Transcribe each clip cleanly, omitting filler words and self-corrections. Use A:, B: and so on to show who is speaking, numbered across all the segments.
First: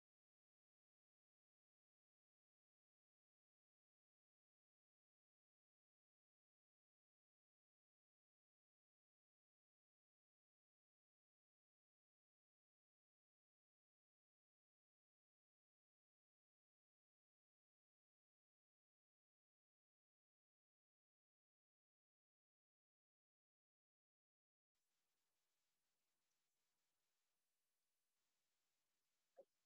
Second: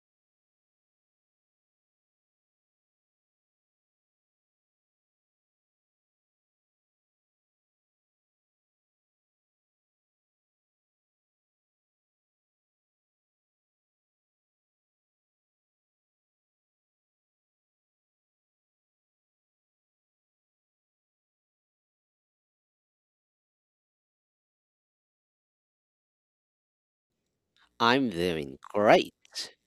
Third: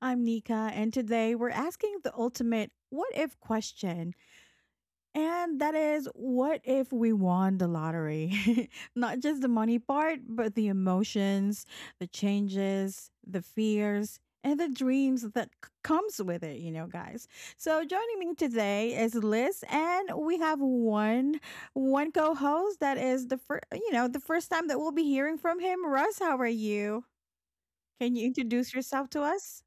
A: I'm Nika, and today we're asking the ultimate what if question. And that is, what if we won the lottery? Not just the money part, but the emotions, the changes, the fears, and the dreams that comes with it, you know, guys. So joining me today is Liz, and we have one co-host that is the first, you know, the first time that we'll be hearing from him. Russ, how are you?
B: I'm
A: Can you
B: doing
A: introduce yourself
B: great.
A: to us?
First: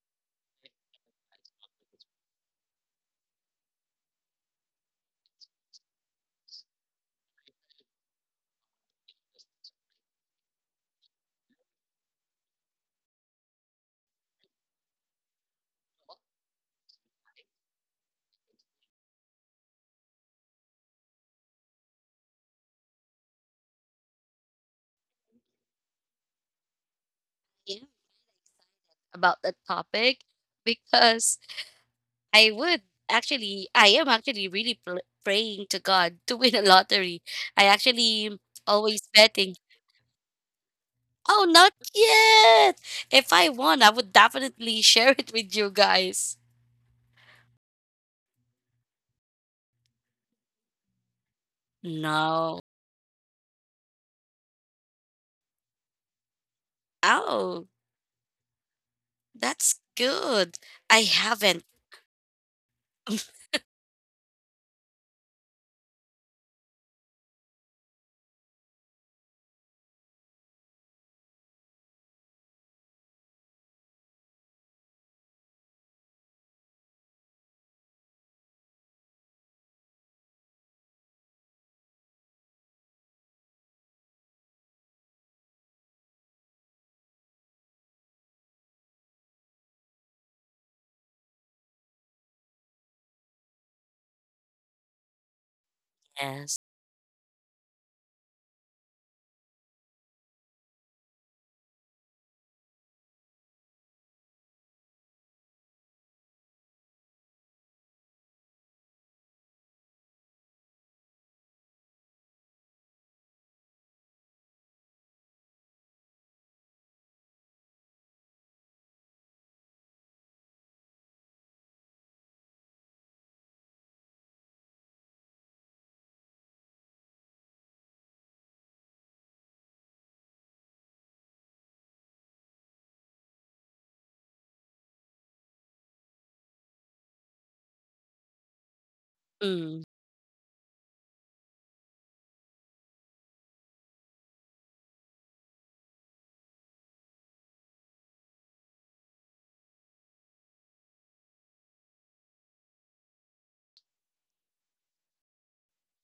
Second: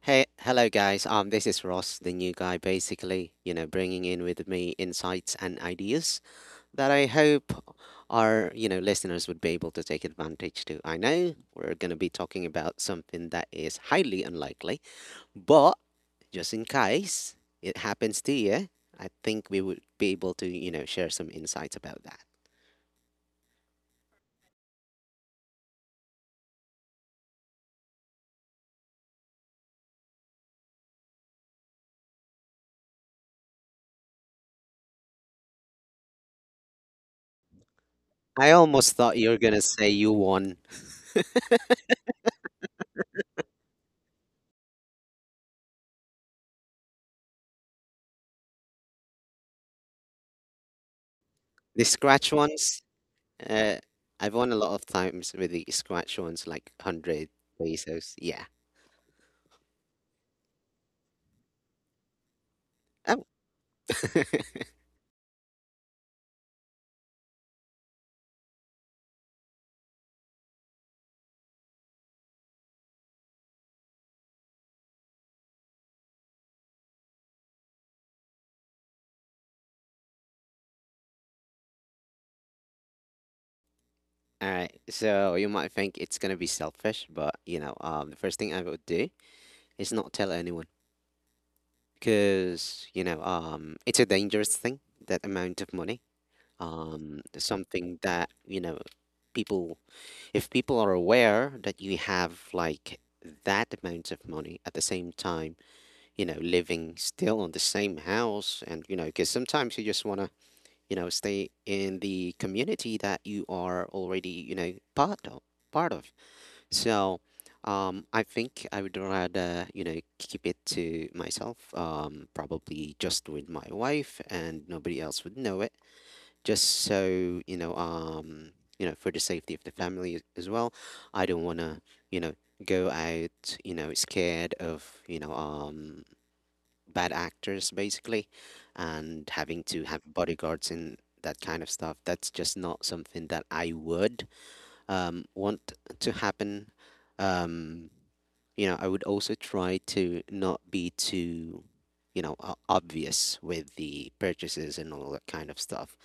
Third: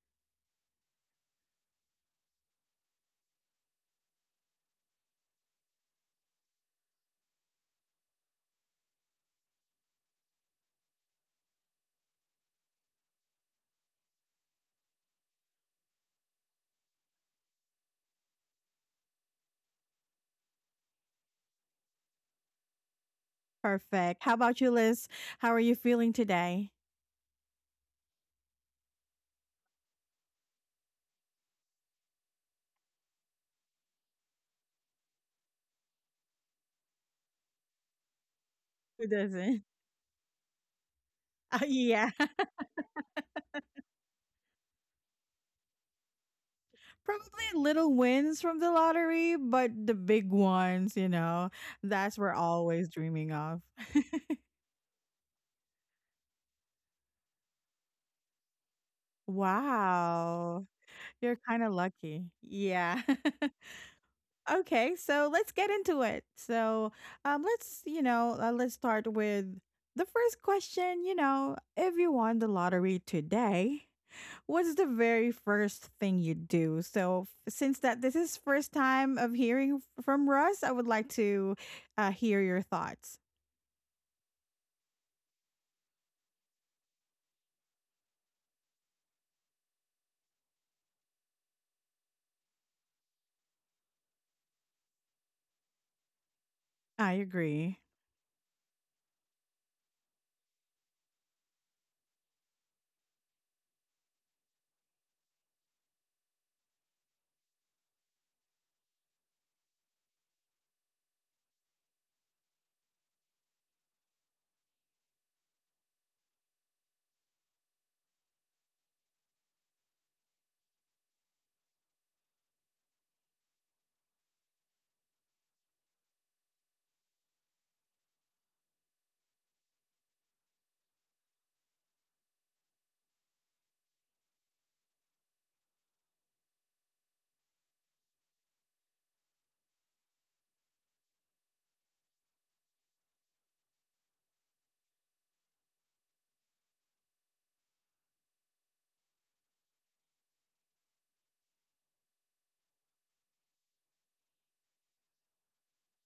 B: Hey, hello guys. This is Ross, the new guy, basically, you know, bringing in with me insights and ideas that I hope our, you know, listeners would be able to take advantage to. I know we're going to be talking about something that is highly unlikely, but just in case it happens to you, I think we would be able to, you know, share some insights about that.
A: Perfect. How about you, Liz? How are you feeling today?
C: In about that topic because I would actually, I am actually really praying to God to win a lottery. I actually
B: I almost
C: always
A: Who
B: thought you were going
C: betting.
B: to
A: doesn't?
B: say you won
C: Oh,
A: Uh,
C: not
A: yeah.
C: yet. If I won, I would definitely share it with you guys.
A: Probably little wins from the lottery, but the big ones, you know,
B: the
A: that's
B: scratch
A: we're
C: No.
B: ones.
A: always dreaming of.
B: Uh, I've won a lot of times with the scratch ones, like 100
C: Oh,
B: pesos. Yeah.
C: that's good.
A: Wow.
C: I
A: You're kind
C: haven't.
A: of lucky. Yeah.
B: Oh.
A: Okay. So let's get into it. So let's start with the first question. You know, if you won the lottery today, what's the very first thing you do? So, f- since that this is first time of hearing from Russ, I would like to hear your thoughts.
B: All right. So you might think it's gonna be selfish, but you know, the first thing I would do is not tell anyone because you know, it's a dangerous thing, that amount of money.
C: Yes.
A: I agree.
B: Something that, you know, people, if people are aware that you have like that amount of money at the same time, you know, living still on the same house and, you know, because sometimes you just want to you know stay in the community that you are already you know part of so I think I would rather you know keep it to myself probably just with my wife and nobody else would know it just so you know for the safety of the family as well I don't want to you know go out you know scared of you know bad actors basically and having
C: Mm,
B: to have bodyguards and that kind of stuff that's just not something that I would want to happen um, you know I would also try to not be too you know obvious with the purchases and all that kind of stuff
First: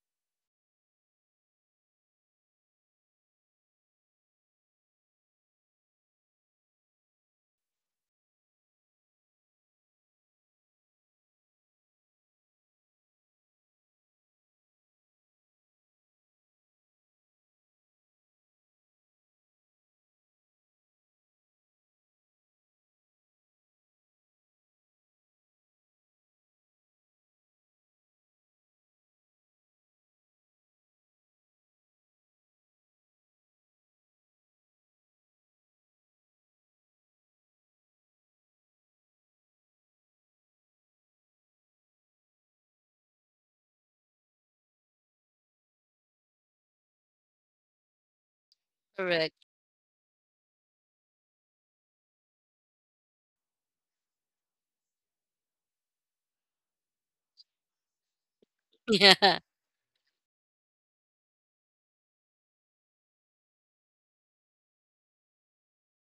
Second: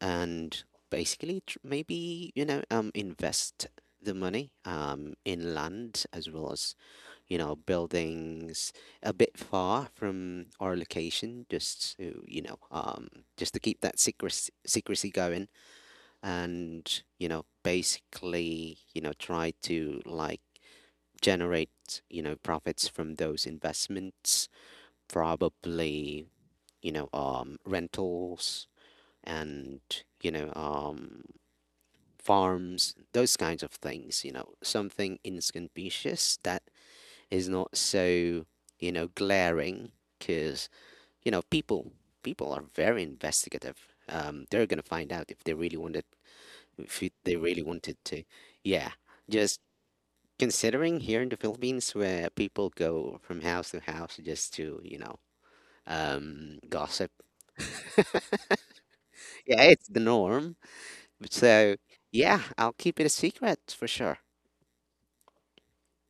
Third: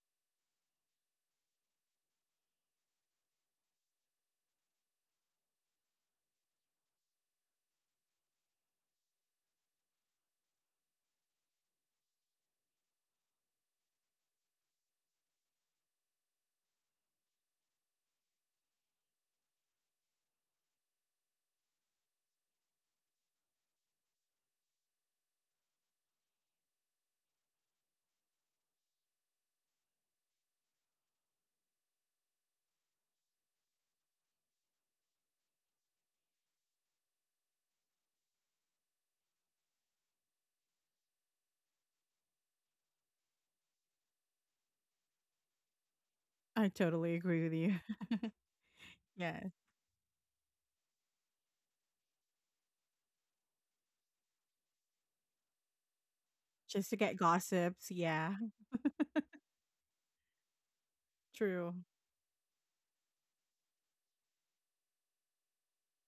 B: and basically maybe you know invest the money in land as well as you know, buildings a bit far from our location, just to, you know, just to keep that secrecy going, and you know, basically, you know, try to like generate, you know, profits from those investments, probably, you know, rentals and you know, farms, those kinds of things, you know, something inconspicuous that is not so you know glaring because you know people are very investigative they're gonna find out if they really wanted
A: I
B: if it-
A: totally
B: they
A: agree with
B: really
A: you.
B: wanted to. Yeah,
C: correct.
A: Yeah,
B: just considering here in the Philippines where people go from house to house just to you know
A: just to
B: gossip.
A: get gossips. Yeah,
C: Yeah.
B: Yeah, it's the norm,
A: true.
B: so yeah, I'll keep it a secret for sure.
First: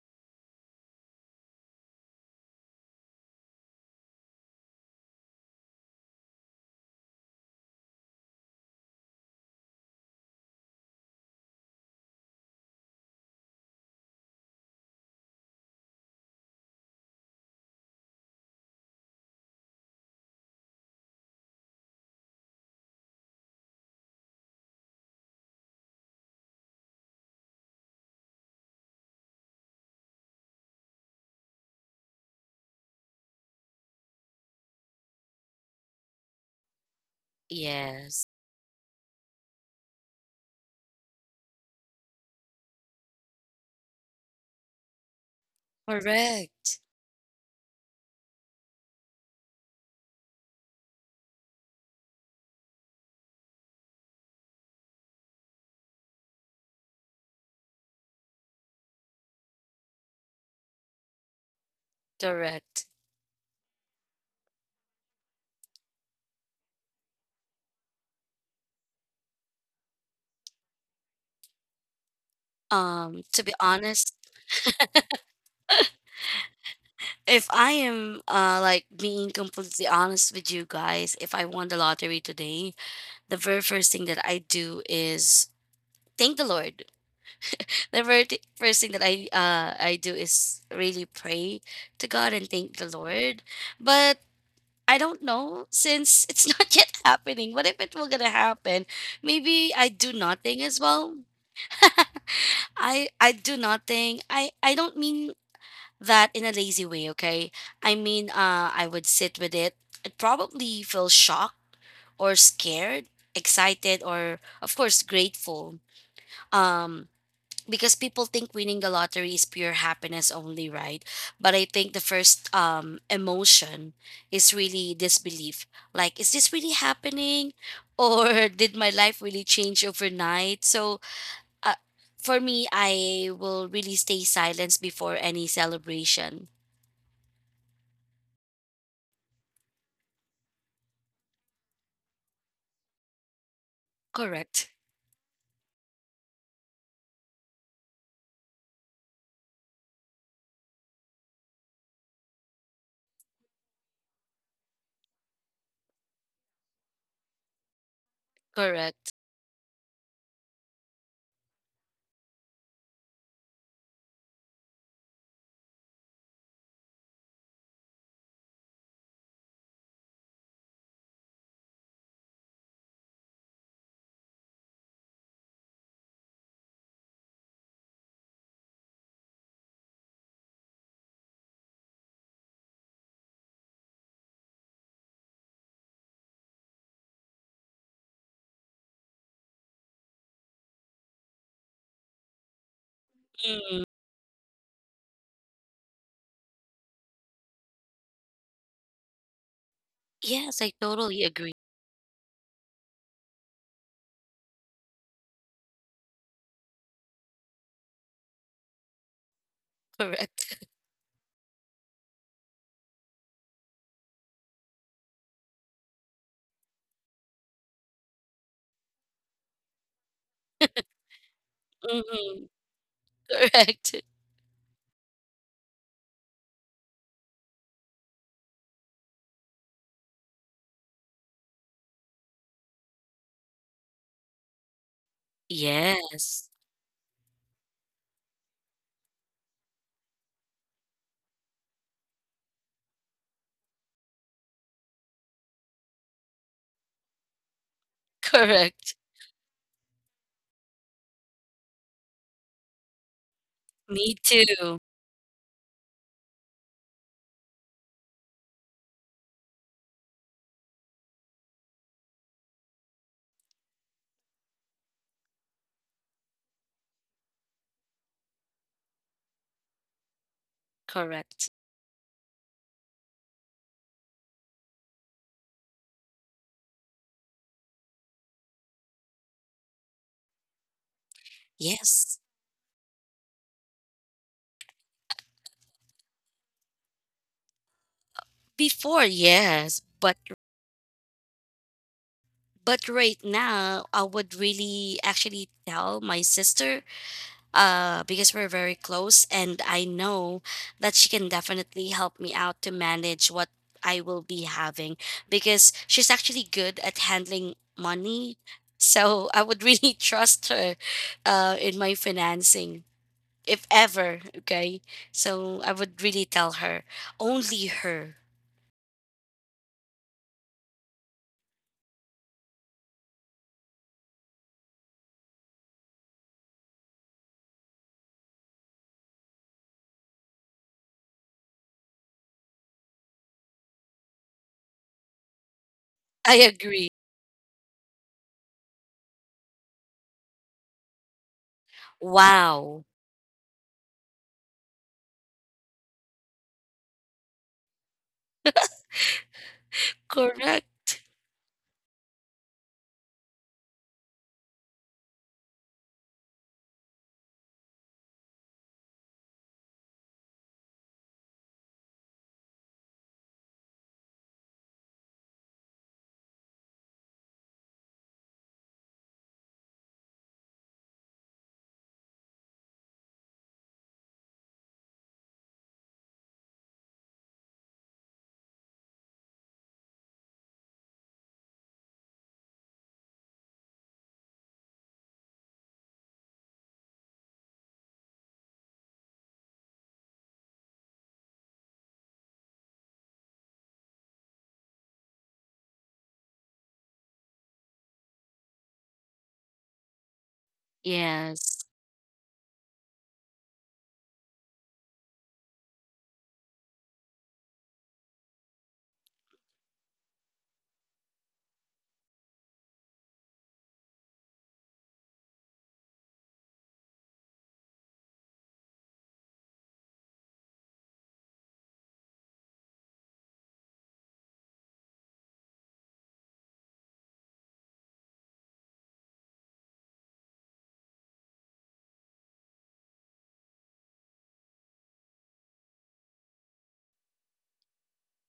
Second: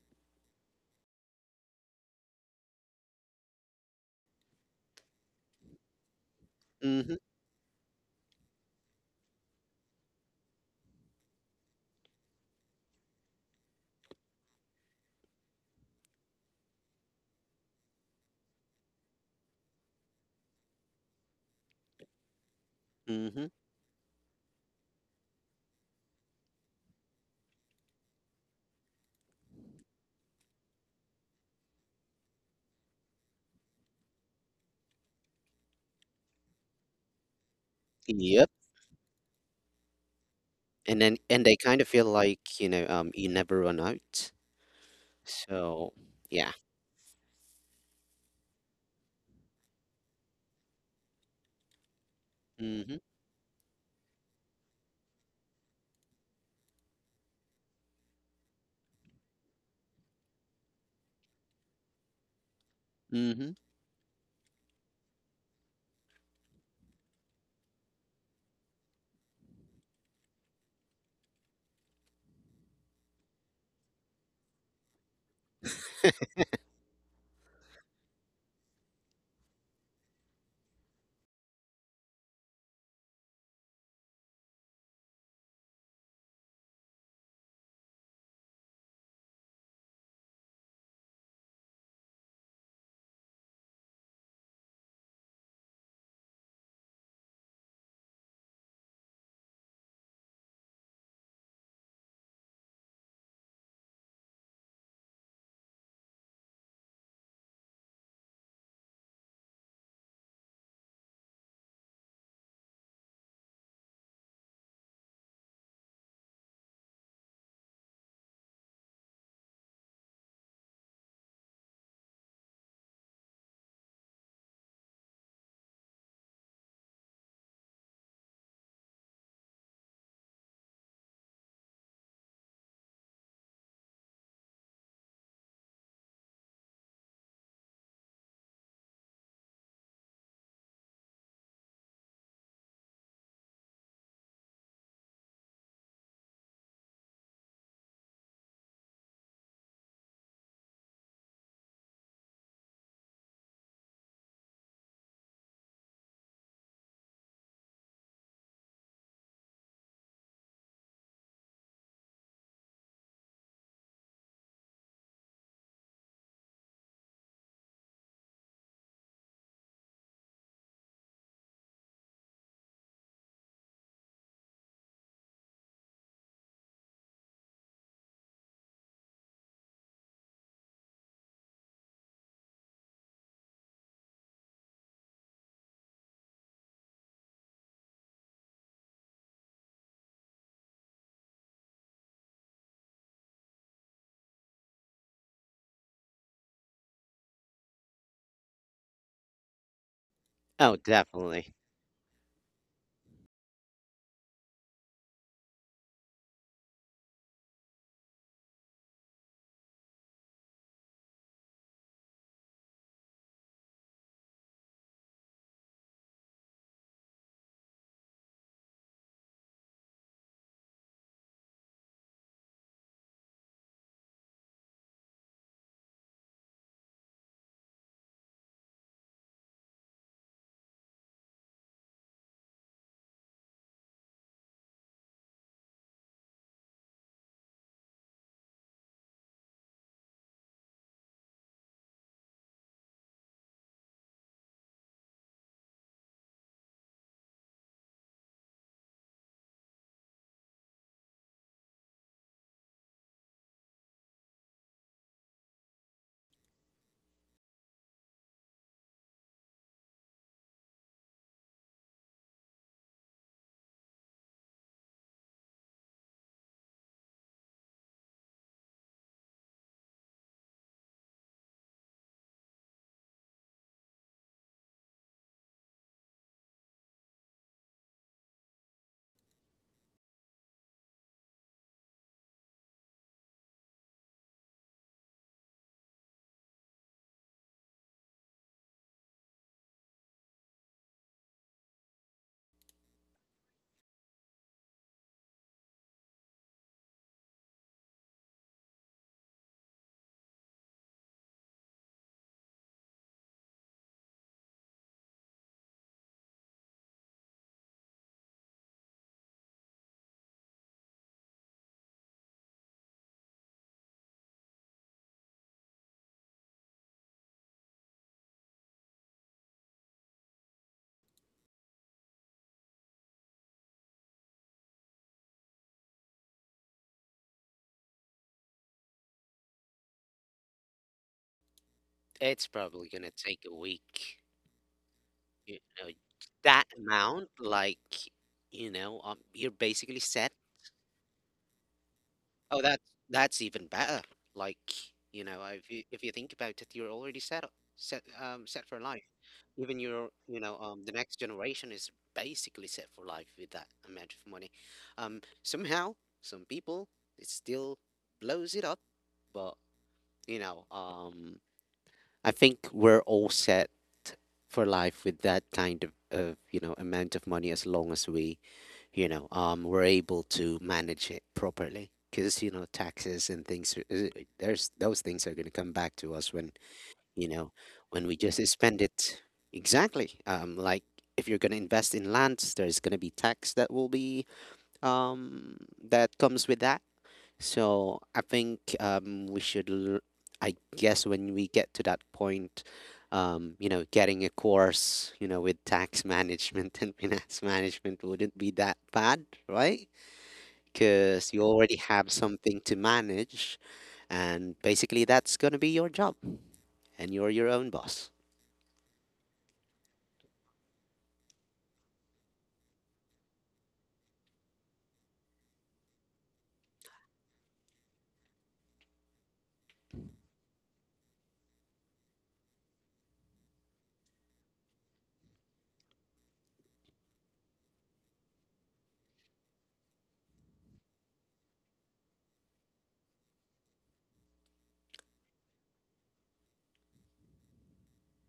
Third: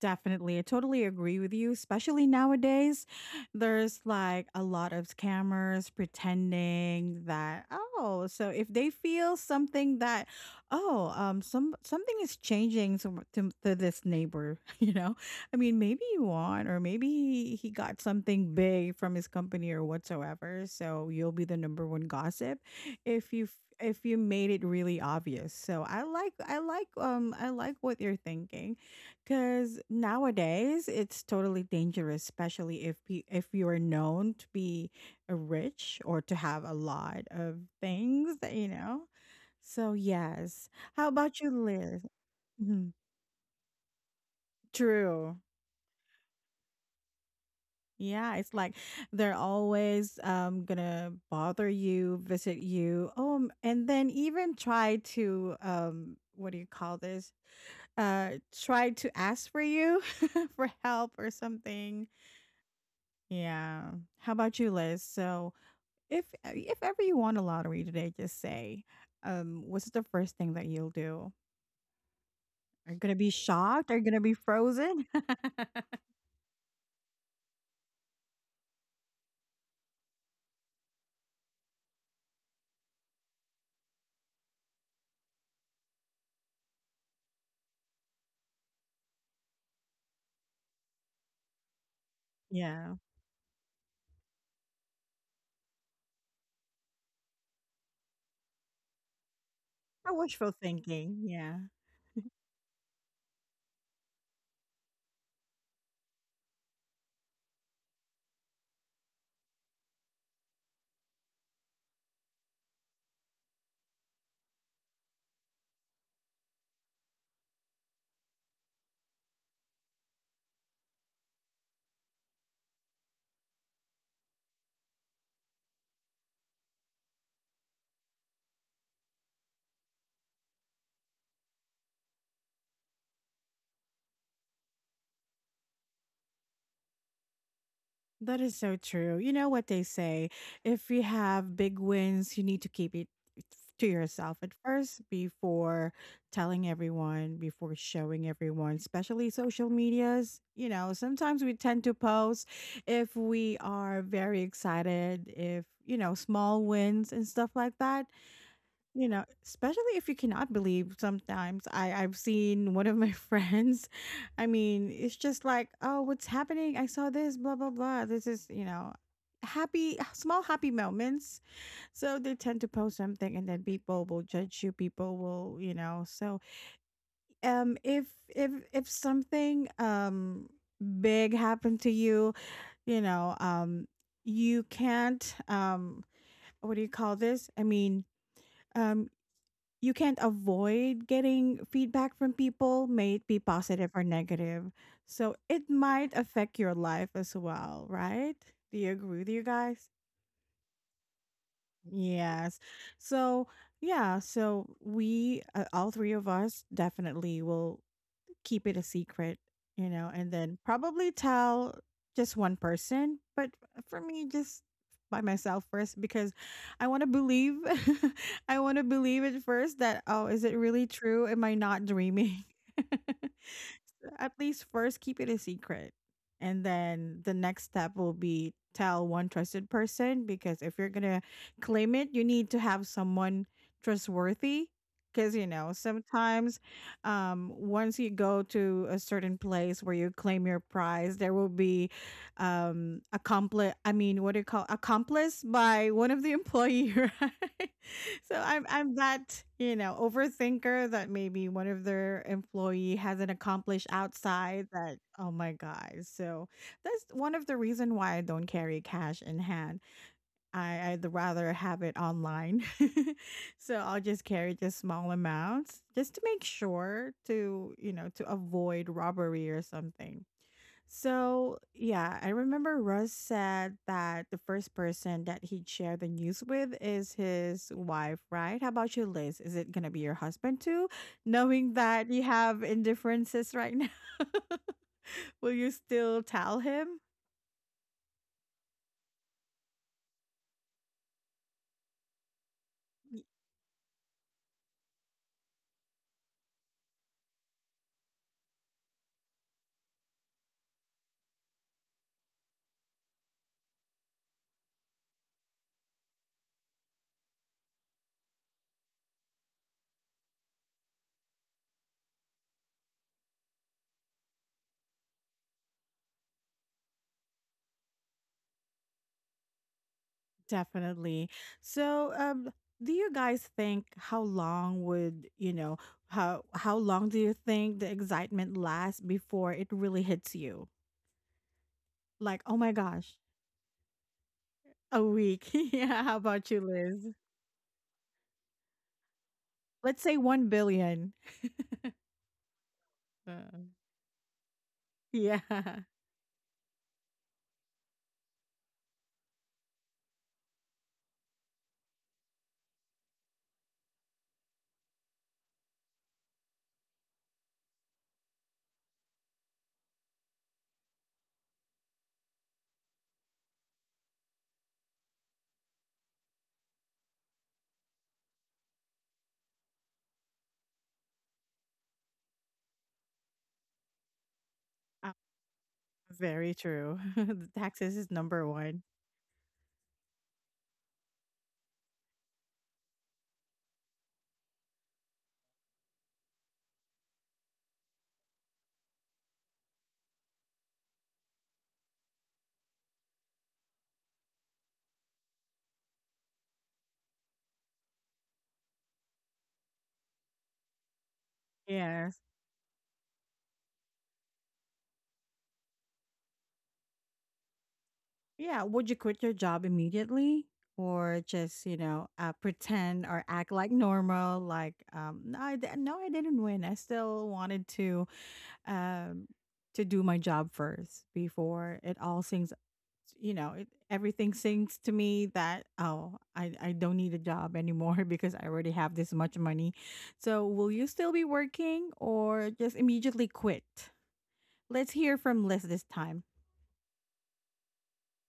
A: Definitely. I totally agree with you, especially nowadays. There's like a lot of scammers
B: Mm-hmm.
A: pretending that oh, so if they feel something that oh, some something is changing to this neighbor, you know. I mean, maybe you want or maybe he got something big from his company or whatsoever, so you'll be the number one gossip if you
B: Mm-hmm.
A: if you made it really obvious. So I like what you're thinking because nowadays it's totally dangerous, especially if you are known to be a rich or to have a lot of
C: Yes.
A: things,
B: Yep.
A: that you know. So yes,
B: And
A: how
B: then
A: about
B: and
A: you,
B: they kind of
A: Liz?
B: feel like you know
A: Mhm.
B: you never run out.
A: True.
B: So, yeah.
C: Correct.
A: Yeah, it's like they're always gonna bother you, visit
B: Mhm,
A: you, and then even try to what do you call this? Try to ask for you for help or something.
C: Correct.
B: mhm.
A: Yeah. How about you, Liz? So, if ever you won a lottery today, just say, what's the first thing that you'll do? Are you gonna
C: Um,
A: be
C: to be
A: shocked? Are you
C: honest,
A: gonna be frozen?
C: if I am like being completely honest with you guys, if I won the lottery today, the very first thing that I do is thank the Lord. The very first thing that I do is really pray to God and thank the
A: Yeah.
C: Lord. But I don't know since it's not yet happening. What if it will gonna happen? Maybe I do
A: I wishful
C: nothing as well.
A: thinking. Yeah.
C: I do nothing. I don't mean that in a lazy way, okay? I mean, I would sit with it. I'd probably feel shocked or scared, excited, or of course grateful. Um, because people think winning the lottery is pure happiness only, right? But I think the first emotion is really disbelief. Like, is this really happening? Or did my life really change overnight? So, uh, for me, I will really stay silent before any celebration.
A: That is so true. You know what they say, if you have big wins, you need to keep it to yourself at
C: Correct.
A: first before telling everyone, before showing everyone, especially social medias. You know, sometimes we tend to post if we are very excited, if, you know, small wins and stuff like that. You
C: Correct.
A: know, especially if you cannot believe sometimes. I've seen one of my friends. I mean, it's just like, oh, what's happening? I saw this, blah, blah, blah. This is, you know, happy, small happy moments. So they tend to post something and then people will judge you. People will, you know, so if something big happened to you, you know, you can't what do you call this? I mean, um you can't avoid getting feedback from people, may it be
C: Mm.
A: positive or negative. So it might affect your life as well, right? Do you agree with you guys?
C: Yes, I
B: Oh,
C: totally agree.
B: definitely.
A: Yes. So, yeah, so we all three of us definitely will keep it a secret, you know, and
C: Correct.
A: then probably tell just one person, but for me just by myself first because I want to believe I want to believe it first that oh, is it really true? Am I not dreaming?
C: Mhm. Correct.
A: So at least first keep it a secret. And then the next step will be tell one trusted person because if you're going to claim it, you need to have someone trustworthy. Because, you know,
C: Yes.
A: sometimes once you go to a certain place where you claim your prize, there will be accomplice, I mean, what do you call accomplice by one of the employee, right? So I'm
C: Correct.
A: that, you know, overthinker that maybe one of their employee has an accomplice
C: Me
A: outside
C: too.
A: that, oh my God. So that's one of the reason why I don't carry cash in hand. I'd rather have it online. So I'll just carry just small amounts just to make sure to, you know, to avoid robbery or something.
C: Correct.
A: So yeah, I remember Russ said that the first person that he'd share the news with is his wife, right? How about you, Liz? Is it gonna be your husband too? Knowing that
C: Yes.
A: you have indifferences right now, will you still tell him?
C: Before, yes, but right now I would really actually tell my sister, because we're very close, and I know that she can definitely help me out to manage what I will be having because she's actually good at handling money. So I would really trust her, in my financing, if ever. Okay. So I would really tell her, only her.
A: Definitely. So, do you guys think how long would you know how long do you think the excitement lasts before it really hits you? Like,
B: It's
A: oh my
B: probably gonna
A: gosh,
B: take a week,
A: a week.
B: you know,
A: Yeah. How
C: I
A: about you,
B: that
C: agree.
A: Liz?
B: amount, like, you know, you're basically
A: Let's say
B: set.
A: 1 billion.
B: Oh,
C: Wow.
B: that's
A: Uh,
B: even better. Like, you
A: yeah.
B: know, if you think about it, you're already set up, set set for life. Even your, you know,
C: Correct.
B: the next generation is basically set for life with that amount of money. Somehow, some people it still blows it up, but you know, I think we're all set for life with that kind of you know amount of money as long as we you know we're able to manage it properly because you know taxes and things are- is it- there's those
A: Uh,
B: things are going to come back to us when
A: very true.
B: you
A: The
B: know
A: taxes
B: when
A: is
B: we just
A: number
B: spend
A: one.
B: it. Exactly, like if you're going to invest in lands there's going to be tax that will be um that comes with that. So I think we should, I guess, when we get to that point, you know, getting a course, you know, with tax management and finance management wouldn't be that bad, right? Because you
C: Yes.
B: already have
A: Yes.
B: something to manage, and basically that's gonna be your job, and you're your own boss.
A: Yeah, would you quit your job immediately or just, you know, pretend or act like normal? Like, no, I didn't win. I still wanted um, to do my job first before it all sings. You know, it, everything sings to me that oh, I don't need a job anymore because I already have this much money. So, will you still be working or just immediately quit? Let's hear from Liz this time.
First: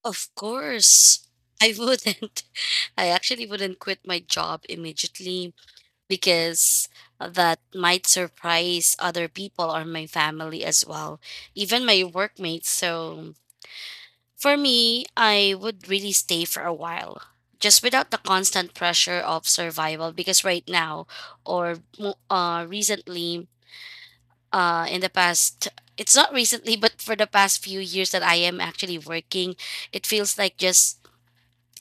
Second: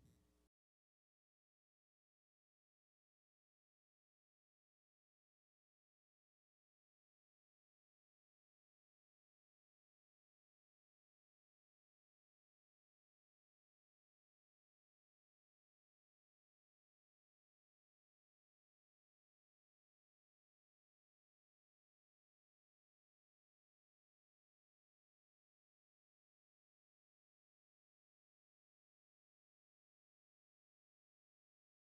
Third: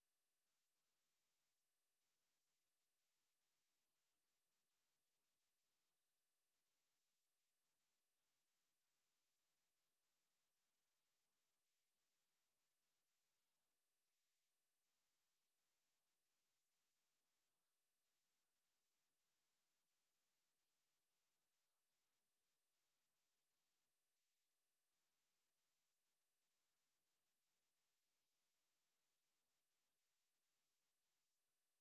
C: Of course. I wouldn't. I actually wouldn't quit my job immediately because that might surprise other people or my family as well, even my workmates. So for me, I would really stay for a while just without the constant pressure of survival because right now, or recently, in the past, it's not recently but for the past few years that I am actually working, it feels like just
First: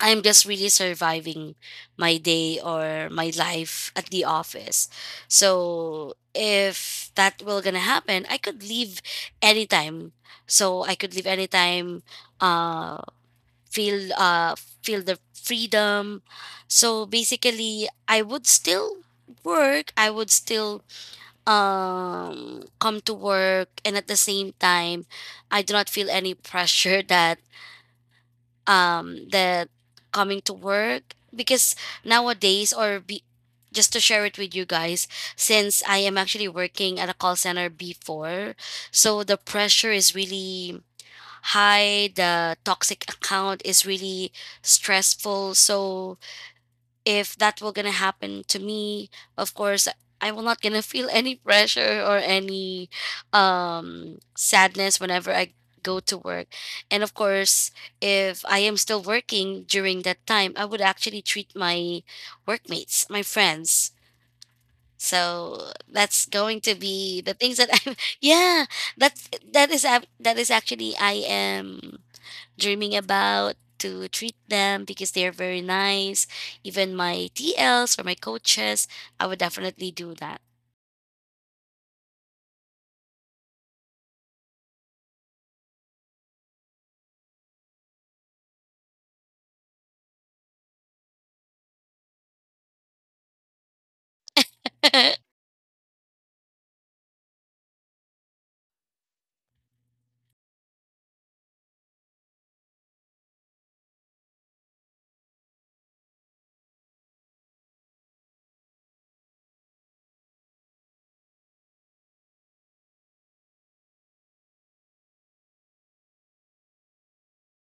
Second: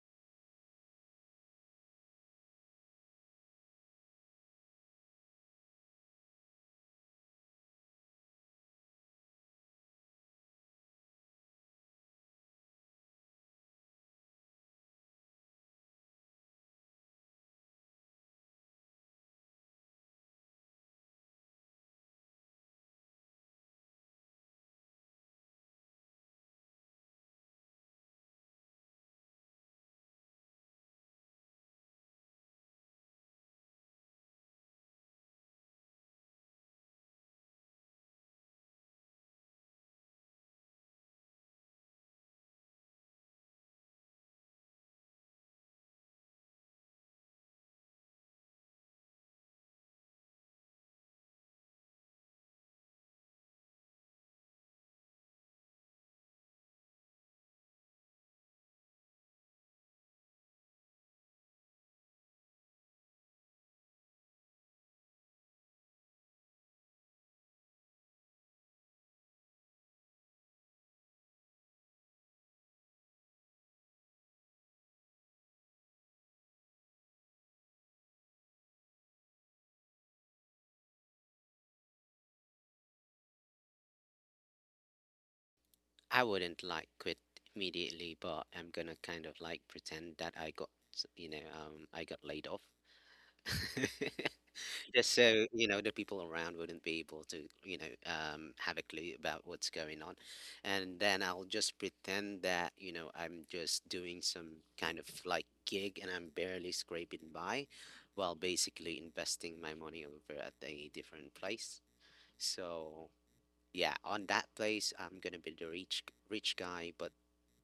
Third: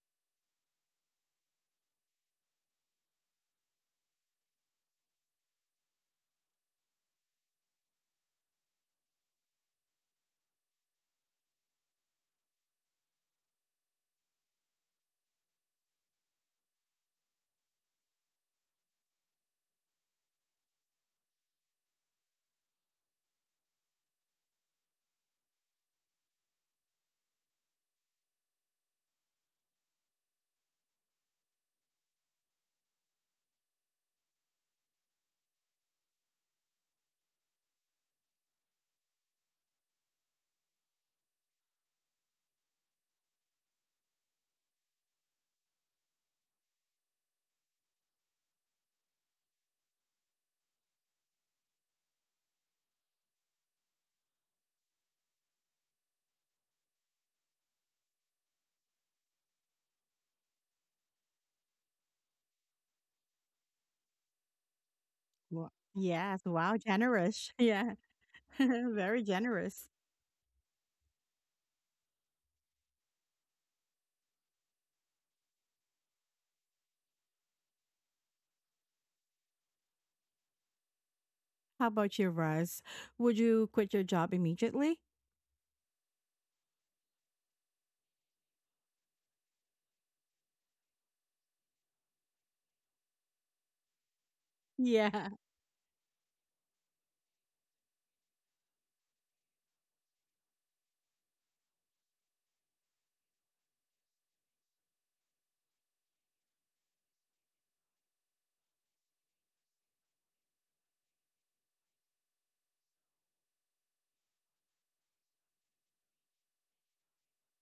C: I'm just really surviving my day or my life at the office. So if that will gonna happen, I could leave anytime. So I could leave anytime, uh feel uh feel the freedom. So basically I would still work, I would still come to work, and at the same time I do not feel any pressure that coming to work because nowadays just to share it with you guys, since I am actually working at a call center before. So the pressure is really high, the toxic account is really stressful. So if that were gonna happen to me, of course I will not gonna feel any pressure or any sadness whenever I go to work. And of course, if I am still working during that time, I would actually treat my workmates, my friends.
A: Wha-
C: So that's
A: Yes,
C: going
A: wow,
C: to be the
A: generous.
C: things that
A: Yeah.
C: I'm yeah,
A: Very
C: that's that is
A: generous.
C: ac- that is actually I am dreaming about, to treat them because they're very nice. Even my TLs or my coaches, I would definitely do that.
A: How about you, Russ? Would you quit your job immediately?
B: I wouldn't like quit immediately, but I'm gonna kind of like pretend that I got, you know, I got laid off. Just
A: Yeah.
B: so, you know, the people around wouldn't be able to, you know, have a clue about what's going on. And then I'll just pretend that, you know, I'm just doing some kind of like gig and I'm barely scraping by while basically investing my money over at a different place. So, yeah, on that place, I'm gonna be the rich guy, but,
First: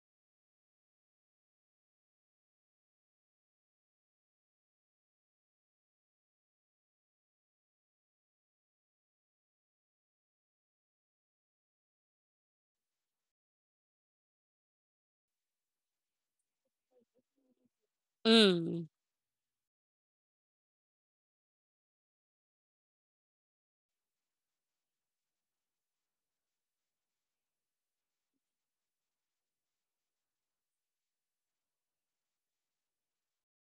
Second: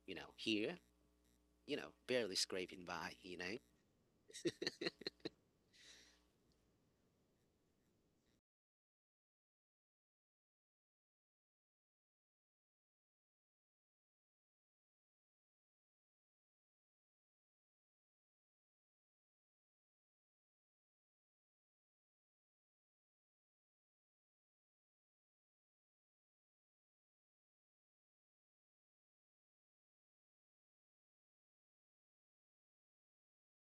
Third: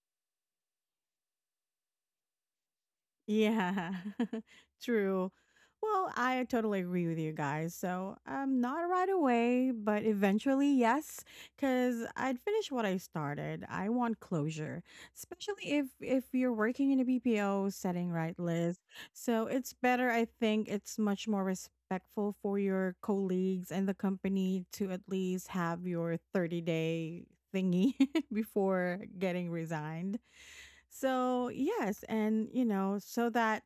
B: you know, here, you know, barely scraping by, you know,
A: Yeah, true. Well, I totally agree with you guys. So, not right away, but eventually, yes, because I'd finish what I started. I want closure, especially if you're working in a BPO setting, right, Liz?
C: Mm,
A: So it's better. I think it's much more respectful for your colleagues and the company to at least have your 30-day thingy before getting resigned. So, yes, and you know, so that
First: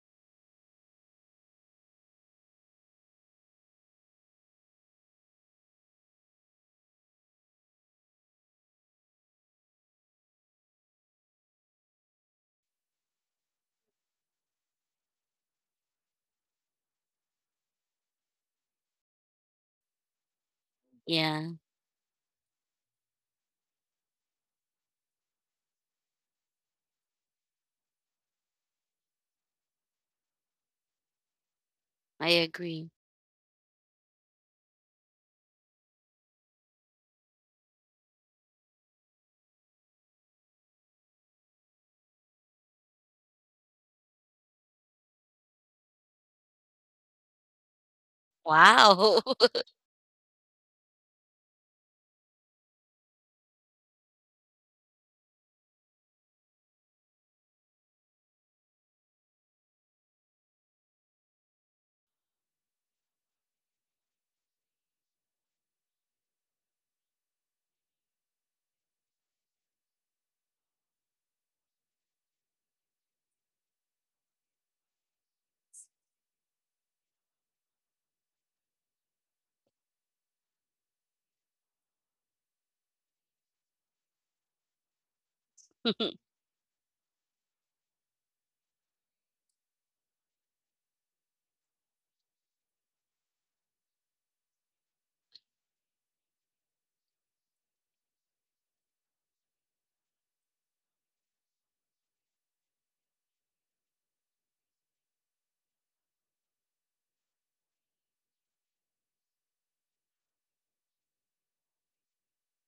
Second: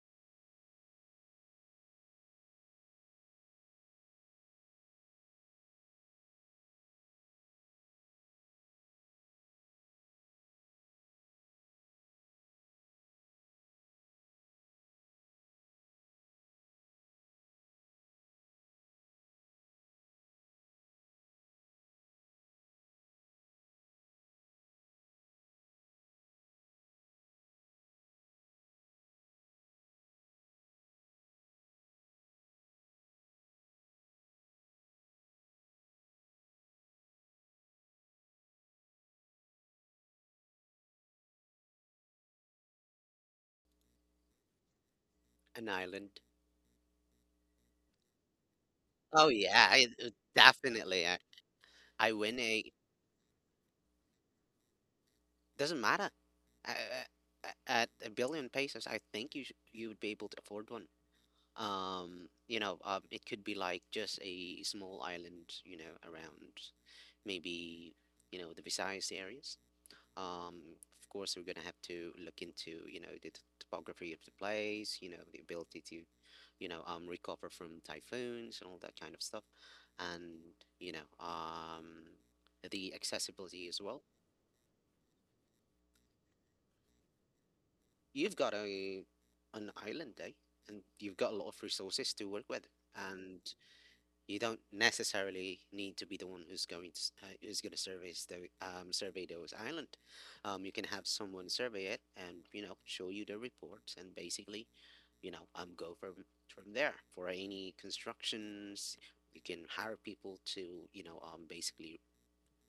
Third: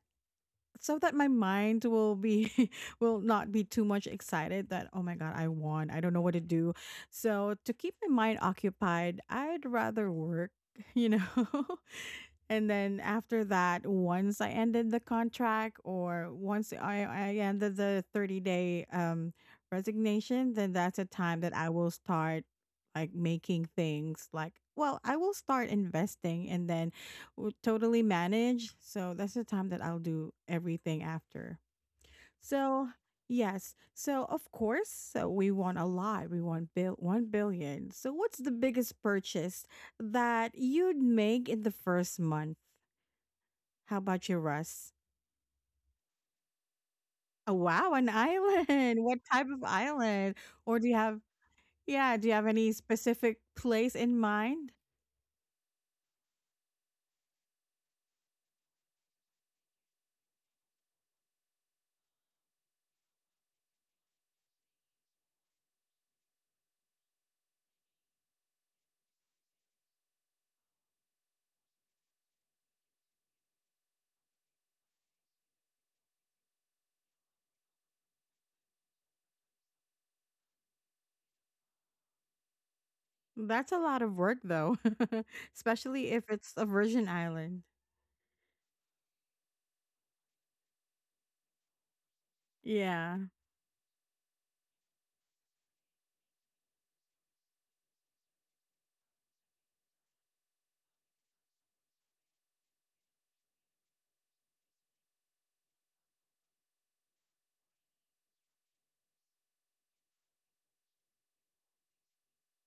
A: so that my mind will be will not be too much excited that oh my god, I won. I don't know what to do. So, to keep my mind occupied, I'd rather work, you know. And then after that, once I ended the contract or I ended the 30 day resignation, then that's a time
C: yeah,
A: that I will start like making things like, well, I will start investing and then totally manage. So that's the time that I'll do everything after.
C: I agree.
A: So, yes. So, of course, so we want a lot. We want bill 1 billion. So, what's the biggest purchase that you'd make in the first month? How about you, Russ?
B: an island.
A: Oh, wow, an island. What
C: Wow.
B: Oh
A: type of
B: yeah,
A: island? Or do you
B: definitely.
A: have,
B: I
A: Yeah, do you
B: win
A: have
B: a.
A: any specific place in mind?
B: Doesn't matter. A- a- At a billion pesos, I think you would be able to afford one. You know, it could be like just a small island, you know, around maybe, you know, the Visayas areas. Of course, we're gonna have to look into, you know, the topography of the place, you know, the ability to, you know, recover from typhoons and all that kind of stuff, and you know, the accessibility
A: That's a
B: as well.
A: lot of work, though, especially if it's a Virgin Island.
B: You've got a an island day and you've got a lot of resources to work with
A: Yeah,
B: and you don't necessarily need to be the one who's going to who's going to survey the survey those island, you can have someone survey it and you know show you the reports and basically you know go from there for any constructions. You can hire people to you know basically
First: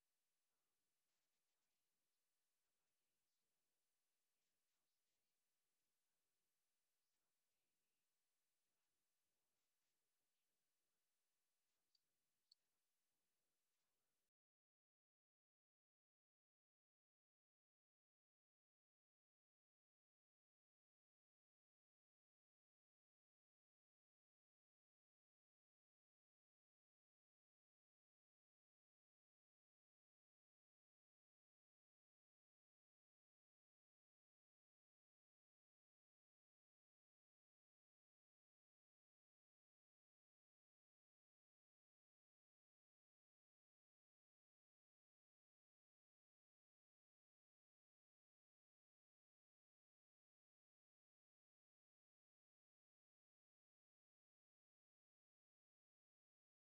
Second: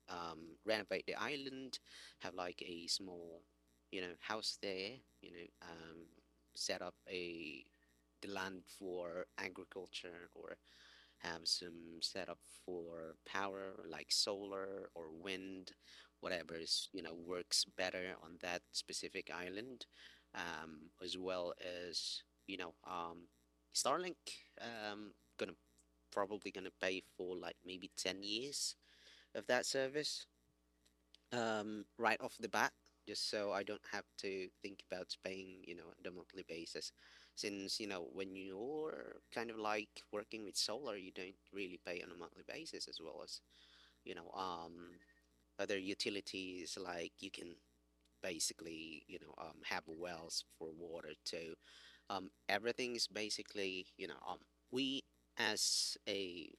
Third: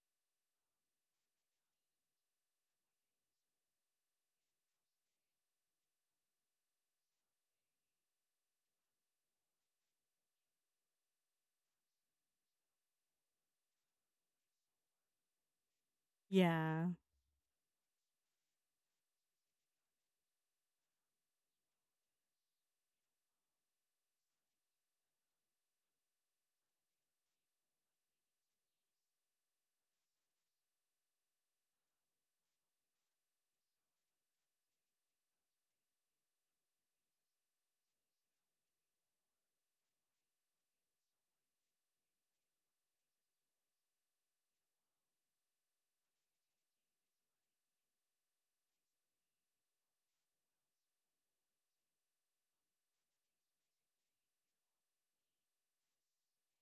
B: renovate the island, have like a small, you know, house there, you know, set up a the land for agriculture or have some set up for power like solar or wind, whatever
A: yeah,
B: is, you know, works better on that specific island, as well as, you know, Starlink, um, gonna probably gonna pay for like maybe 10 years of that service, right off the bat, just so I don't have to think about paying, you know, on a monthly basis. Since, you know, when you're kind of like working with solar, you don't really pay on a monthly basis as well as, you know, other utilities like you can basically, you know, have wells for water too. Everything is basically, you know, we as a,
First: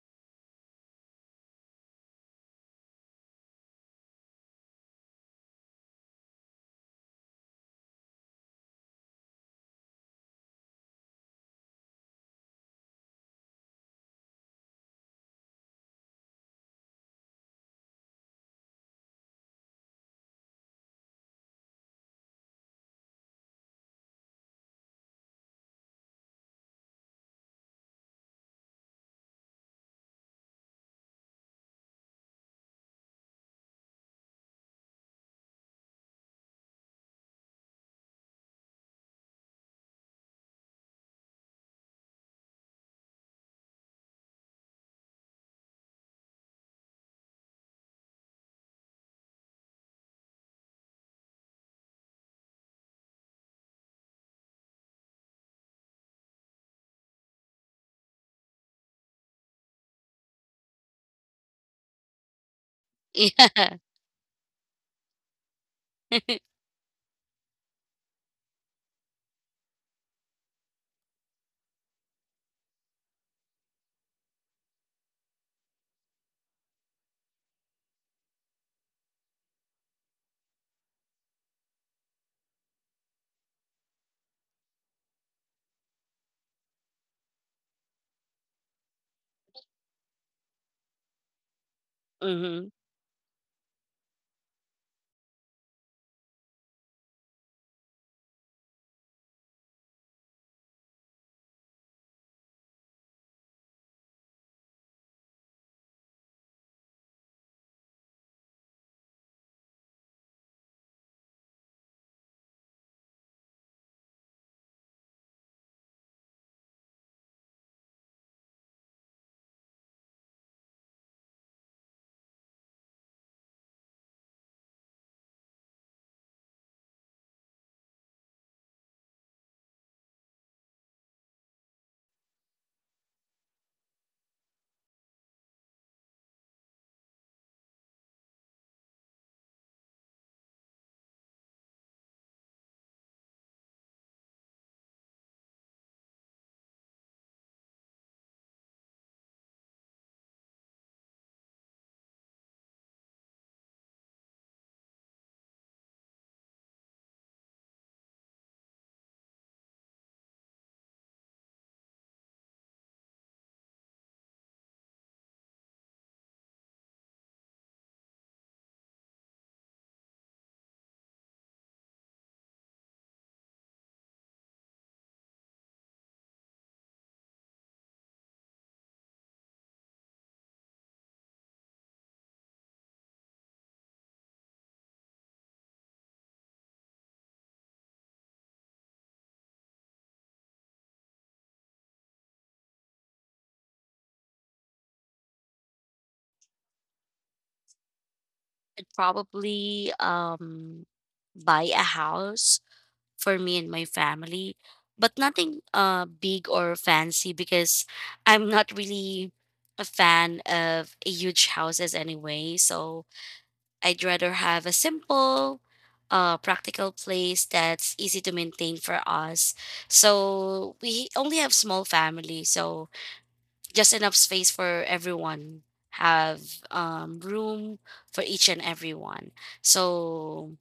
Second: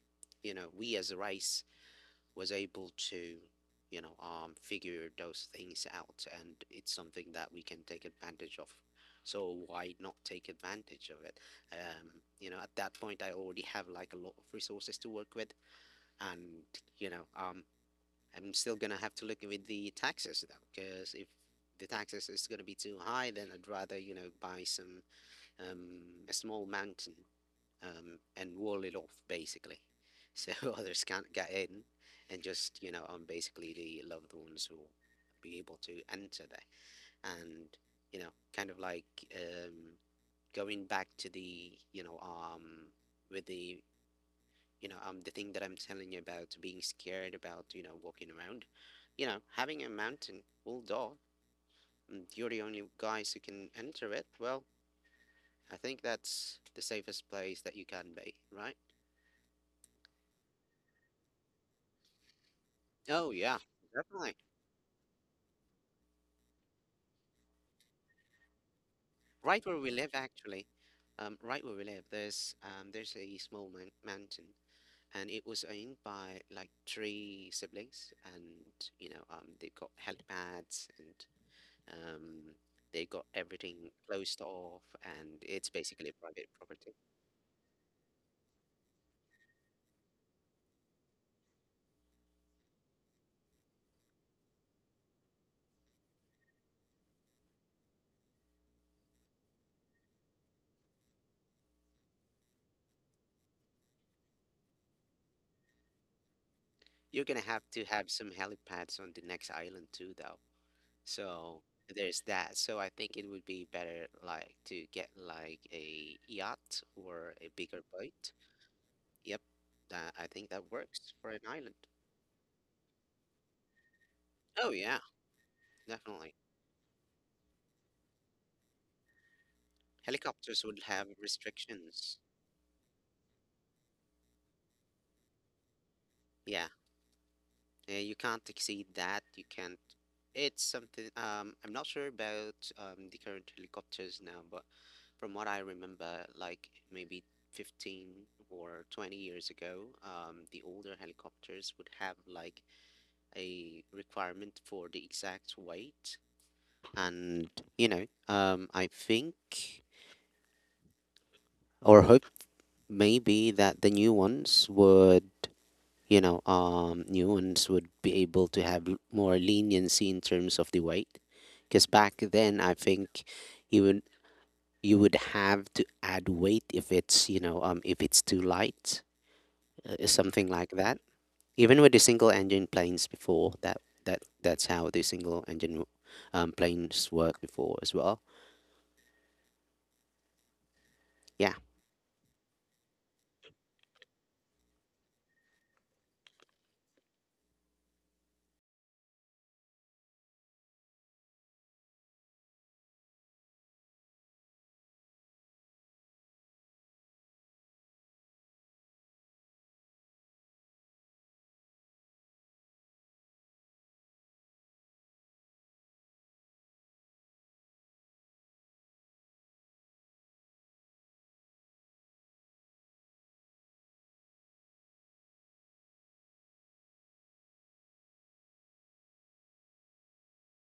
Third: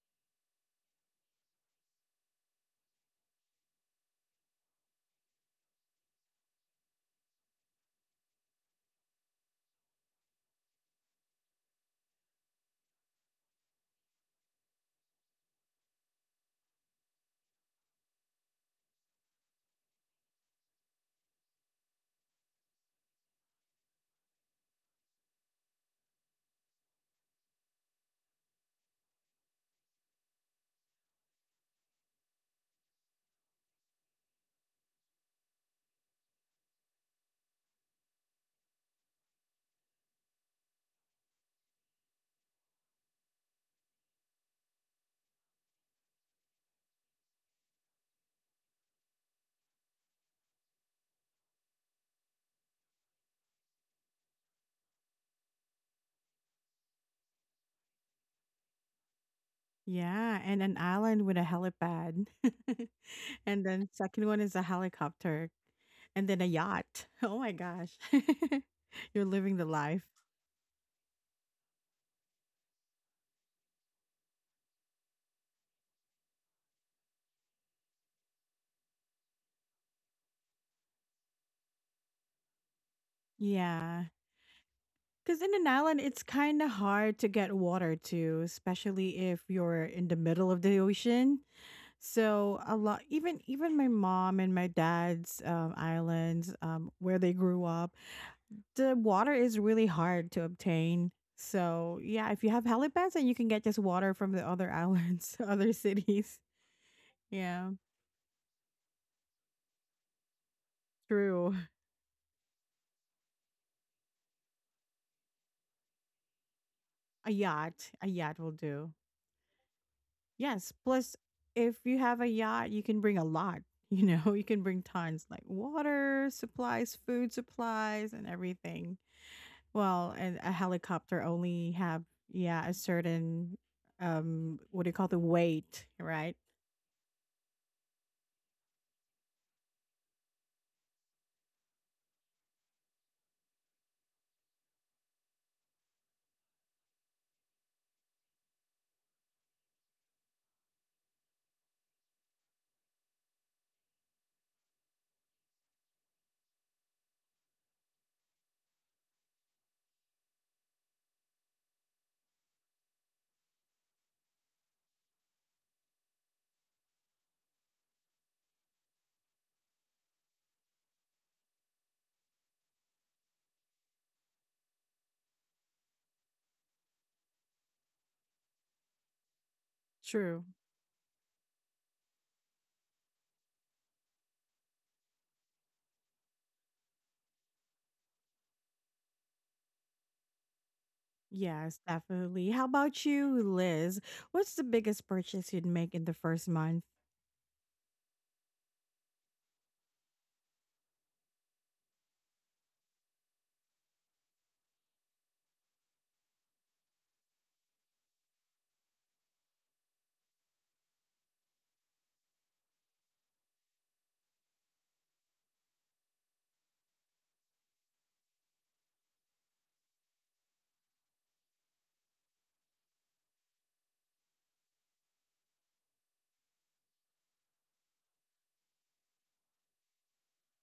B: you know, we as a rice was able to, you know, figure those things out, and it's something that we can take advantage of. So why not take advantage of it? Um, you know, at that point, I already have like a lot of resources to work with, and you know, I'm still gonna have to look with the taxes though, because if the taxes is gonna be too high, then I'd rather you know buy some a small mountain, and wall it off basically, so others can't get in, and just you know, I'm basically the loved ones who be able to enter there, and you know, kind of like um, going back to the you know, with the you know, the thing that I'm telling you about being scared about, you know, walking around, you know, having a mountain walled off, and you're the only guys who can enter it. Well, I think that's the safest place that you can be, right?
A: yeah. And an island with a helipad.
B: Oh yeah,
A: And
C: Yeah.
A: then, second
B: definitely.
A: one is a helicopter and then a yacht. Oh my gosh. You're living
B: Right
A: the
B: where we
A: life.
B: live, actually, right where we live, there's a small man mountain, and it was owned by like three siblings, and you know, they've got helipads and um, they got everything
A: Yeah.
B: closed off, and
A: Because in an
B: it's
A: island,
B: basically
A: it's
B: private
A: kind of
B: property.
A: hard to get water too, especially if you're in the middle of the ocean. So
C: Mm-hmm.
A: a lot, even my mom and my dad's islands, where they grew up, the water is really hard to obtain. So yeah, if you have helipads, and you can get just water from the other islands, other cities.
B: You're gonna have
A: Yeah,
B: to have some helipads on the next island too, though.
A: true.
B: So there's that. So I think it would be better like to get like a yacht
A: A
B: or a bigger
A: a
B: boat.
A: yacht will do.
B: Yep, that I think that
A: Yes.
B: works
A: Plus,
B: for an
A: if
B: island.
A: you have a yacht, you can bring a lot. You know, you can
B: Oh
A: bring
B: yeah,
A: tons like water,
B: definitely.
A: supplies, food supplies, and everything. Well, and a
B: Helicopters would have
A: helicopter only have,
B: restrictions.
A: yeah, a certain, what do you call the weight, right?
B: Yeah, you can't exceed that. You can't. It's something. I'm not sure about the current helicopters now, but from what I remember, like maybe 15 or 20 years ago, the older helicopters would have like a requirement for the exact weight, and you know, I think. Or hope. Maybe that the new ones would you know new ones would be able to have more leniency in terms of the weight because back then I think you would you would have to add weight if it's you know if it's too light,
A: True.
B: something like that. Even with the single engine planes before that that's how the single engine planes worked before as well. Yeah,
A: Yes, definitely. How about you, Liz? What's the biggest purchase you'd make in the first month?
C: I'd probably buy a house for me and my family, but nothing big or fancy because I'm not really a fan of huge houses anyway. So I'd rather have a simple, practical place that's easy to maintain for us. So we only have small family, so just enough space for everyone. Have, room for each and everyone. So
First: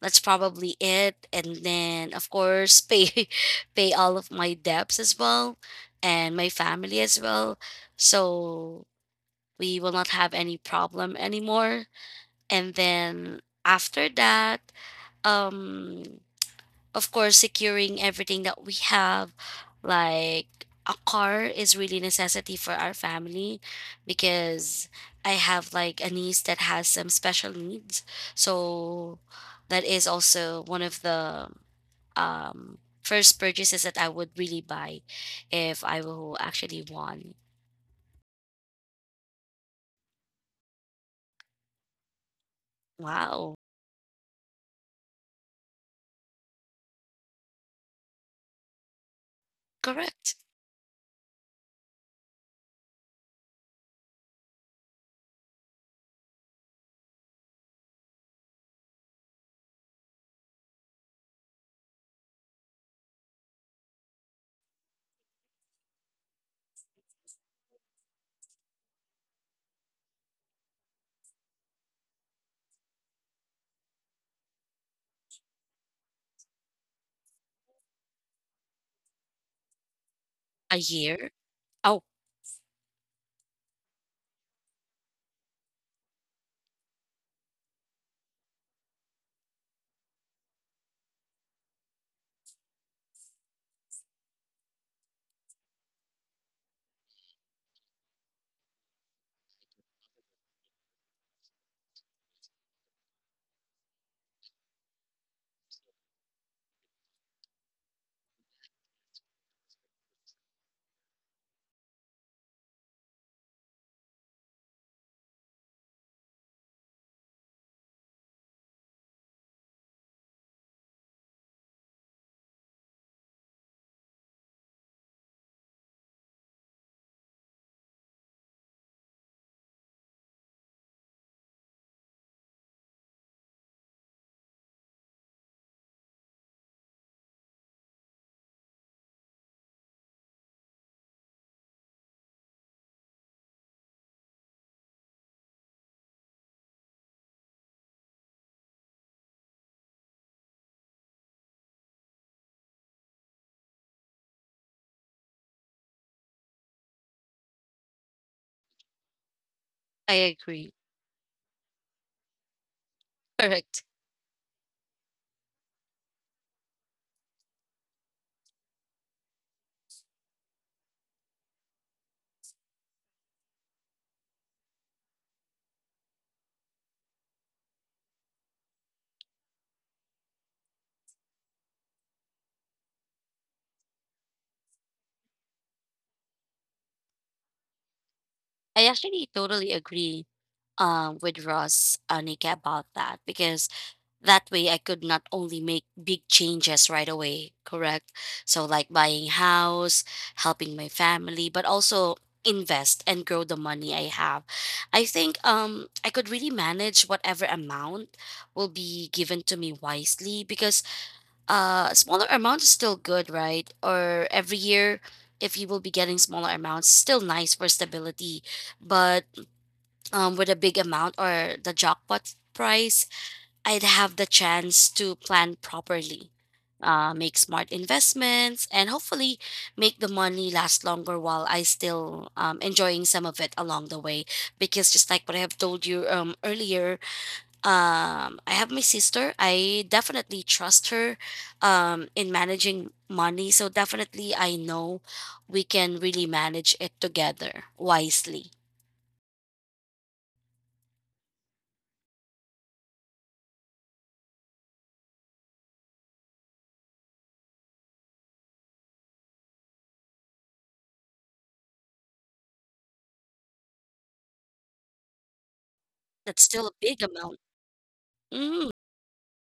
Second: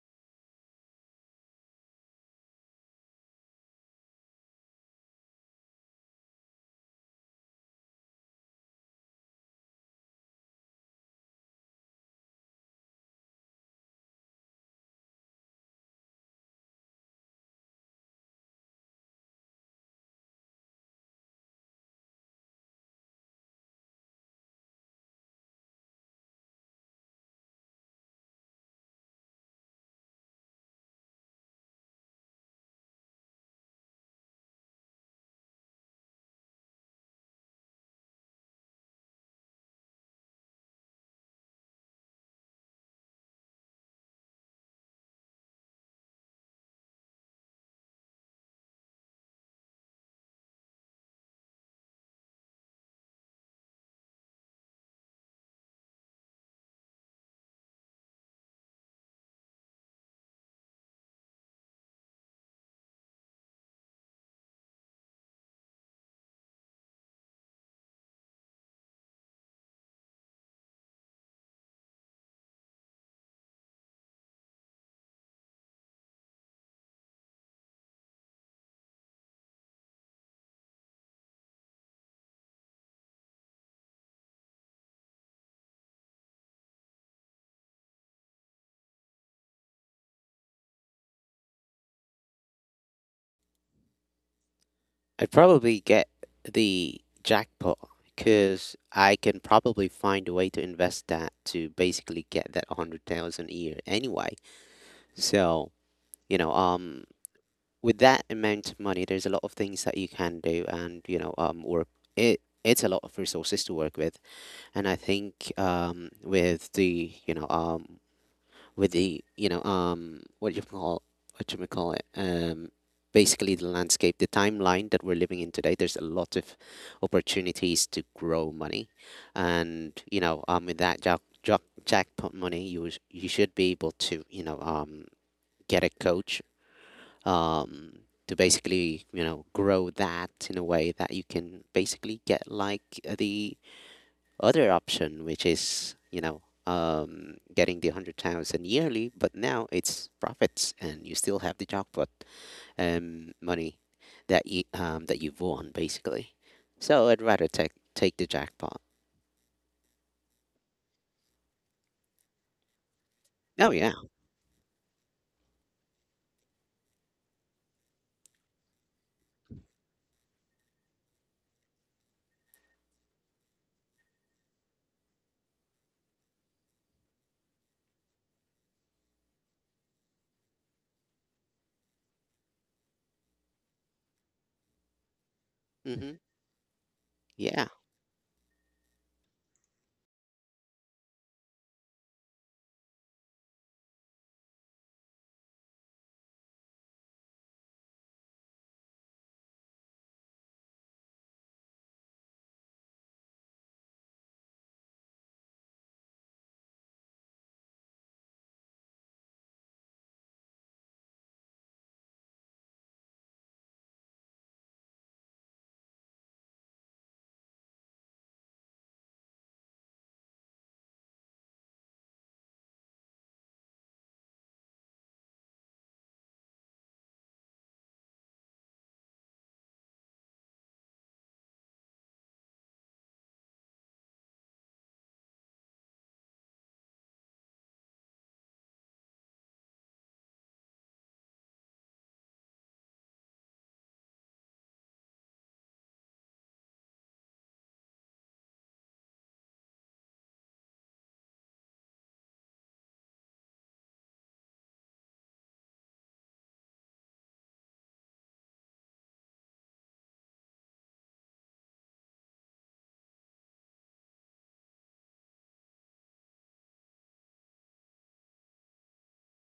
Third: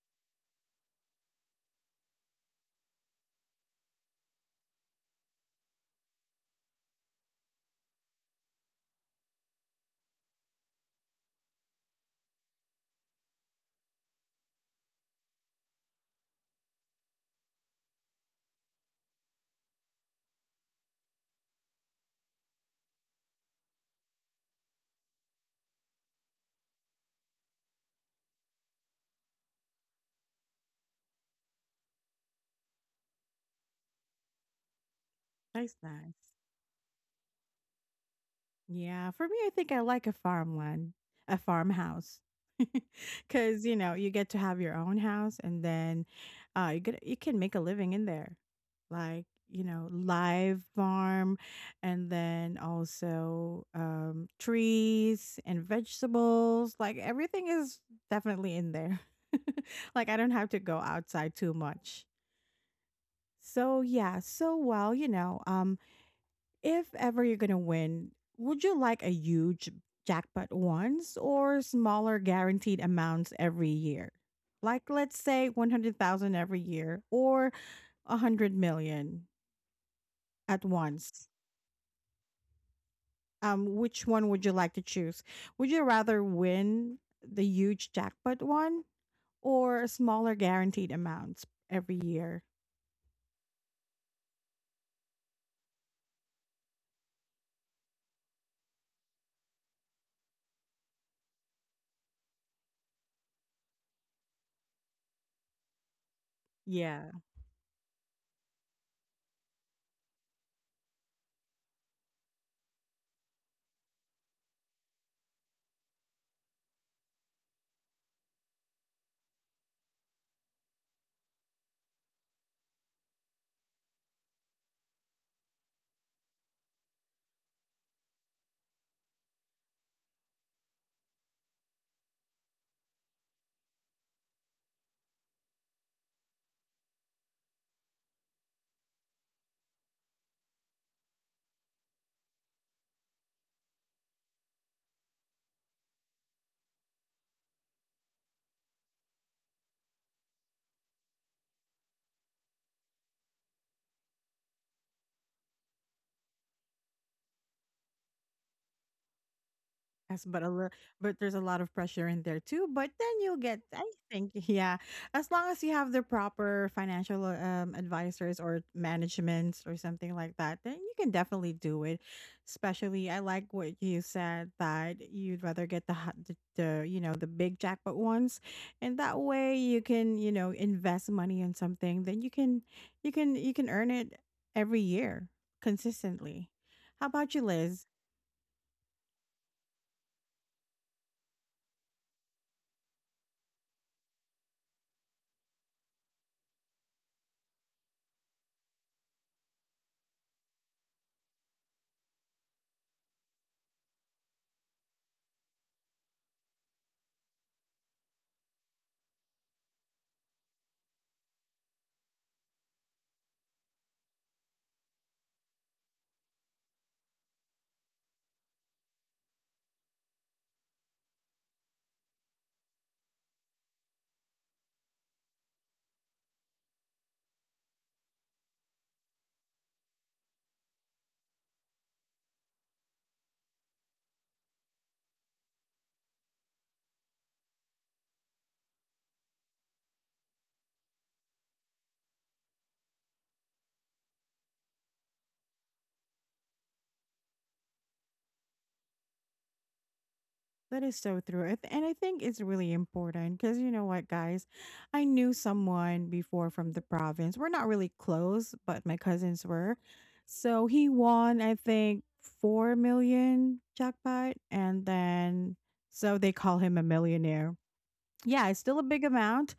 C: that's probably it. And then of course pay pay all of my debts as well, and my family as well. So we will not have any problem anymore, and then after that, um of course securing everything that we have, like a car is really necessity for our family because I have like a niece that has some special needs. So that is also one of the um first purchases that I would really buy
A: That's
C: if I
A: nice.
C: will actually want.
A: Yeah, for me, I think I like a farmland, a farmhouse.
C: Wow.
A: Because, you know, you get to have your own house and then get, you can make a living in there. Like, you know,
C: Correct.
A: live farm and then also trees and vegetables. Like, everything is definitely in there. Like, I don't have to go outside too much. So, yeah. So, well, you know, if ever you're going to win, would you like a huge jackpot once or smaller guaranteed amounts every year? Like let's say 100,000 every year or 100 million at
C: A
A: once.
C: year. Oh.
A: Which one would you like to choose? Would you rather win the huge jackpot one or smaller guaranteed amounts every year?
B: I'd probably get the jackpot because I can probably find a way to invest that to basically get that 100,000 a year anyway. So, you know,
A: Yeah.
B: with that amount of money, there's a lot of things that you can do and, you know, work. It's a lot of resources to work with. And I think, with the you know what you call it, basically the landscape, the timeline that we're living in today, there's a lot of opportunities to grow money. And with that jackpot money, you should be able to, get a coach um to basically, grow that in a way that you can basically get, like, the other option, which is, getting the 100,000 yearly, but now it's profits and you still have the jackpot money that you, that you've won basically. So I'd rather take the jackpot.
C: I
A: Yes, but a little,
C: agree.
A: but there's a lot of pressure in there too. But then you'll get,
B: Oh
C: Correct.
A: I
B: yeah.
A: think, yeah, as long as you have the proper financial advisors or managements or something like that, then you can definitely do it. Especially, I like what you said that you'd rather get the the big jackpot ones, and that way you can, you know, invest money in something. Then you can, you can earn it every year
B: Hmm.
A: consistently. How about you,
B: Yeah.
A: Liz?
C: I actually totally agree, with Ross, Anika, about that because that way I could not only make big changes right away, correct? So like buying house, helping my family, but also invest and grow the money I have. I think, I could really manage whatever amount will be given to me wisely because, smaller amount is still good, right? Or every year, if you will be getting smaller amounts, still nice for stability, but, with a big amount or the jackpot price, I'd have the chance to plan properly, make smart investments, and hopefully make the money last longer while I still, enjoying some of it along the way. Because just like what I have told you, earlier, I have my sister. I definitely trust her, in managing money. So definitely, I know we can really manage it together wisely.
A: That is so true. And I think it's really important because you know what, guys? I knew someone before from the province. We're not really close, but my cousins were. So he won, I think, 4 million jackpot. And then, so they
C: That's
A: call
C: still a
A: him a
C: big amount.
A: millionaire. Yeah, it's
C: Mhm.
A: still a big amount.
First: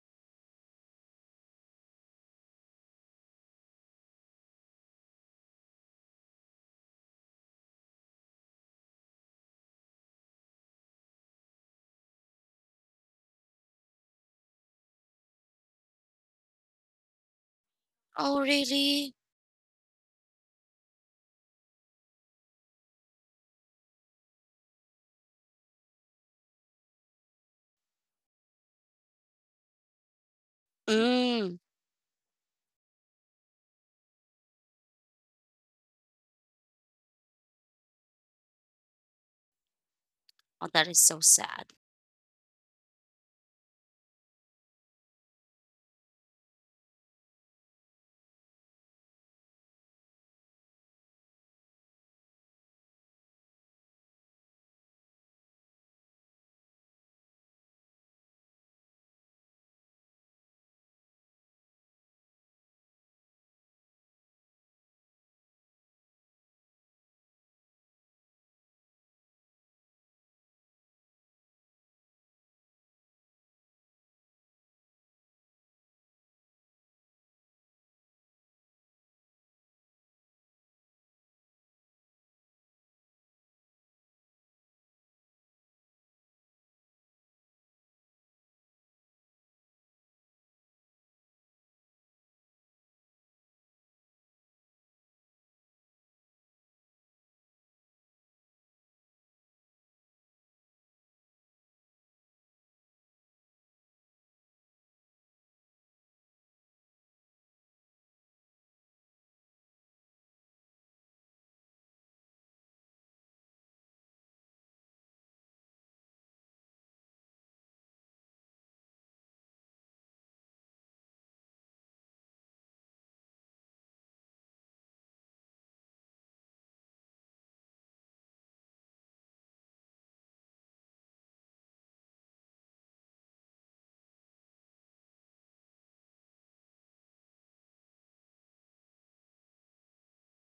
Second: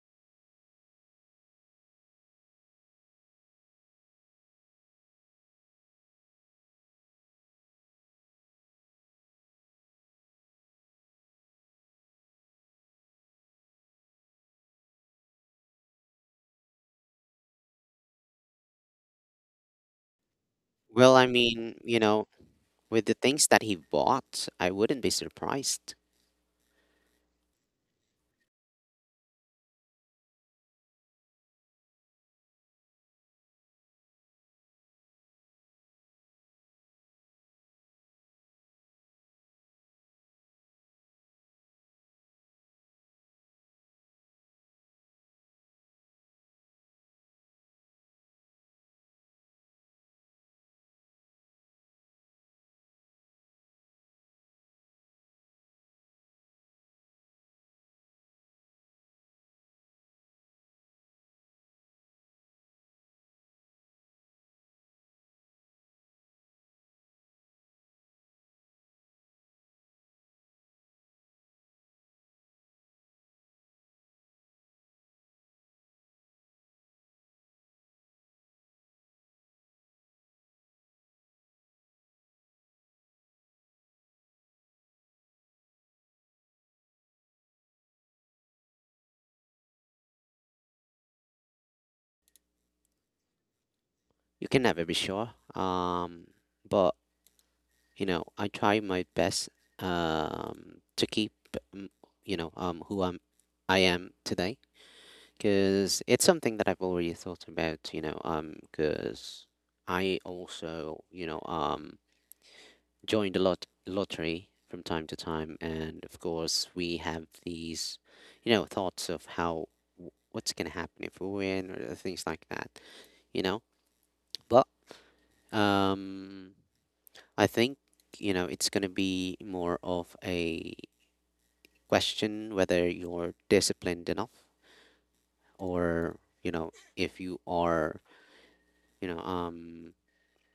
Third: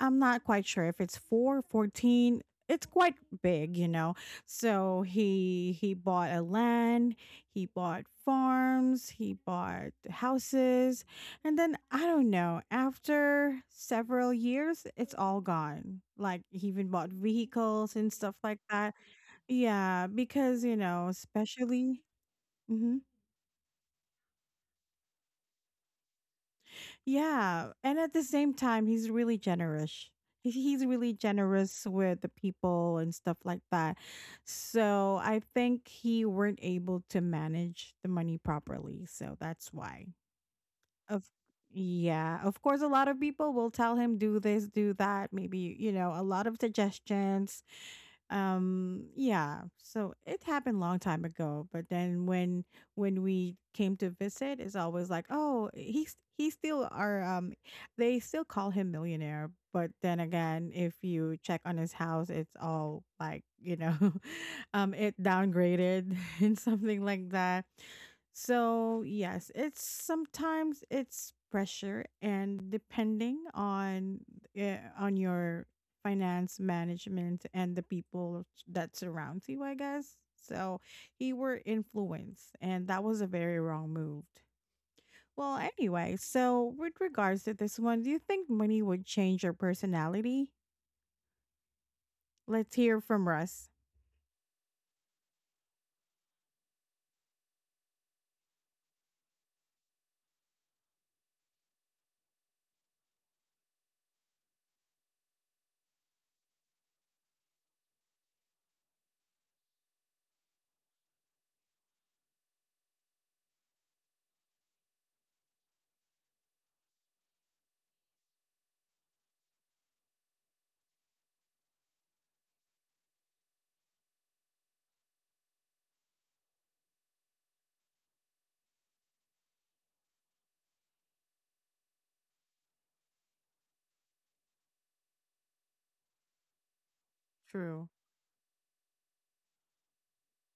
A: I'm not quite sure if it's 4:14. It's quite big, you know. So he bought a land, he bought farms, he bought houses, and then I don't know, after several years, it's all gone. Like he even bought vehicles and stuff
C: Oh,
A: like that.
C: really?
A: Yeah, because you know,
B: Well, I mean,
A: especially mm-hmm.
B: with the things that he bought, I wouldn't be surprised.
A: Yeah, and at the same time, he's really generous. He's really
C: Mm.
A: generous with the people and stuff like that. So I think he weren't able to manage the money properly. So that's why.
C: Oh, that is so
A: Of
C: sad.
A: yeah, of course, a lot of people will tell him do this, do that. Maybe you know a lot of suggestions. Um yeah so it happened long time ago, but then when we came to visit, it's always like, oh, he's still our they still call him millionaire. But then again, if you check on his house, it's all like, you know, it downgraded and something like that. So yes, it's sometimes it's pressure, and depending on your finance management and the people that surrounds you, I guess. So he were influenced, and that was a very wrong move. Well, anyway, so with regards to this one, do you think money would change your personality? Let's hear from Russ.
B: You can never be sure. But, I try my best, to keep, mm, you know, um, who I'm, I am today, because it's something that I've already thought about, because I also, joined the lottery from time to time, and of course we have these, thoughts of how, what's gonna happen if we win, or things like that, you know, but um, I think it's going to be more of a question whether you're disciplined enough, or you know if you
A: True,
B: are you know um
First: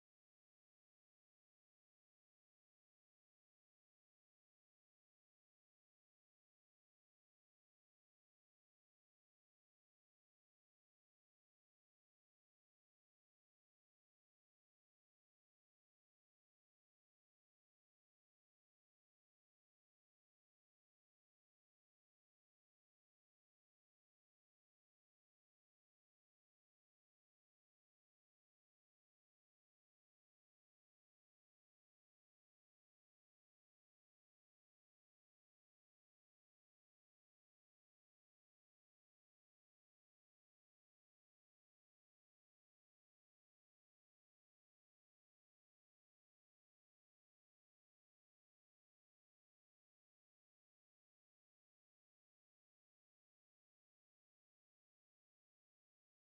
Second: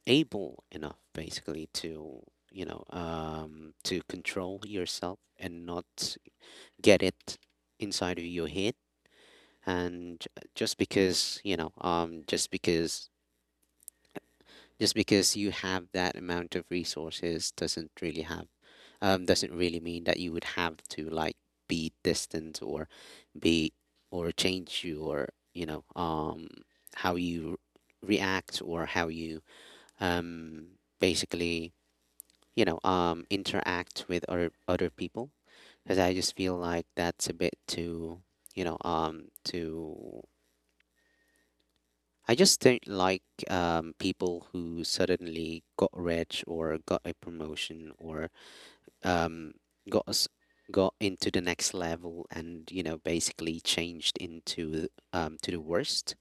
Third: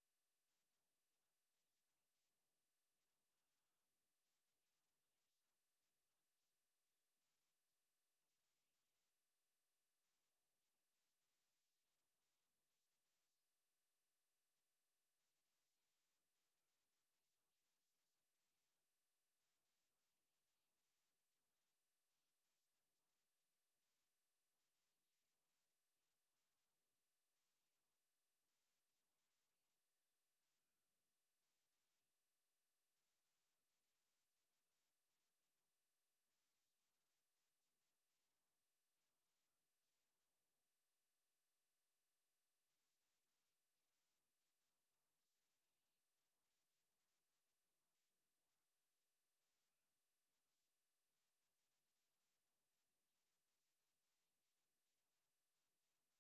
B: able enough basically to control yourself and not get it inside of your head. And just because you know um just because just because you have that amount of resources, doesn't really have doesn't really mean that you would have to, like, be distant or be or change your, you know um, how you react, or how you, um, basically, interact with other people, because I just feel like that's a bit too, you know um too I just don't like people who suddenly got rich, or got a promotion, or um, got us got into the next level and basically changed, into to the worst.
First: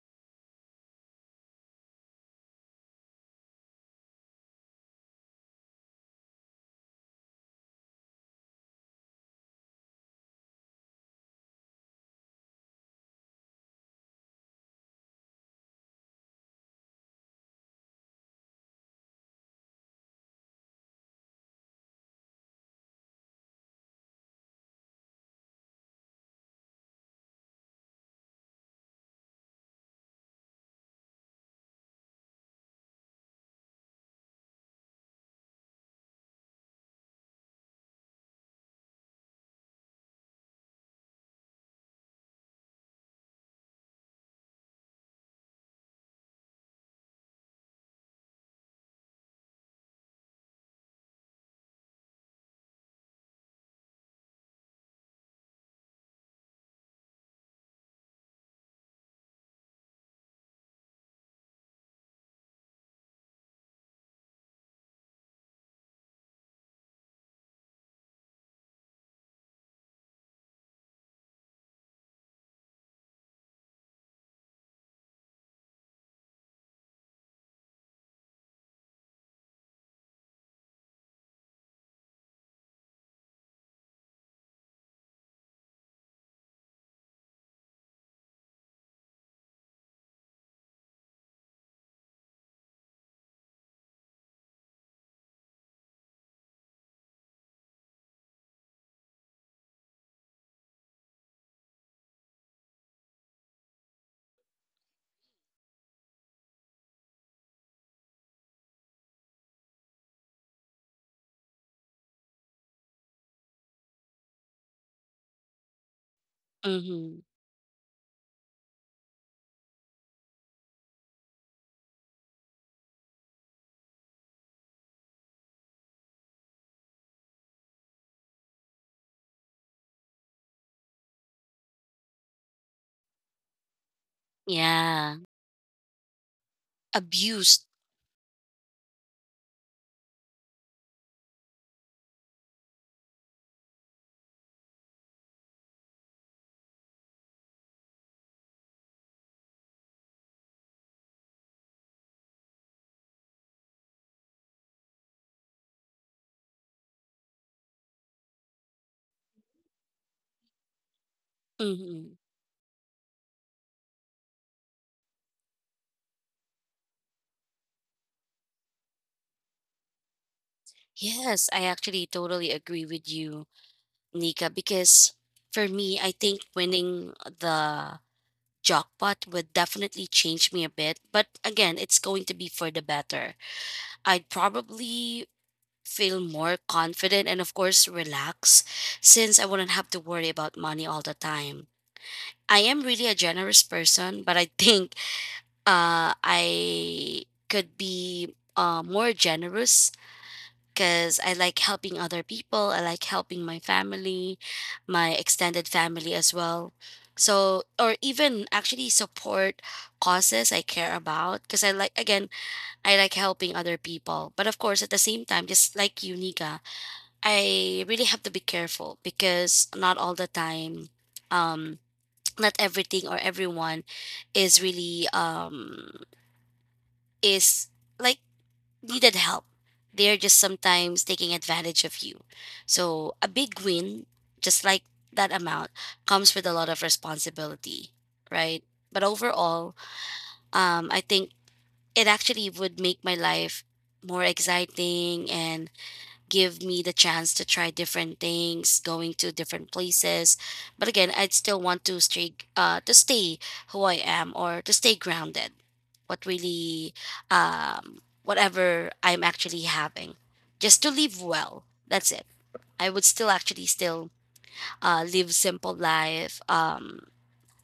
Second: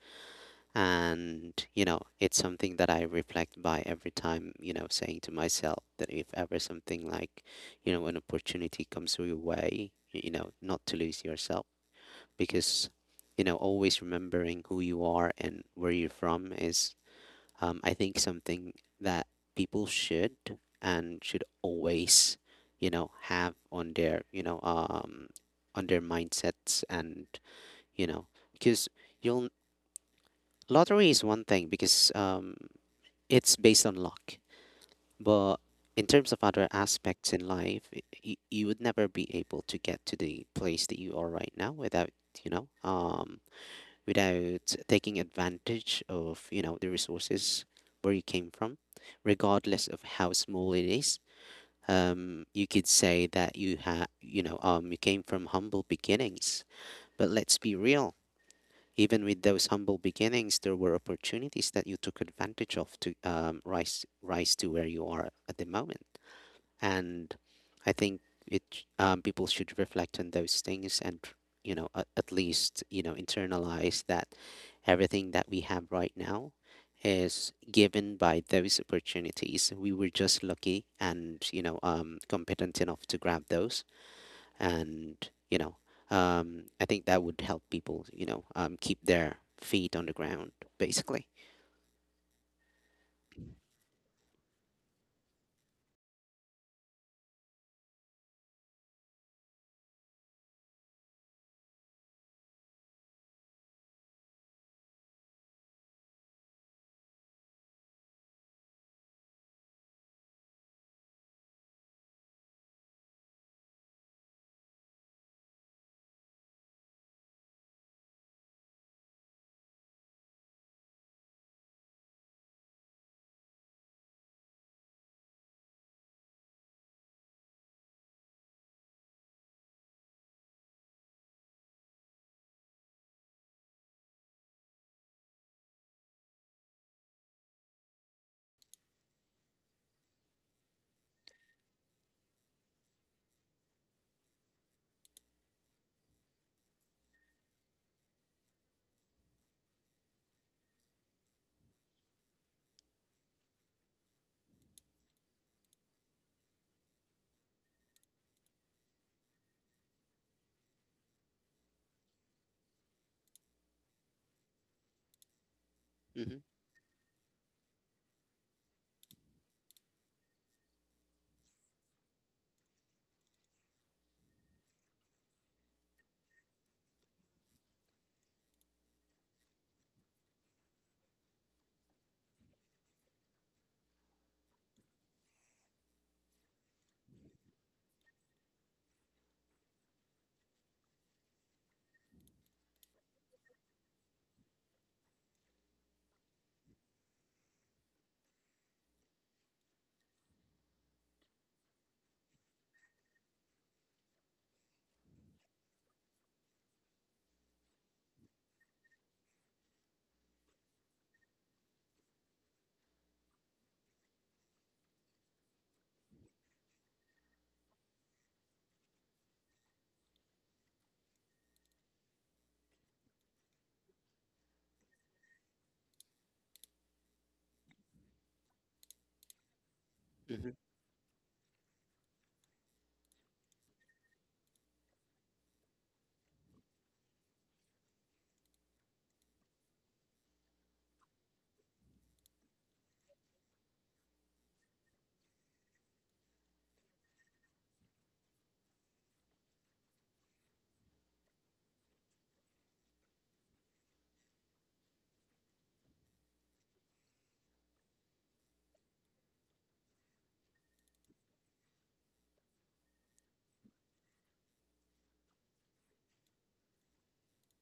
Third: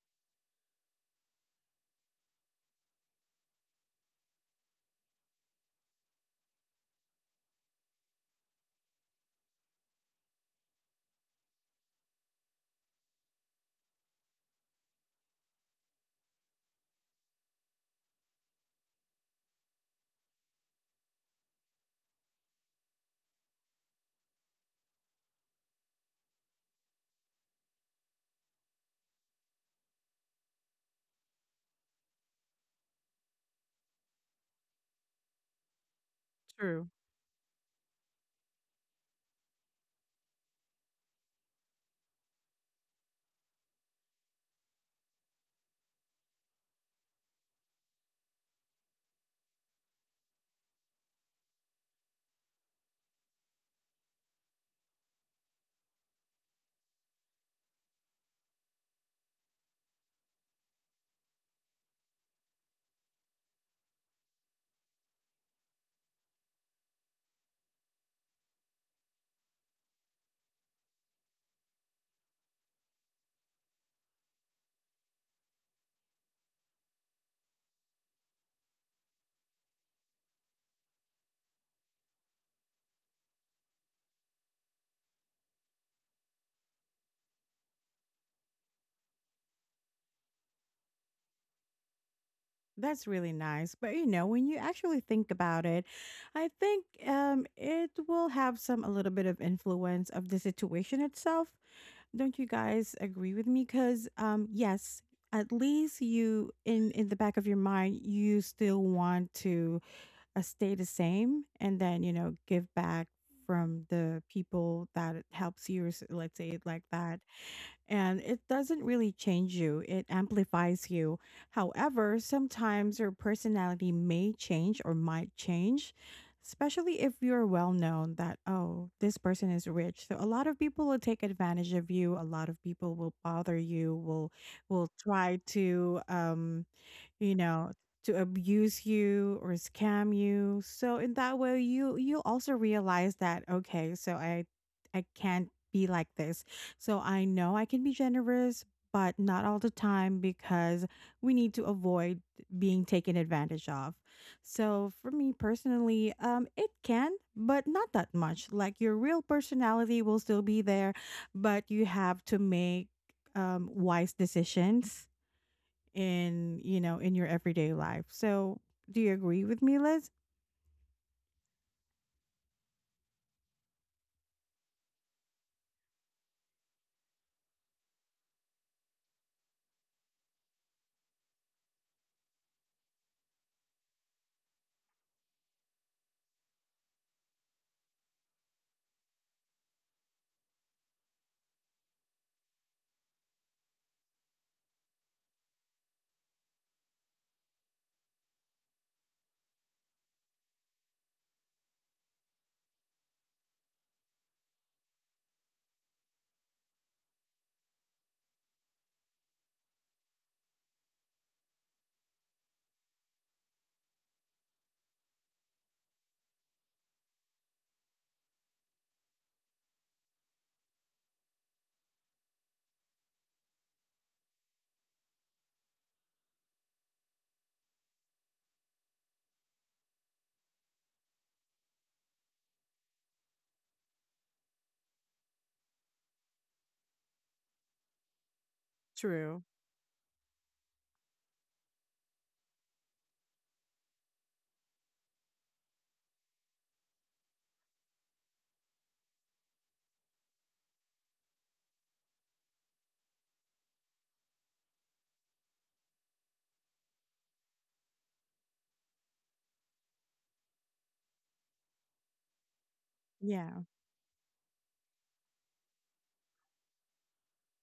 B: And it's something that I reflect by every time, saying to myself that if ever something, like, an opportunity comes your way, not to lose yourself, because, always remembering who you are and where you're from is, I think, something that people should, and should always, have on their, on their mindsets. And, you know, because you'll Lottery is one thing because, it's based on luck, but in terms of other
A: true.
B: aspects in life, you would never be able to get to the place that you are right now without, you know, um, without taking advantage of the resources where you came from, regardless of how small it is. You could say that, you ha you know you came from humble beginnings. But let's be real, even with those humble beginnings there were opportunities that you took advantage of to rise to where you are at the moment. And I think, it people should reflect on those things, and at least internalize that everything that we have right now is given by those opportunities. We were just lucky, and, competent enough to grab those, and, you know I think that would help people, keep their feet on the ground basically.
A: That's really nice, but you know, when you actually think about it, I think it will have some a little bit of influence of the situation itself. Don't you guys agree with me? Because yes, at least you in the back of your mind, you still want to stay the same, and then you know give back from the people that it helps you, or s- let's say it like that.
C: Mm-hmm.
A: And it doesn't really change you, it amplifies you. However, sometimes your personality may change or might change, especially if you're well known that, oh, this person is rich. So a lot of people will take advantage of you, a lot of people will bother you, will
C: Yeah.
A: try to you
C: Abused.
A: know, to abuse you or scam you. So in that way you also realize that okay, so I can't be like this. So I know I can be generous, but not all the time, because we need to avoid being taken advantage of. So for me personally, it can, but not that much. Like your real personality will still be there, but you
C: Mm-hmm.
A: have to make wise decisions
B: Hmm.
A: in you know in your everyday life. So do you agree with me, Liz?
C: Yes, I actually totally agree with you, Nika, because for me, I think winning the jackpot would definitely change me a bit. But again, it's going to be for the better. I'd probably feel more confident and, of course, relax since I wouldn't have to worry about money all the time. I am really a generous person, but I think, I could be, more generous because I like helping other people. I like helping my family, my extended family as well. So, or even actually support causes I care about because I like, again, I like helping other people. But of course, at the same time, just like you, Nika, I really have to be careful because not all the time, um, not everything or everyone is really um is like needed help. They're just
B: Hmm.
C: sometimes taking advantage of you. So a big win, just like that amount, comes with a lot of responsibility, right? But
A: True.
C: overall, I think it actually would make my life more exciting and give me the chance to try different things, going to different places. But again, I'd still want to stay who I am, or to stay grounded, what really whatever I'm actually having, just to live well, that's it. I would still
A: Yeah,
C: actually still live simple life,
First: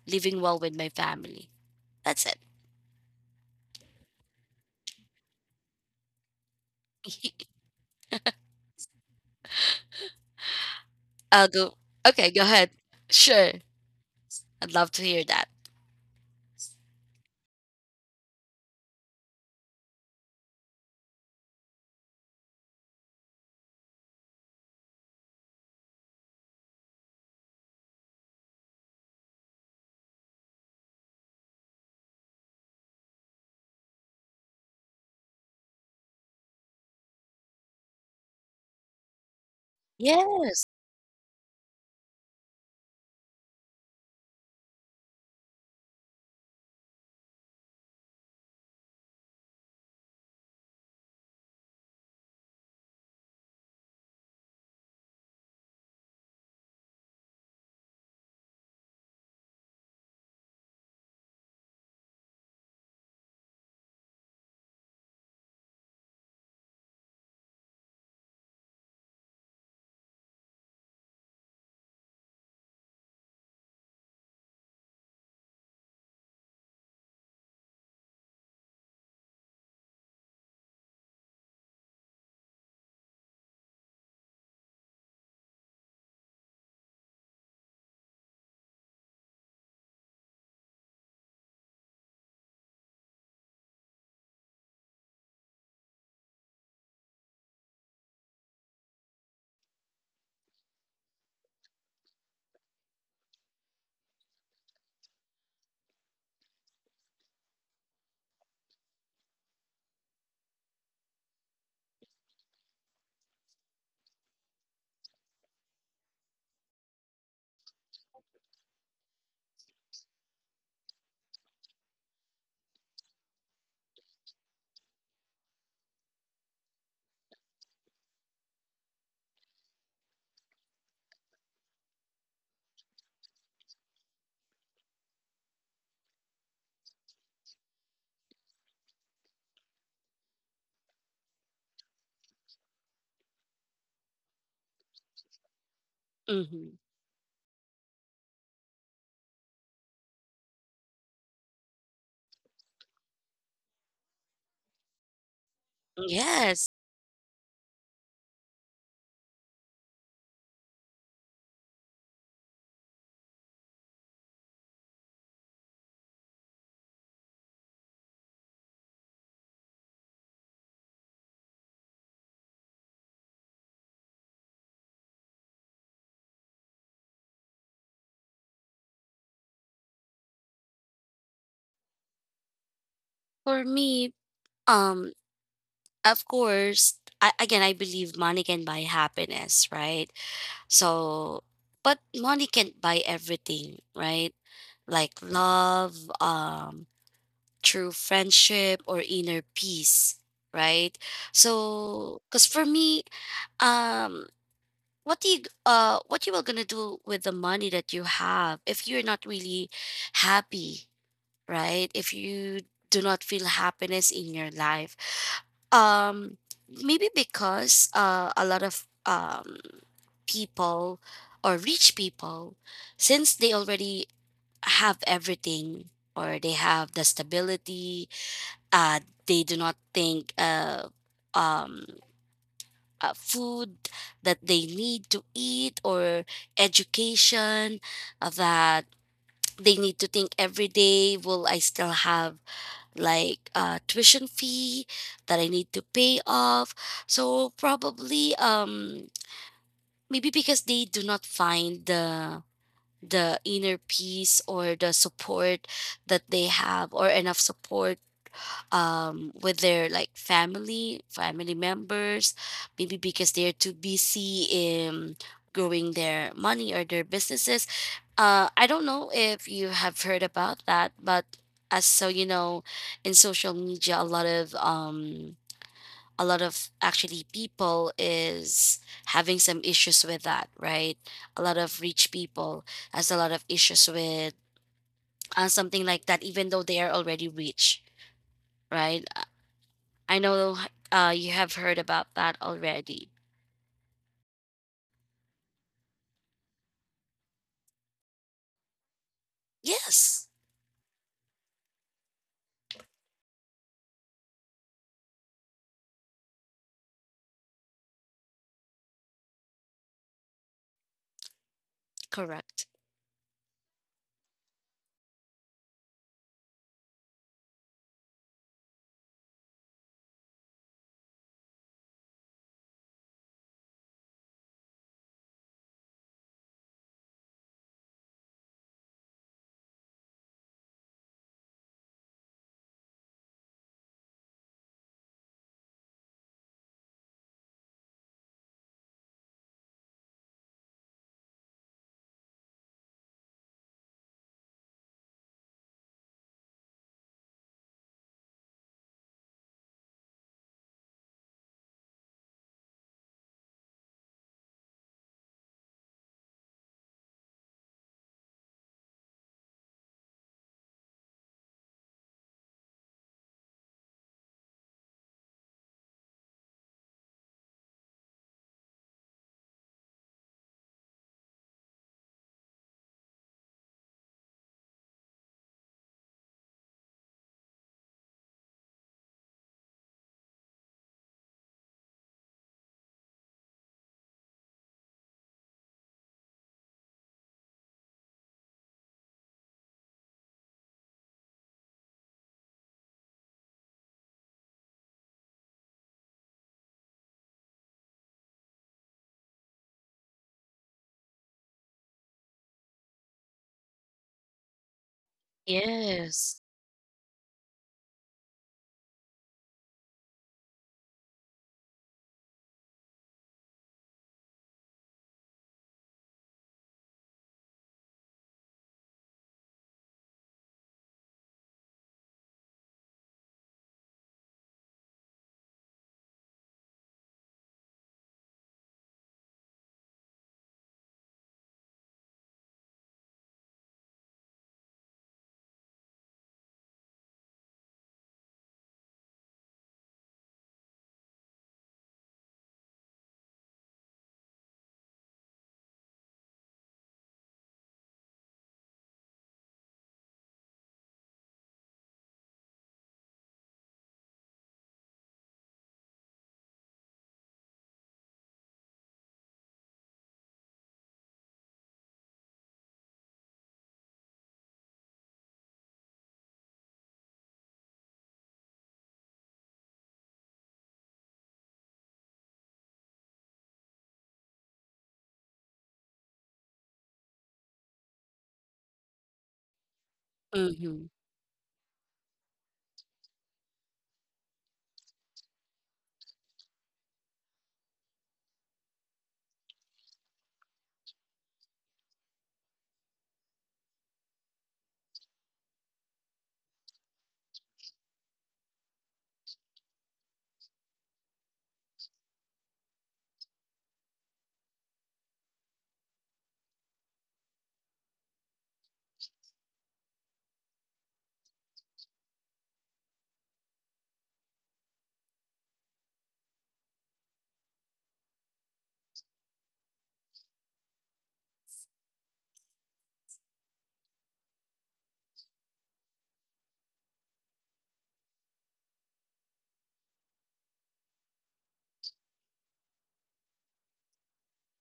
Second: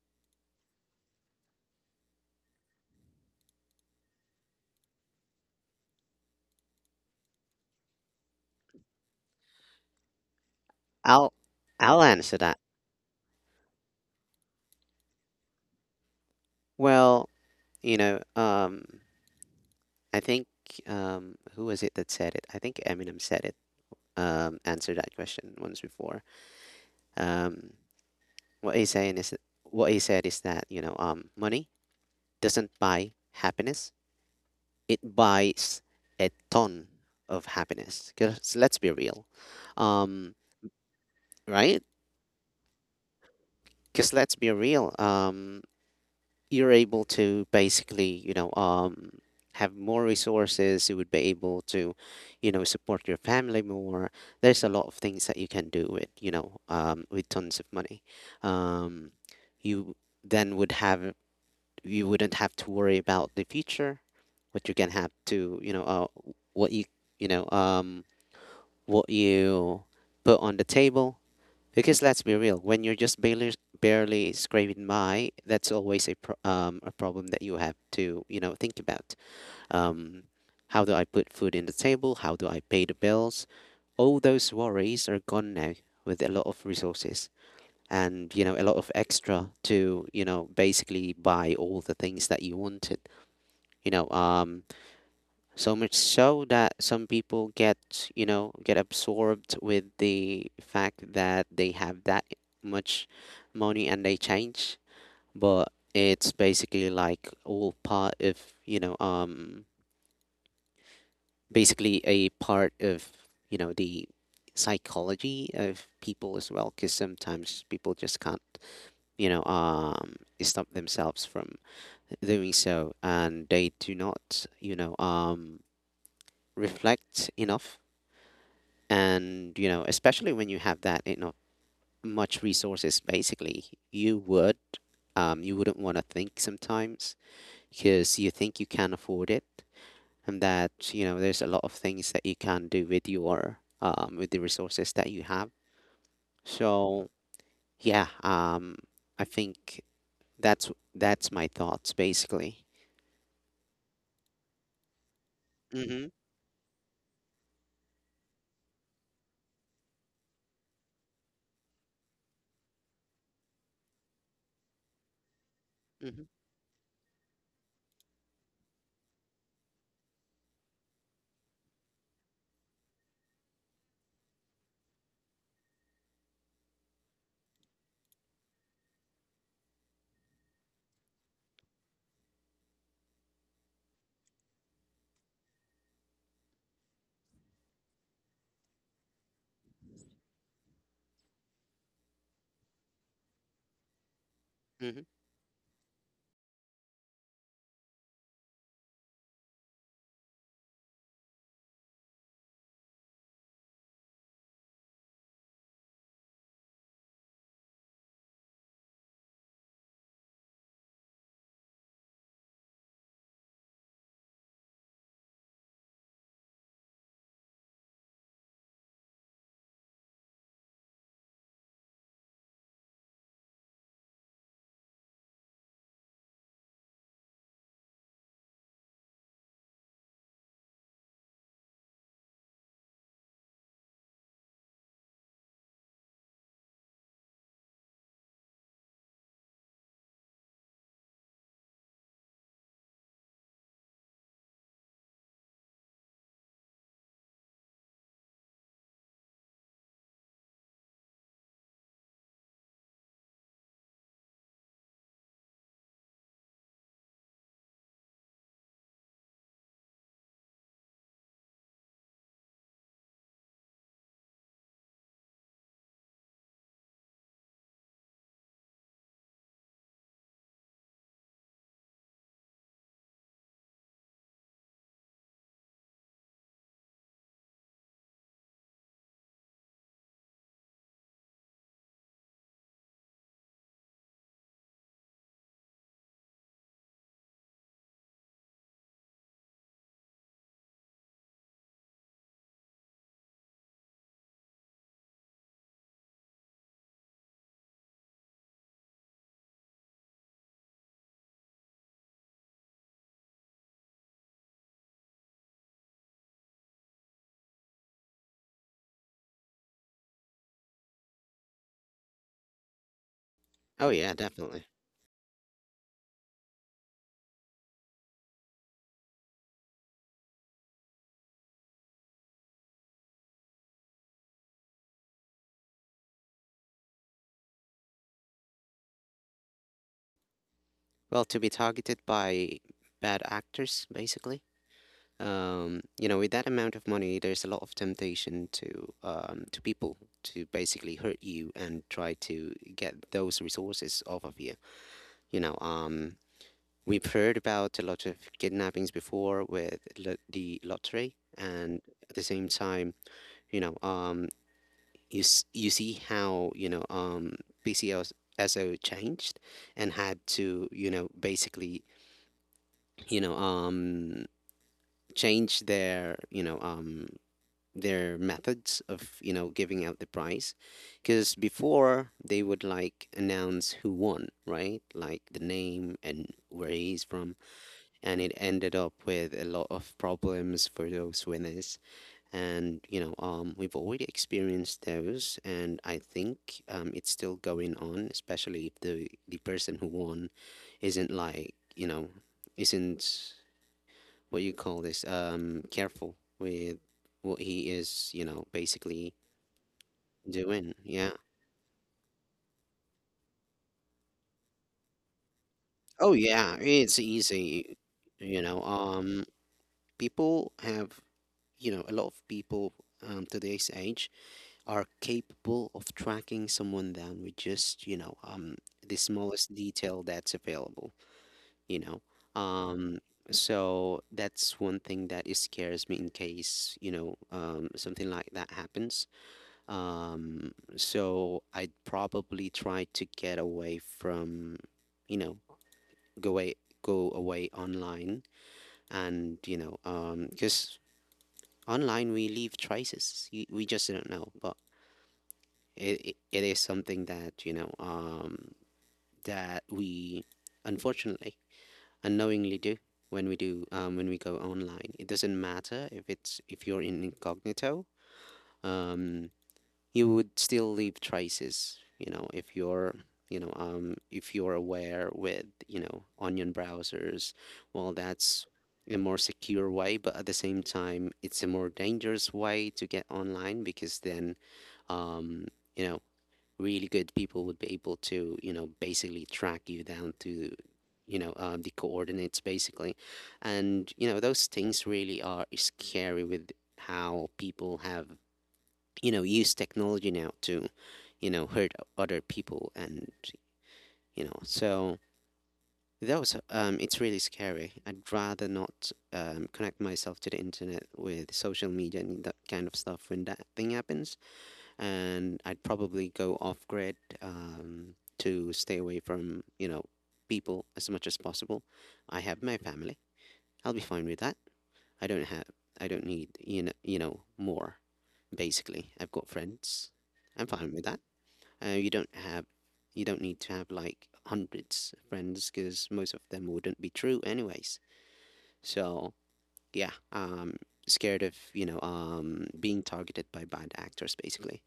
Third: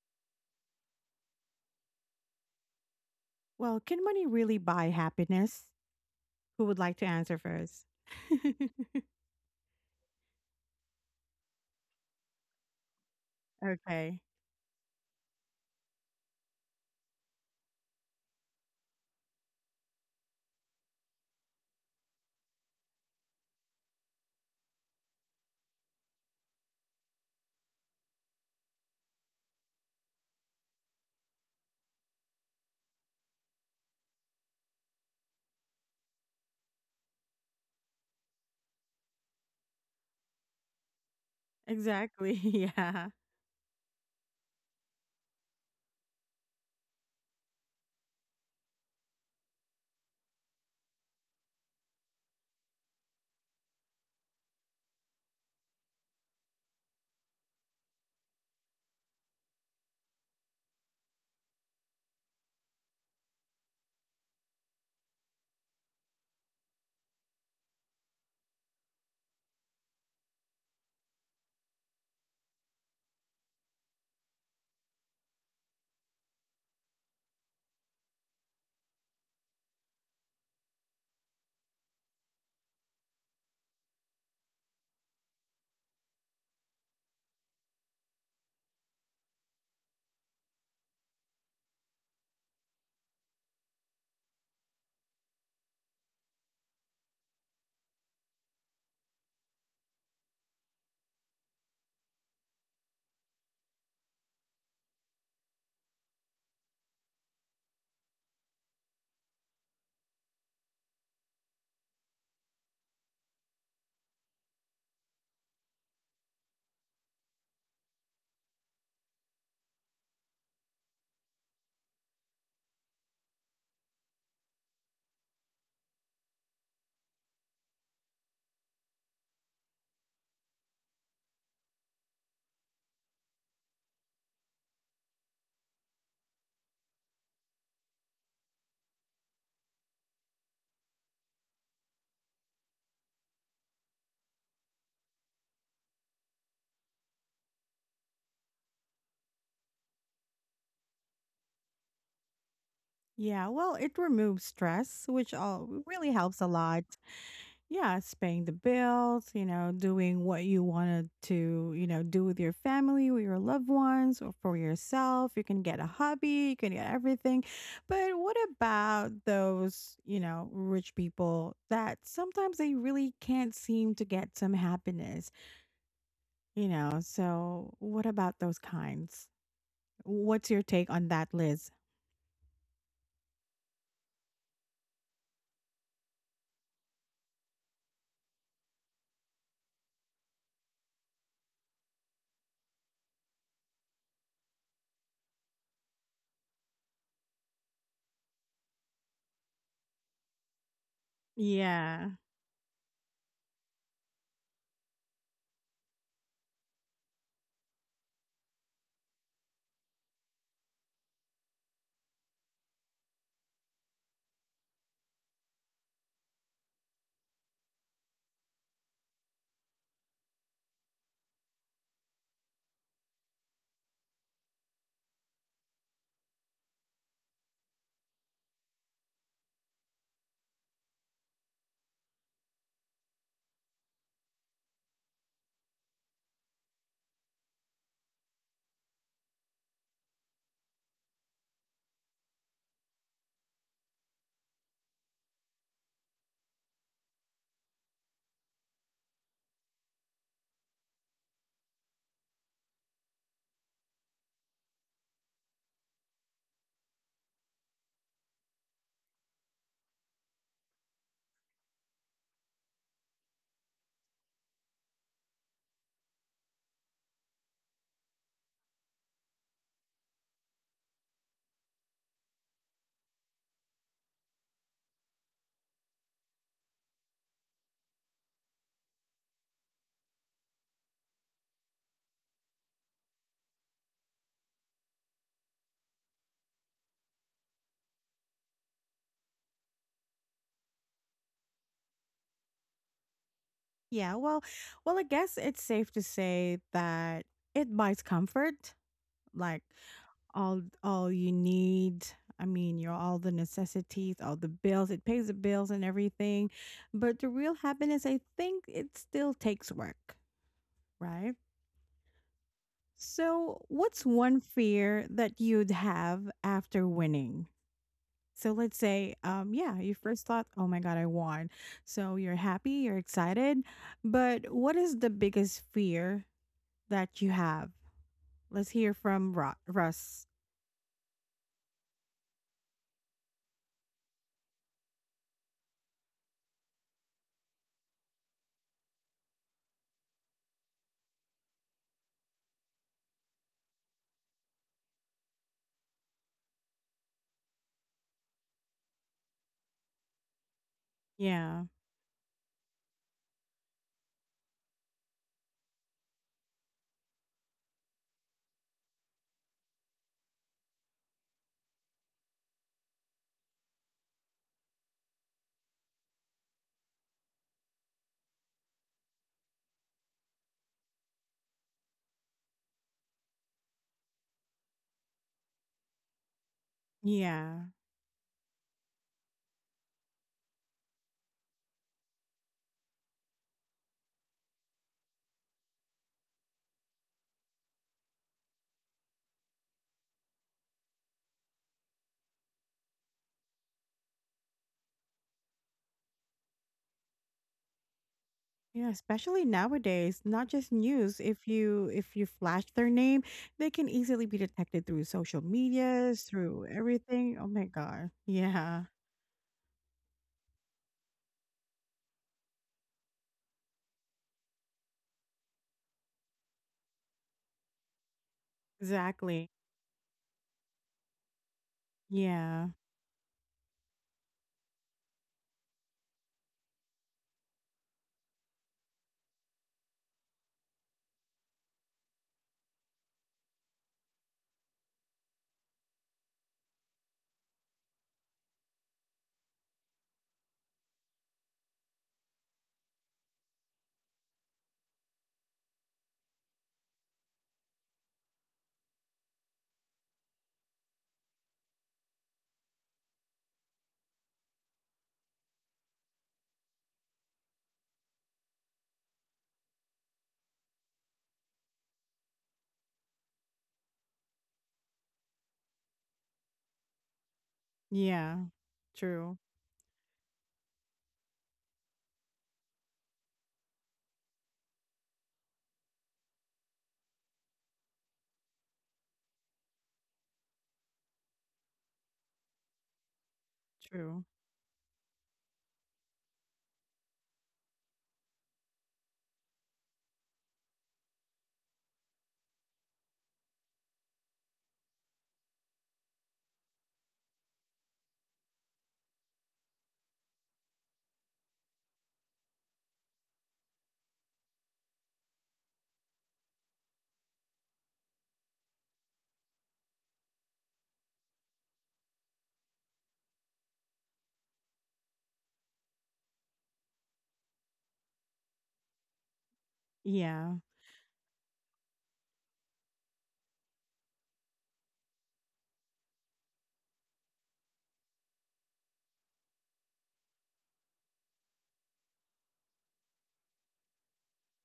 C: living well with my family, that's it.
A: well, can money really buy happiness? Who would like to answer first?
B: I'll
C: I'll go.
B: I'll
C: Okay,
B: answer
C: go
B: that.
C: ahead. Sure.
A: Okay.
C: I'd love to hear that.
B: Well, you know. I think, who was it that said it? I think Eminem said it. Answered that question once before. Um, what he's saying is that, what he said is that, money doesn't buy happiness. It buys a ton of happiness. Because let's be real, um,
C: Yeah.
B: right?
A: Exactly. Yeah.
B: Because let's be real. You're able to basically, have more resources. You would be able to, support your family more. There's a lot of things that you can do with, with tons of money. Um, you then would have, you wouldn't have to worry about the future, what you can have to, what you, you know, um, what you put on the table. Because let's be real, when you're just barely scraping by, that's always a pro a problem that you have to, think about. Um, how do I put food in the table? How do I pay the bills? All those worries are gone now with a lot of resources, and, a lot of extra to, basically buy all the things that you wanted. You know, um, so much so that some people get, get absorbed with the fact that they have that much money, and they change. But it's basically like all part of, you know, um, basically a part of, the psychology of people as well. Because sometimes people just can't, you know, um, stop themselves from doing so, and they do not, reflect enough. And especially when you have that much resources, basically you would, you wouldn't want to think sometimes because you think you can afford it, and that there's a lot of things that you can do with your, with the resources that you have.
C: Hmm.
B: So yeah, I think that's my thoughts basically.
A: Yeah, well, it removes stress which all
B: Mm-hmm.
A: really helps a
C: Yes.
A: lot. Yeah, it's paying the bills, you know, doing what you wanted to, you know, do with your family, with your loved ones, or for yourself. You can get a
B: Mm-hmm.
A: hobby, you can get everything. But what about those, you know, rich people that sometimes they really can't seem to get some happiness, you know? So, what about those kinds? What's your take on that, Liz?
C: For me, um of course, I, again I believe money can buy happiness, right? So, but money can't buy everything, right?
B: Mm-hmm.
C: Like love, true friendship, or inner peace, right?
A: Yeah.
C: So, because for me, um, what you are gonna do with the money that you have if you're not really happy, right? If you do not feel happiness in your life, um, maybe because, a lot of people, or rich people, since they already have everything or they have the stability, uh they do not think, um food that they need to eat, or education, that they need to think every day, will I still have like, tuition fee that I need to pay off. So probably, maybe because they do not find the inner peace, or the support that they have, or enough support, with their like family members, maybe because they're too busy in growing their money or their businesses. I don't know if you have heard about that, but as so you know, in social media, a lot of actually people is having some issues with that, right? A lot of rich people has a lot of issues with, something like that, even though they are already rich, right? I know, you have heard about that already.
A: Yeah, well, well, I guess it's safe to say that it buys comfort. Like
C: Yes,
A: all you need. I mean, you're all the necessities, all the bills. It pays the bills and everything. But the real happiness, I think it still takes work, right?
C: correct.
A: So,
B: Oh
A: what's
B: yeah,
A: one
B: definitely.
A: fear that you'd have after winning? So let's say, yeah, you first thought, oh my God, I won. So you're happy, you're excited. But what is the biggest fear that you have? Let's hear from Russ.
B: Well, to be targeted by bad actors basically. You know, with that amount of money, there's a lot of temptation to, to people to basically hurt you and try to get those resources off of you. You know, um, we've heard about a lot of kidnappings before with the lottery,
A: Yeah.
B: and at the same time, you know, um, you see how, PCSO changed, and had to, basically, you know um change their, their methods of, giving out the prize, because before they would, like, announce who won, right? Like, the name and where he's from.
A: Yeah.
B: And it ended up with a lot of problems for those winners. And we've already experienced those, and I think it's still going on, especially if the the person who won isn't, like, isn't, what you call this, careful with what he is,
A: Yeah,
B: basically
A: especially nowadays, not just
B: doing. Yeah.
A: news. If you flash their name, they can easily be detected through social
B: Oh
A: medias,
C: Yes.
B: yeah,
A: through
B: it's
A: everything. Oh my
B: easy.
A: god.
B: you know
A: Yeah.
B: um people have, a lot of people, today's age, are capable of tracking someone down with just, the
A: Exactly.
B: smallest detail that's available, you know.
A: Yeah.
B: um so that's one thing that is scares me, in case something like that happens. So I'd probably try to get away from, you know, go away, go away online. And, because online we leave traces. We just don't know, but it is something that, that we unfortunately unknowingly do, when we do, when we go online. It doesn't matter if it's, if you're in incognito. Um, you would still leave traces, you know, if you're, if you're aware with, you know, onion browsers. Well,
A: Yeah.
B: that's a more
A: True.
B: secure way, but at the same time, it's a more dangerous way to get online, because then, um, you know, really good people would be able to, basically track you down to,
C: Mhm.
B: the coordinates basically. And, you know,
A: True.
B: those things really are scary with how people have use technology now to hurt other people, and so that was, it's really scary. I'd rather not, connect myself to the internet with social media and that kind of stuff when that thing happens, and I'd probably go off grid, to stay away from people as much as possible. I have my family, I'll be fine with that. i don't have I don't need, more. Basically, I've got friends. I'm
A: Yeah.
B: fine with that. You don't have, you don't need to have, like, hundreds of friends, because most of them wouldn't be true anyways. So yeah, scared of, being targeted by bad actors basically.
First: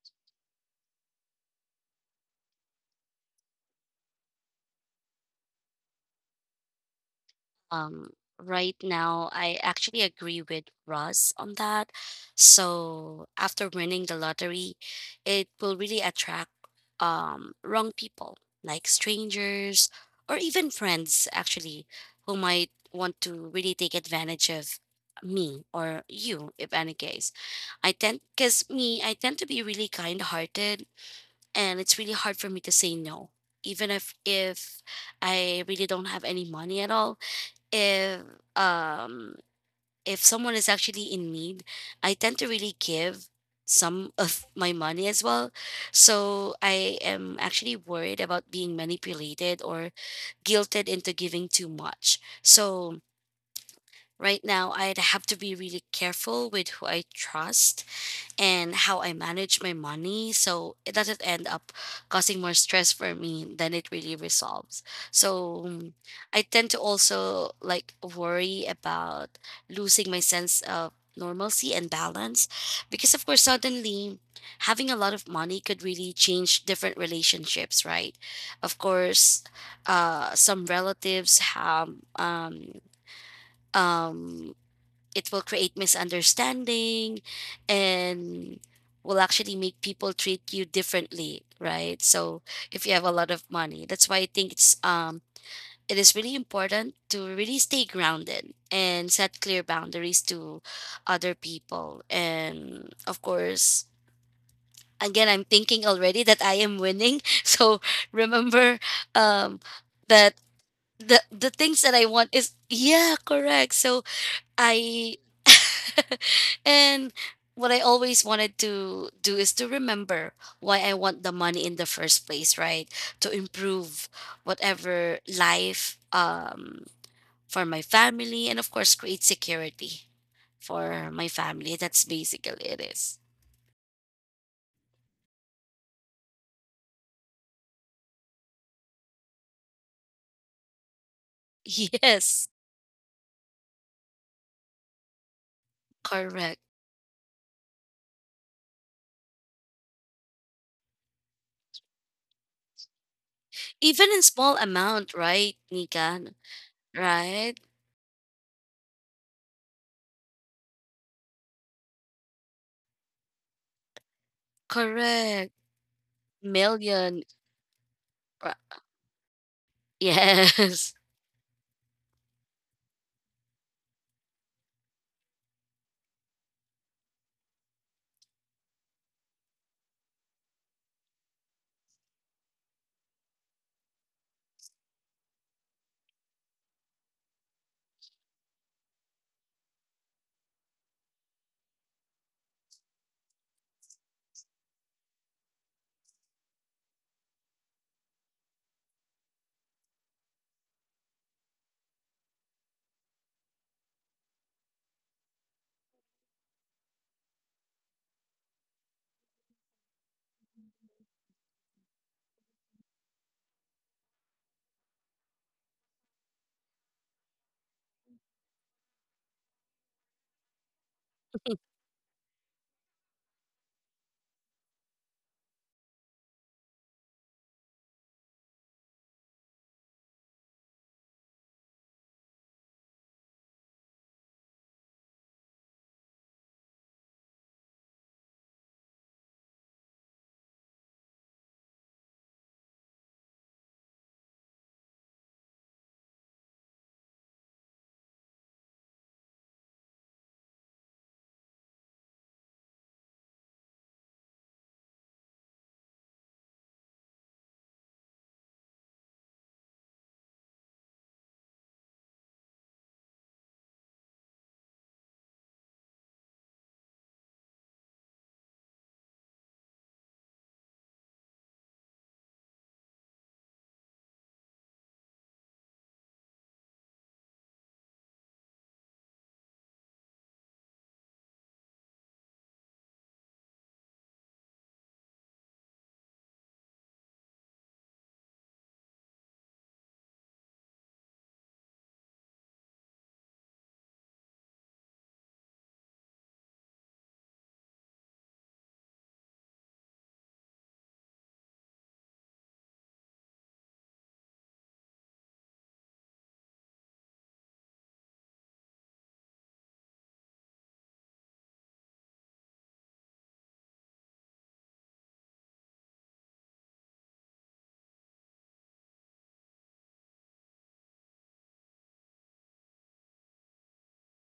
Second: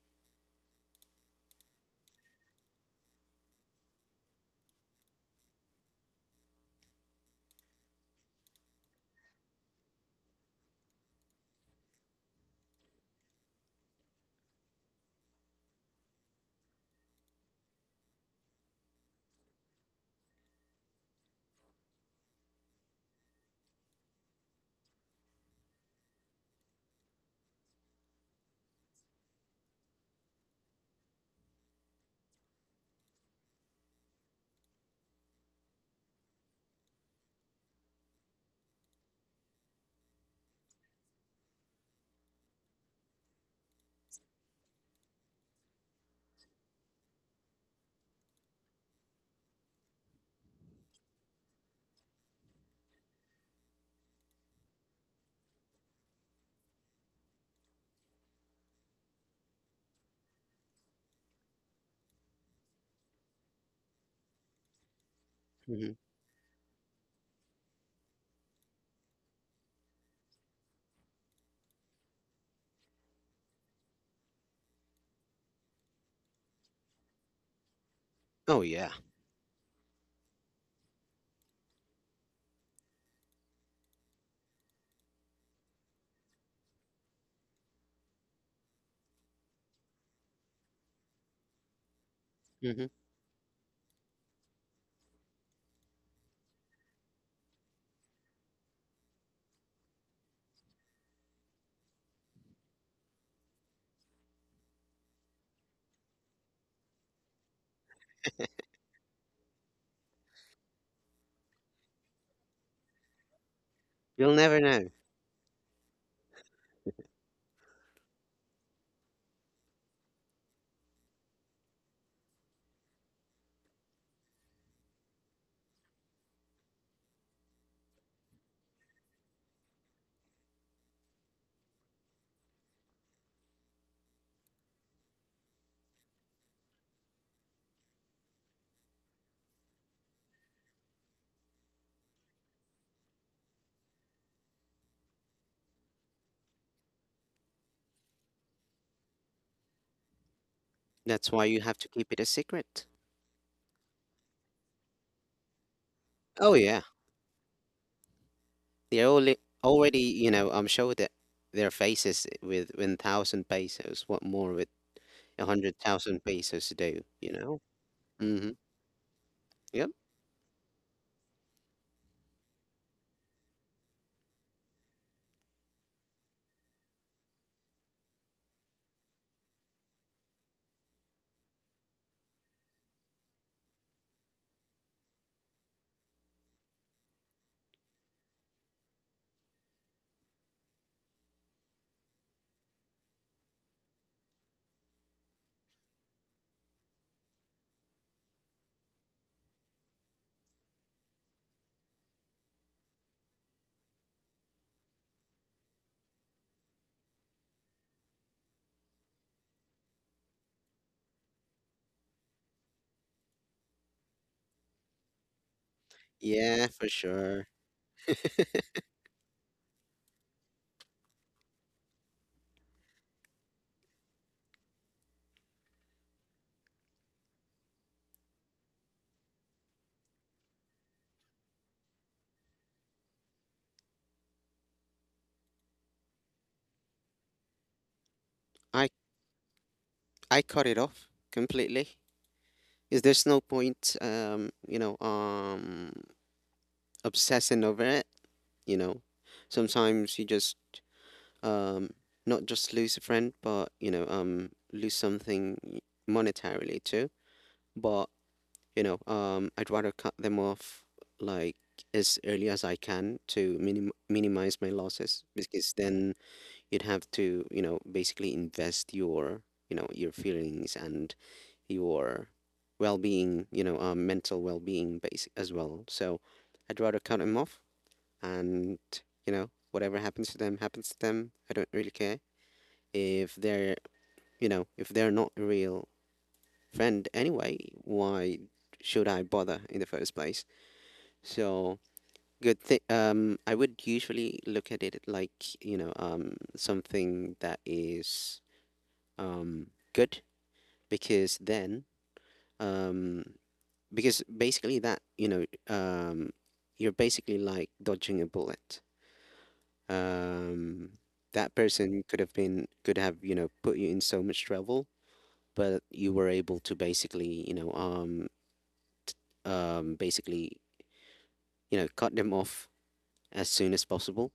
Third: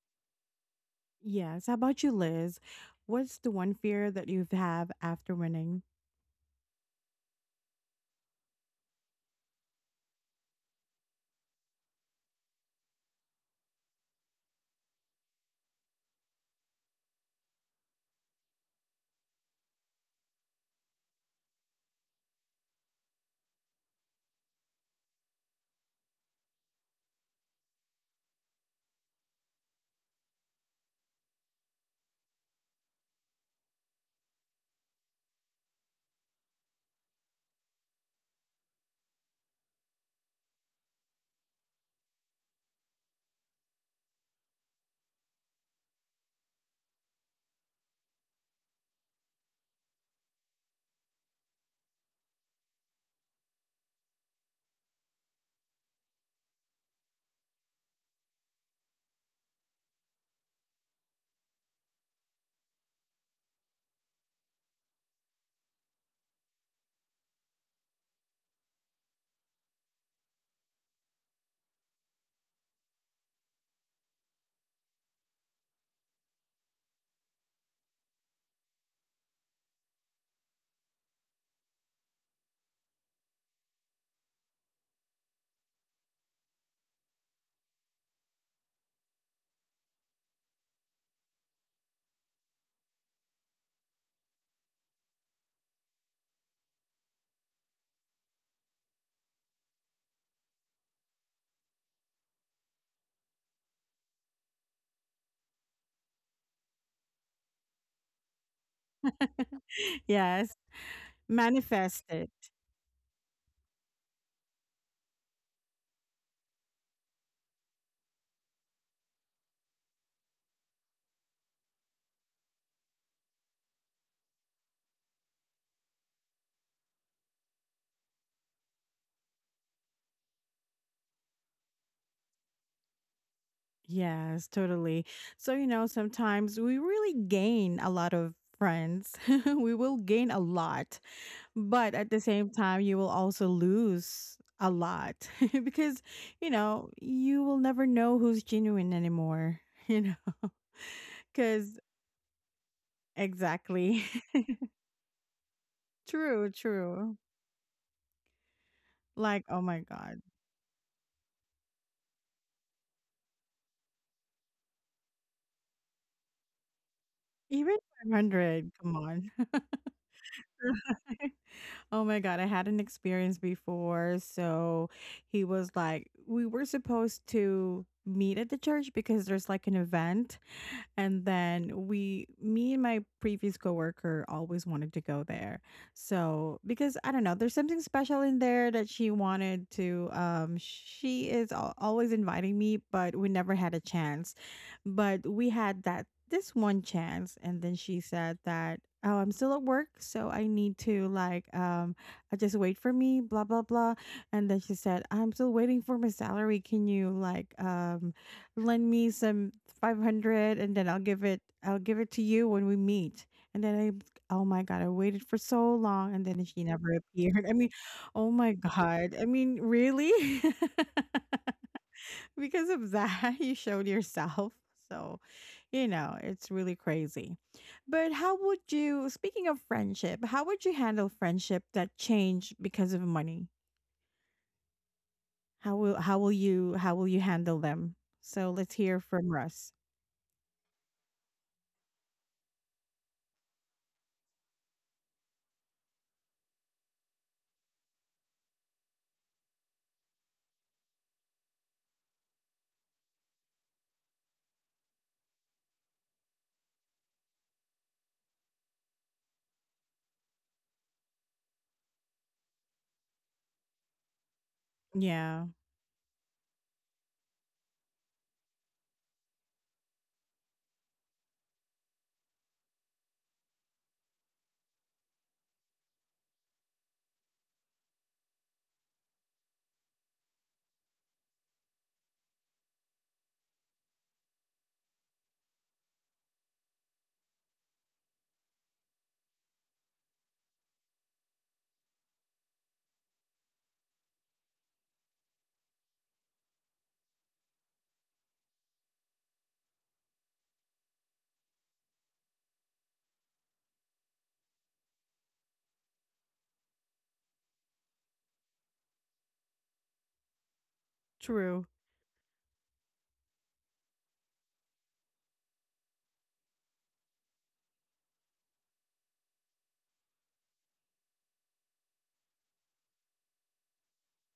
A: Yes. How about you, Liz? What's the one fear that you've after winning?
C: um right now I actually agree with Russ on that. So after winning the lottery, it will really attract wrong people, like strangers or even friends actually, who might want to really take advantage of me or you, if any case. I tend, because me, I tend to be really kind hearted, and it's really hard for me to say no, even if I really don't have any money at all. If um if someone is actually in need, I tend to really give some of my money as well. So I am actually worried about being manipulated or guilted into giving too much. So right now I'd have to be really careful with who I trust and how I manage my money, so it doesn't end up causing more stress for me than it really resolves. So
B: Hmm.
C: I tend to also like worry about losing my sense of normalcy and balance because, of course, suddenly having a lot of money could really change different relationships, right?
B: Oh
C: Of
B: yeah.
C: course, some relatives have, um um it will create misunderstanding and will actually make people treat you differently, right? So if
B: Hmm.
C: you have a lot of money, that's why I think it's it is really important to really stay grounded and set clear boundaries to other people. And of course, again, I'm thinking already that I am winning. So remember, um that
A: Yes.
C: the things that I want
A: Manifested.
C: is, yeah, correct. So
B: You'll never know.
C: I and what I always wanted to do is to remember why I want the money in the first place, right? To improve whatever life, for my family, and of course create security for my family. That's basically it is.
A: Yes, totally. So, you know, sometimes we really gain a lot of friends. We will gain a lot, but at the
C: Yes,
A: same time, you will also lose a lot, because, you
C: correct.
A: know, you will never know who's genuine anymore, you know,
B: That's why you have
A: because
B: to keep it a secret.
A: exactly.
C: Even in small amount, right, Nika?
A: True,
B: Oh yeah,
A: true.
C: Right?
B: they only
A: Like, oh my
B: already,
A: God,
B: showed it, their faces with 1,000 pesos. What more would a
C: Correct.
B: hundred thousand pesos to do?
C: Million.
B: You know.
A: even
B: Mm-hmm.
A: 500,
C: ri-
A: come on.
B: Yep.
C: Yes.
A: Oh my God, I had an experience before. So he was like, we were supposed to meet at the church because there's like an event, and then we, me and my previous coworker always wanted to go there. So, because I don't know, there's something special in there that she wanted to, she is al- always inviting me, but we never had a chance. But we had that, this one chance. And then she said that, oh, I'm still at work. So I need to, like, I just wait for me, blah, blah, blah. And then she said, I'm still waiting for my salary. Can you, like, lend me some 500, and then I'll give it to you when we meet." And then I oh my god, I waited for so long and then she
B: Yeah, for
A: never appeared.
B: sure.
A: I mean, oh my god. I mean, really? Because of that, you showed yourself. So, you know, it's really crazy. But how would you speaking of friendship, how would you handle friendship that changed because of money? How will you handle them? So, let's
B: I
A: hear from Russ.
B: I cut it off completely, because there's no point, obsessing over it. You know, sometimes you just um, not just lose a friend, but lose something monetarily too. But I'd rather cut them off like as early as I can to minimize my losses
A: Yeah,
B: because then you'd have to basically invest your your feelings and your well-being, mental well-being base as well. So I'd rather cut them off and, whatever happens to them happens to them. I don't really care if they're, if they're not a real friend anyway, why should I bother in the first place? So, good thing, I would usually look at it like, something that is um, good, because then, um, because basically that you know you're basically like dodging a bullet. Um, that
A: true.
B: person could have, you know, put you in so much trouble, but you were able to basically, basically, you know, cut them off as soon as possible.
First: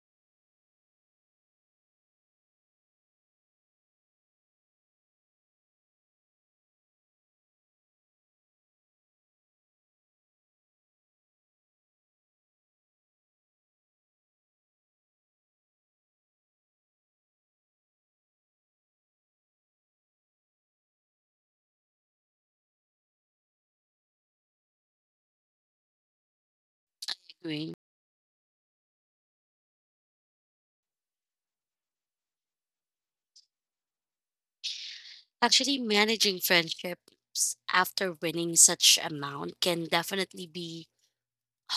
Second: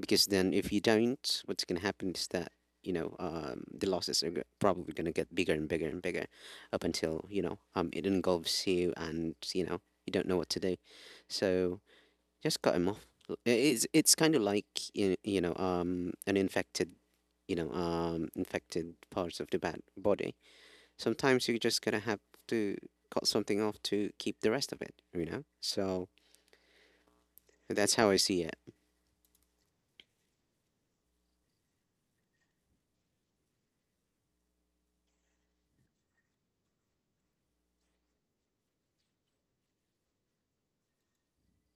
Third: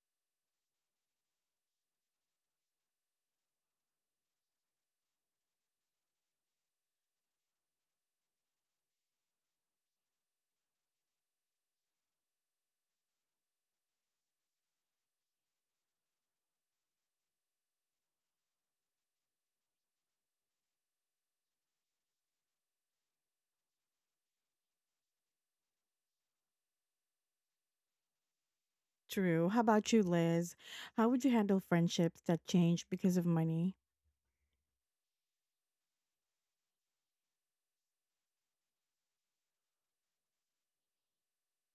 B: Because then if you don't, what's going to happen is that, the losses are probably going to get bigger and bigger and bigger up until, it engulfs you and you know you don't know what to do. So just cut him off. It's kind of like, an infected, infected parts of the bad body. Sometimes you're just going to have to cut something off to keep the rest of it, you know. So
C: Agree.
B: that's how I see it.
A: True. How about you, Liz? How would you handle friendships that change because of money?
C: Actually, managing friendships after winning such amount can definitely be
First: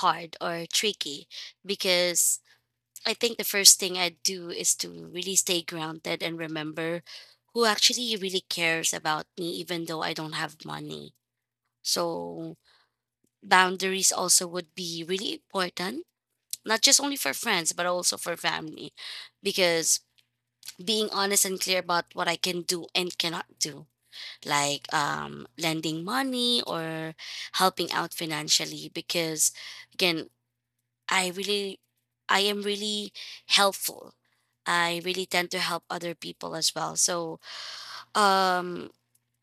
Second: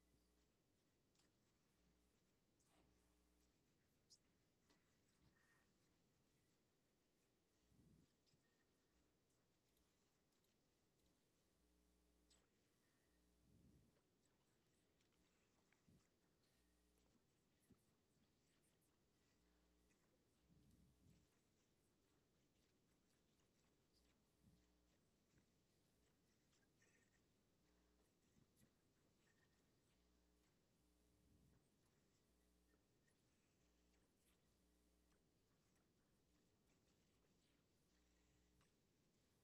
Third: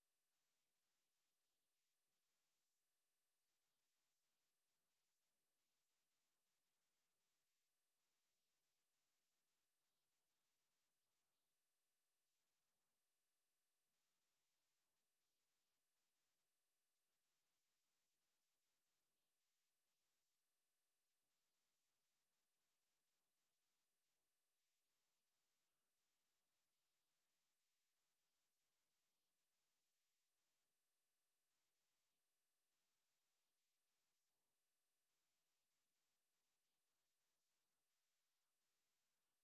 C: hard or tricky because I think the first thing I do is to really stay grounded and remember who actually really cares about me, even though I don't have money. So boundaries also would be really important, not just only for friends, but also for family, because being honest and clear about what I can do and cannot do, like lending money or helping out financially. Because again, i really I am really helpful. I really tend to help other people as well. So um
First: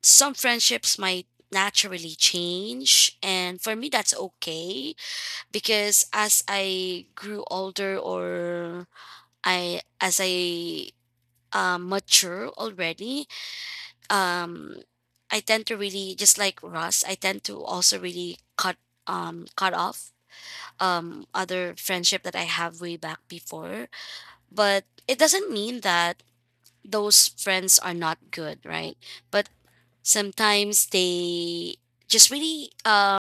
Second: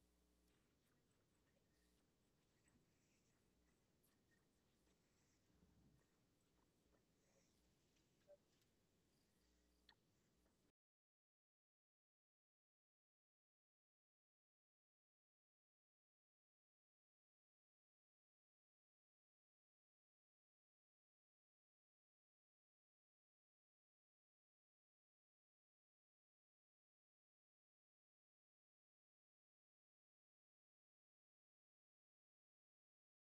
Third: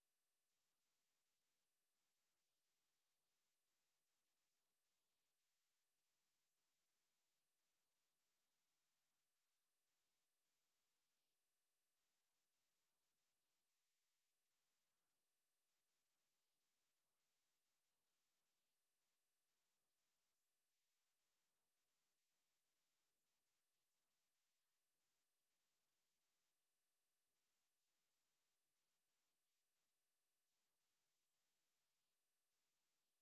C: some friendships might naturally change, and for me that's okay, because as I grew older, or I as I mature already, um I tend to really, just like Ross, I tend to also really cut cut off other friendship that I have way back before. But it doesn't mean that those friends are not good, right? But sometimes just really um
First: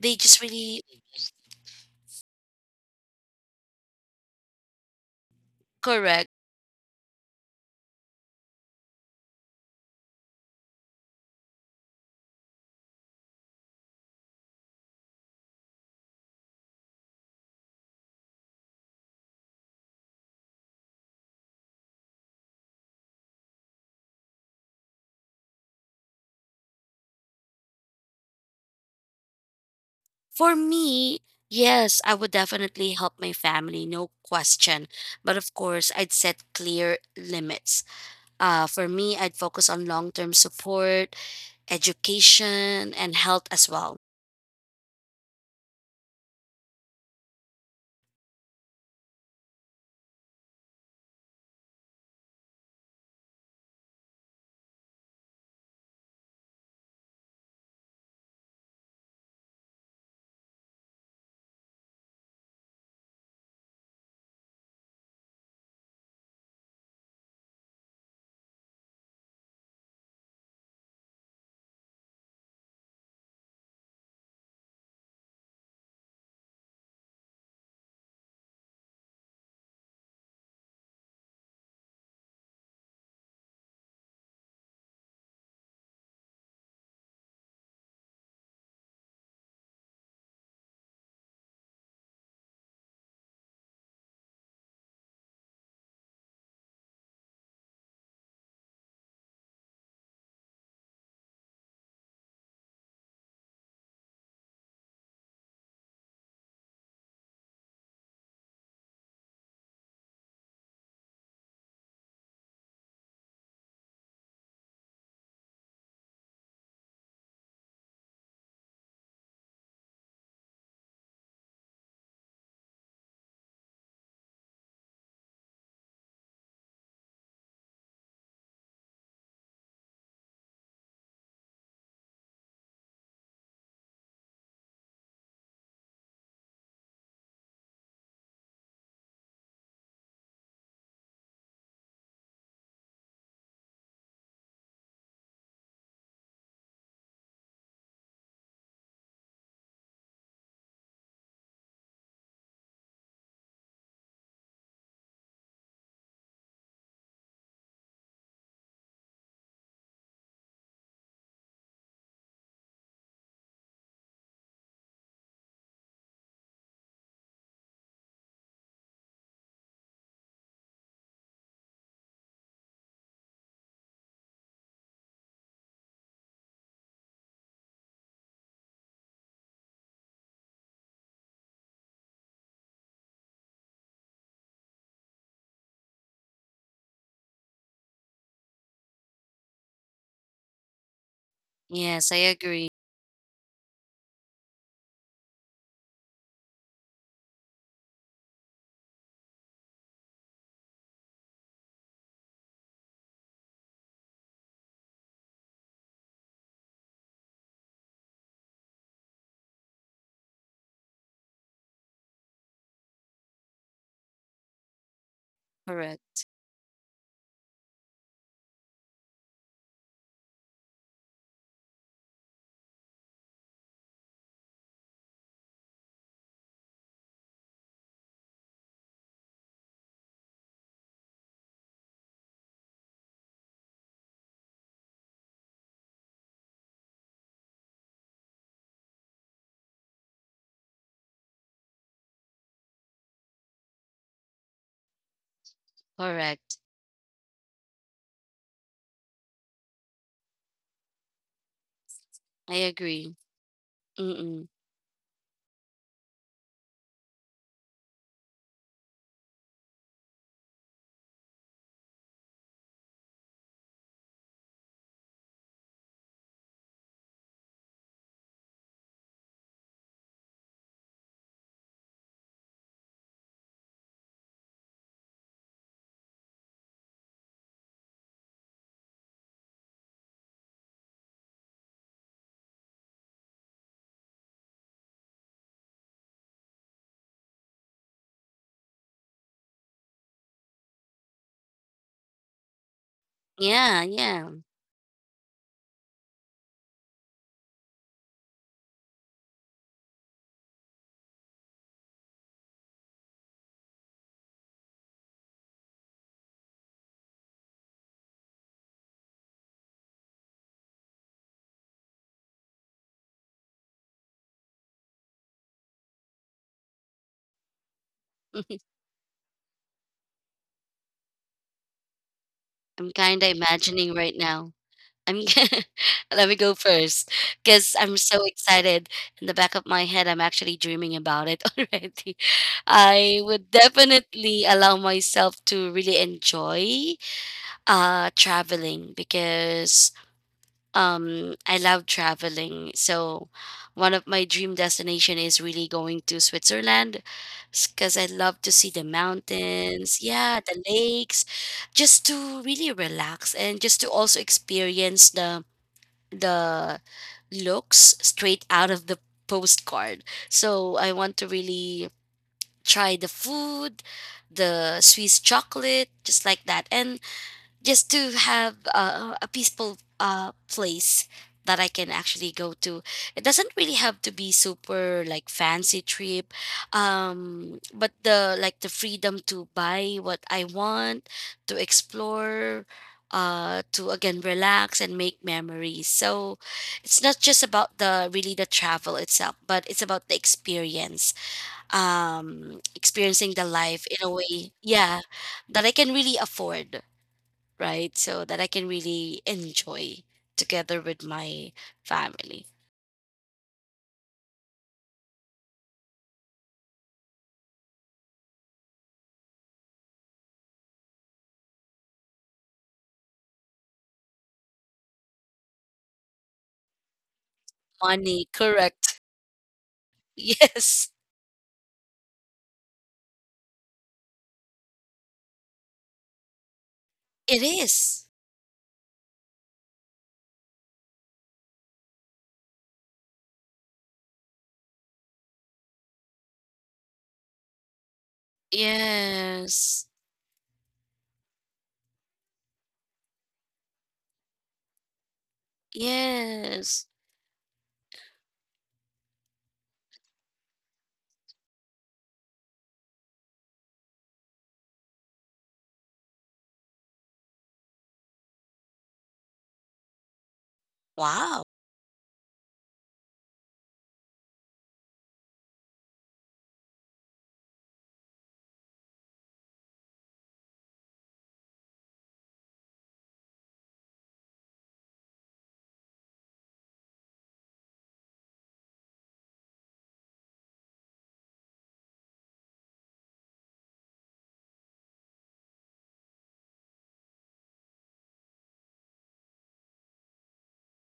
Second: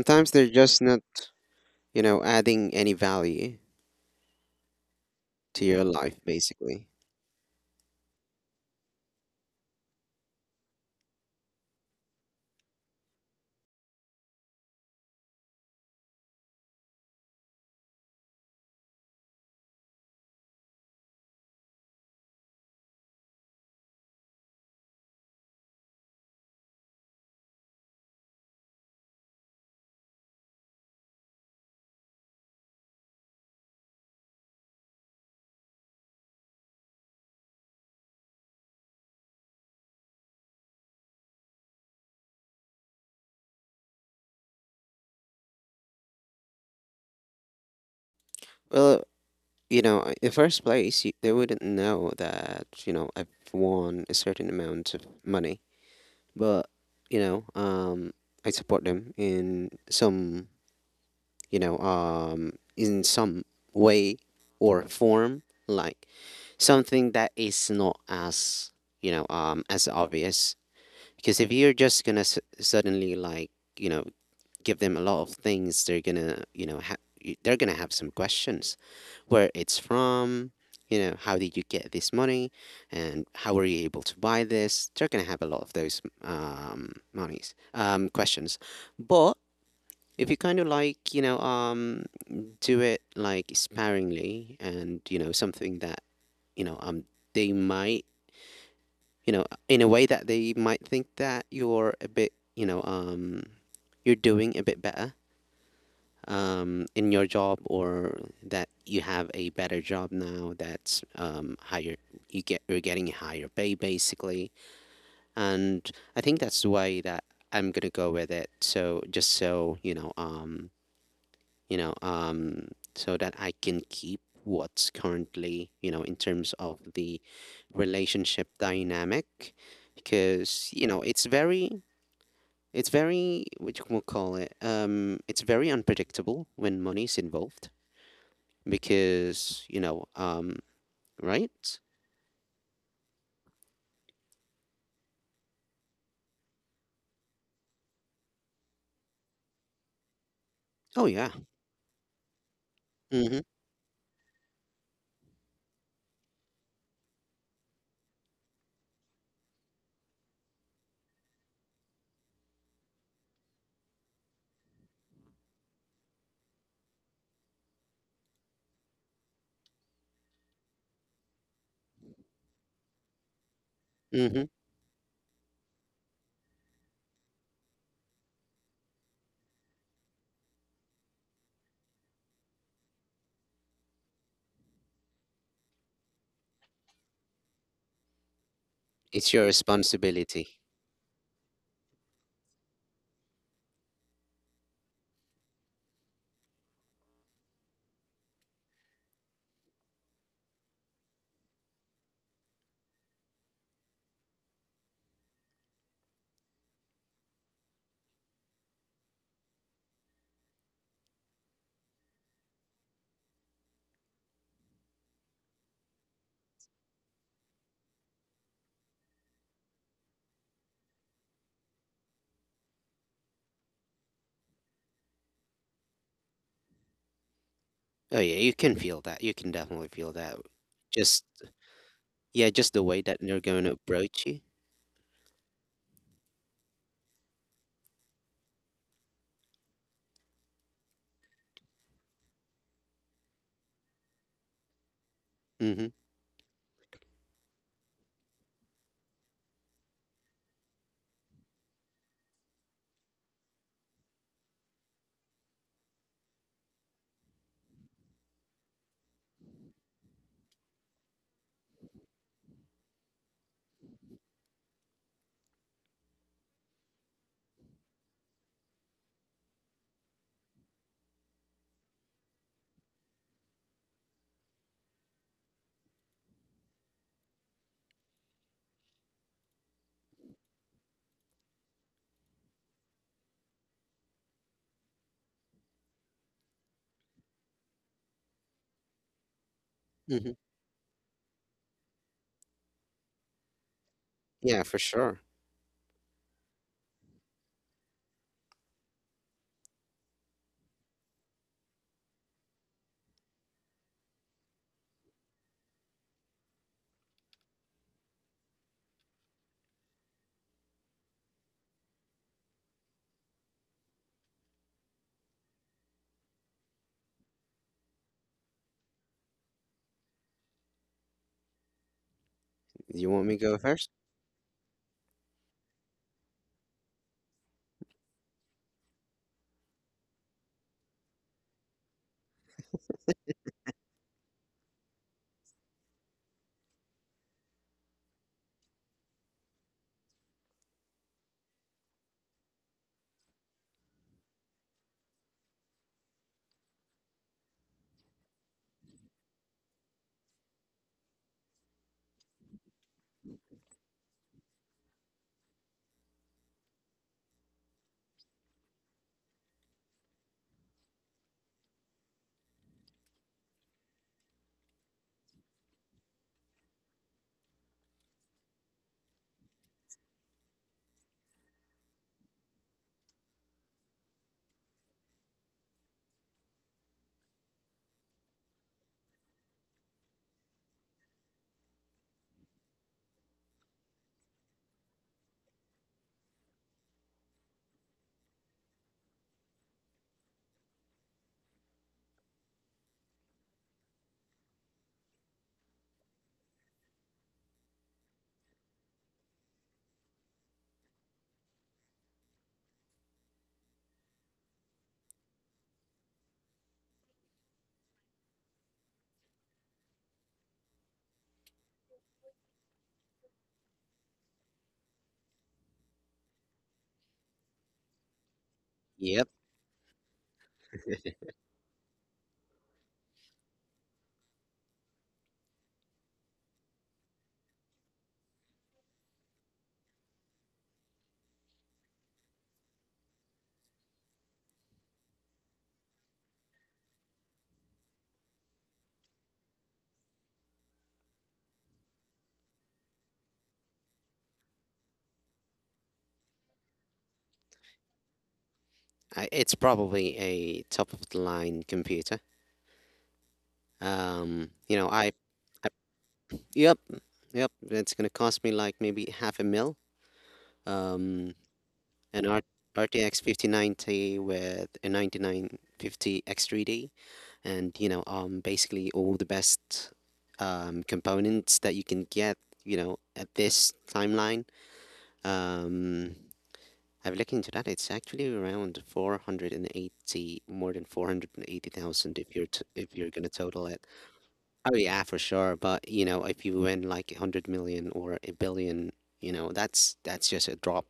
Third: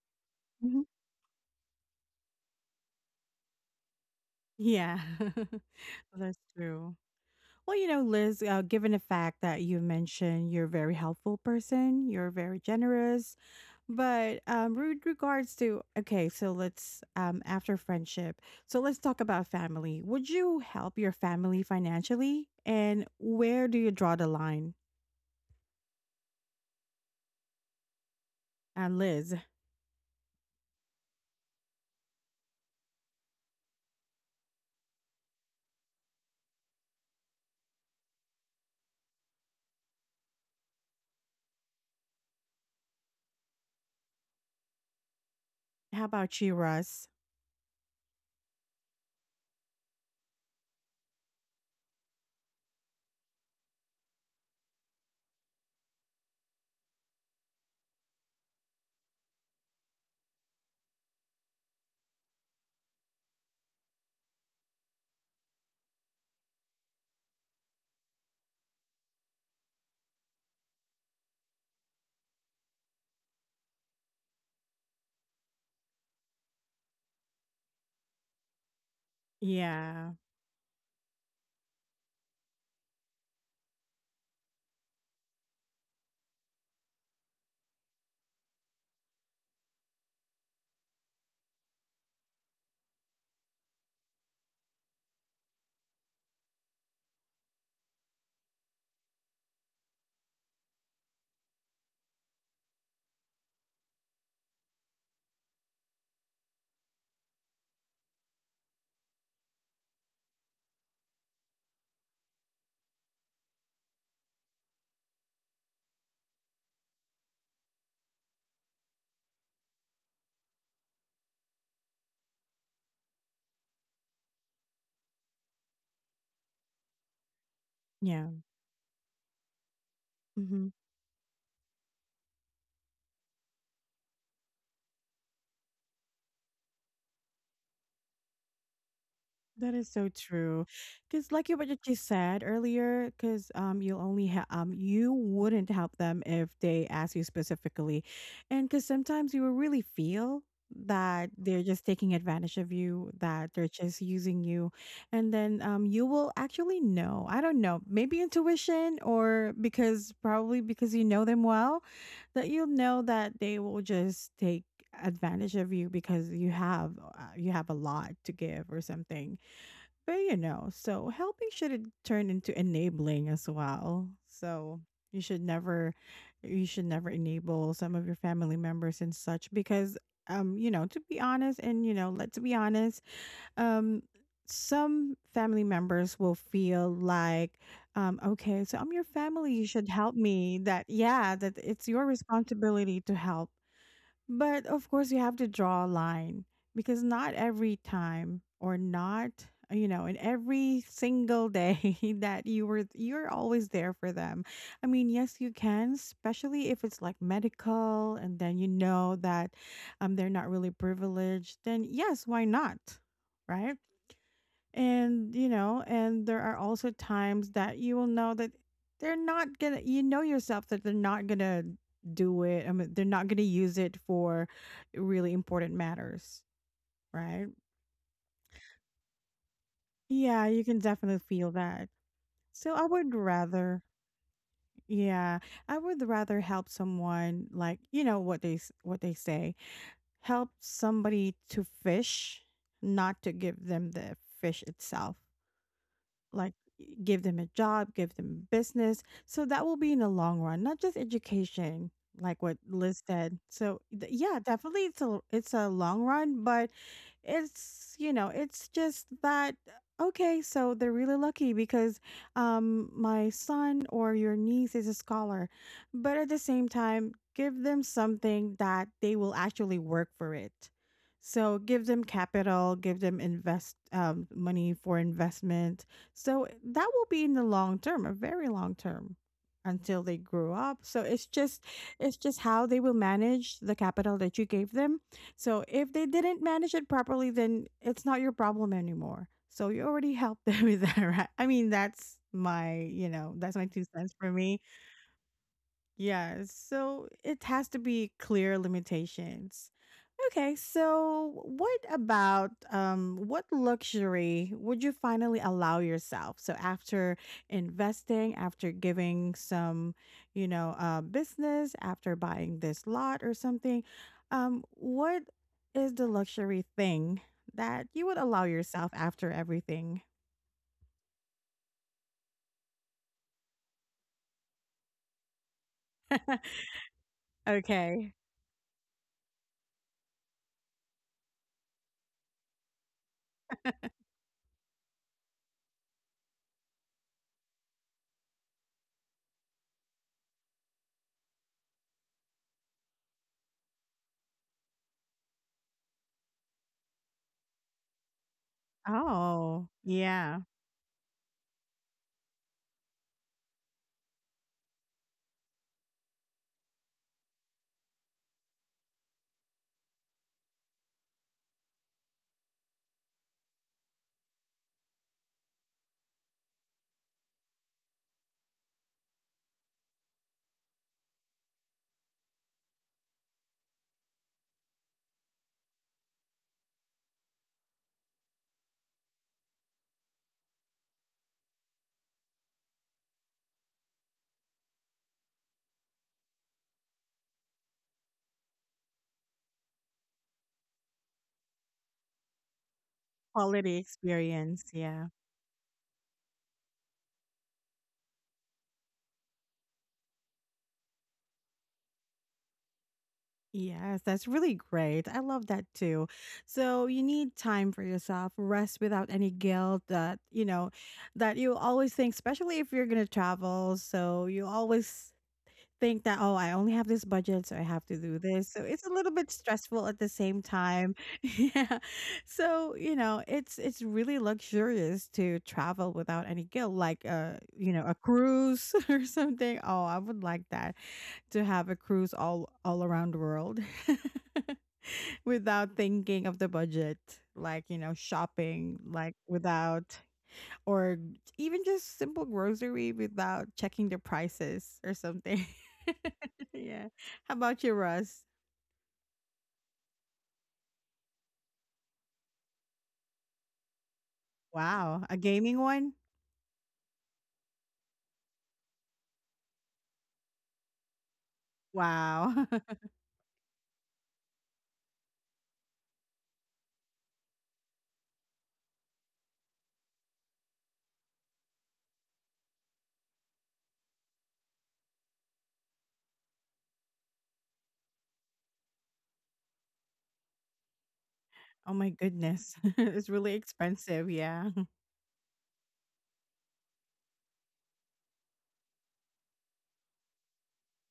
C: they just
B: they're just
C: really
A: Hmm.
B: not, you know, adding any value
A: Yeah,
B: to your life,
C: correct.
A: that's
B: basically.
A: true. Well, you know, Liz, given the fact that you mentioned you're a very helpful person, you're very generous, but with regards to, okay, so let's, after friendship, so let's talk about family. Would you help your family financially? And where do you draw the line? And Liz,
C: For me, yes, I would definitely help my family, no question. But of course I'd set clear limits. For me, I'd focus on long term support, education, and health as well.
A: how about you, Russ?
B: Well, you know, in first place, you, they wouldn't know that, you know, I've won a certain amount of money. But, you know, um, I support them in some, in some way or form, like something that is not as, as obvious. Because if you're just gonna suddenly like, you know, give them a lot of things, they're gonna, you know, they're gonna have some questions, where it's
A: Yeah,
B: from, you know, how did you get this money, and how were you able to buy this? They're gonna have a lot of those monies, questions. But if you kind of like, do it like sparingly, and you know, something that, you know, um, they might, you know, in a way that they might think that you're a bit, you're doing a bit better in your job, or that you have a better job now that's higher. You get you're getting a higher pay, basically. And I think that's the way that I'm gonna go with it. So just so you know um so that I can keep what's currently, you know, in terms of the
A: yeah.
B: relationship dynamic.
A: Mm-hmm.
B: Because you know it's very, it's very, what you will call it, it's very unpredictable when money's involved. Because
A: That is so true. Because like you what you
B: right.
A: just said earlier, because you'll only you wouldn't help them if they ask you specifically, and because sometimes you will really feel
B: Oh
A: that
B: yeah.
A: they're just taking advantage of you,
B: Mm-hmm.
A: that they're just using you, and then you will actually know. I don't know, maybe intuition or because probably because you know them well, that you'll know that they will just take advantage of you because you have a lot to give or something. But you know, so helping shouldn't turn into enabling as well.
B: Mm-hmm.
A: So you should never enable some of your family members and such, because you know, to be honest, and you know, let's be honest, um some family members will feel like okay so I'm your
B: It's your
A: family you should help me
B: responsibility.
A: that yeah that it's your
C: Yes, I agree.
A: responsibility to help. But of course, you have to draw a line because not every time or not, you know, in every single day that you were, you're always there for them. I mean, yes, you can, especially if it's like medical and then you know that they're not really privileged, then yes, why not? Right? And, you know,
C: Correct.
A: and there are also times that you will know that they're not gonna, you know yourself that they're not gonna do it. I mean, they're not gonna use it for really important matters, right?
B: Oh yeah, you can feel that. You can definitely feel that.
A: Yeah, you can definitely
B: Just,
A: feel that.
B: yeah, just
A: So
B: the
A: I
B: way
A: would
B: that they're going to
A: rather,
B: approach you.
A: yeah, I would rather help someone like, you know what they what they say, help somebody to fish, not to give them the fish itself.
B: Mm-hmm.
A: Like
C: Correct.
A: give them a job, give them business. So that will be in the long run, not just education, like
C: I
A: what Liz
C: agree.
A: said. So yeah,
C: Mm-mm.
A: definitely it's a long run, but it's you know it's just that okay. So they're really lucky because my son or your niece is a scholar, but at the same time give them something that they will actually work for it. So give them capital, give them invest money for investment, so eh, that will be in the long term, a very long term, until they grow up. So it's just how they will manage the capital that you gave them. So if they didn't manage it properly, then it's not your problem anymore. So you already
B: Mm-hmm.
A: helped them with that, right? I mean, that's my, you know, that's my
C: Yeah,
A: 2 cents
C: yeah.
A: for me.
B: Yeah, for sure.
A: Yeah, so it has to be clear limitations. Okay, so what about what luxury would you finally allow yourself? So after investing, after giving some, you know, business, after buying this lot or something, what is the luxury thing that you would allow yourself after everything?
C: I'm
B: You
C: kind of
B: want me to go first?
C: imagining right now. I'm let me go first because I'm
A: Okay.
C: so excited. In the back of my head, I'm actually dreaming about it already. I would definitely allow myself to really enjoy traveling because I love traveling. So one of my dream destination is really going to Switzerland, because I love to see the
A: Oh,
C: mountains,
A: yeah.
C: yeah, the lakes, just to really relax, and just to also experience the looks straight out of the postcard. So I want to really try the food, the Swiss chocolate, just like that. And just to have a peaceful place that I can actually go to. It doesn't really have to be super like fancy trip, but the, like, the freedom to buy what I want, to explore, to again relax and make memories. So it's not just about the really the travel itself, but it's about the experience, experiencing the
A: Quality
C: life in a way,
A: experience,
C: yeah,
A: yeah.
C: that I can really afford, right? So that I can really enjoy together with my family.
A: Yes, that's really great. I love that too. So you need time for yourself, rest without any guilt that, you know, that you always think, especially if you're going to travel. So you always think that, oh, I only have this budget, so I have to do
C: Money,
A: this. So it's a
C: correct.
A: little
B: Yep.
A: bit stressful at the same
C: Yes,
A: time. Yeah. So, you know, it's really luxurious to travel without any guilt, like
C: it
A: you know, a
C: is.
A: cruise or something. Oh, I would like that to have a cruise all around the world without thinking of the budget, like you know shopping, like
C: Yes,
A: without or even just simple grocery without checking the prices or something.
C: yes.
A: Yeah. How about you, Russ?
B: It's probably a top of the line computer. You know
A: Wow, a gaming
B: I
A: one.
B: Yep. Yep, it's going to cost me like maybe half a mil. um
C: Wow,
B: an
A: Wow.
B: R- RTX 5090 with a 9950 X3D, and you know, basically all the best components that you can get, you know, at this timeline. Um, I've looked into that. It's actually around 480, more than
A: Oh my
B: 480,000 if you're
A: goodness,
B: t if
A: it's
B: you're gonna
A: really
B: total it.
A: expensive, yeah.
B: Oh yeah, for sure. But you know, if you win like 100 million or a billion, you know, that's just a drop.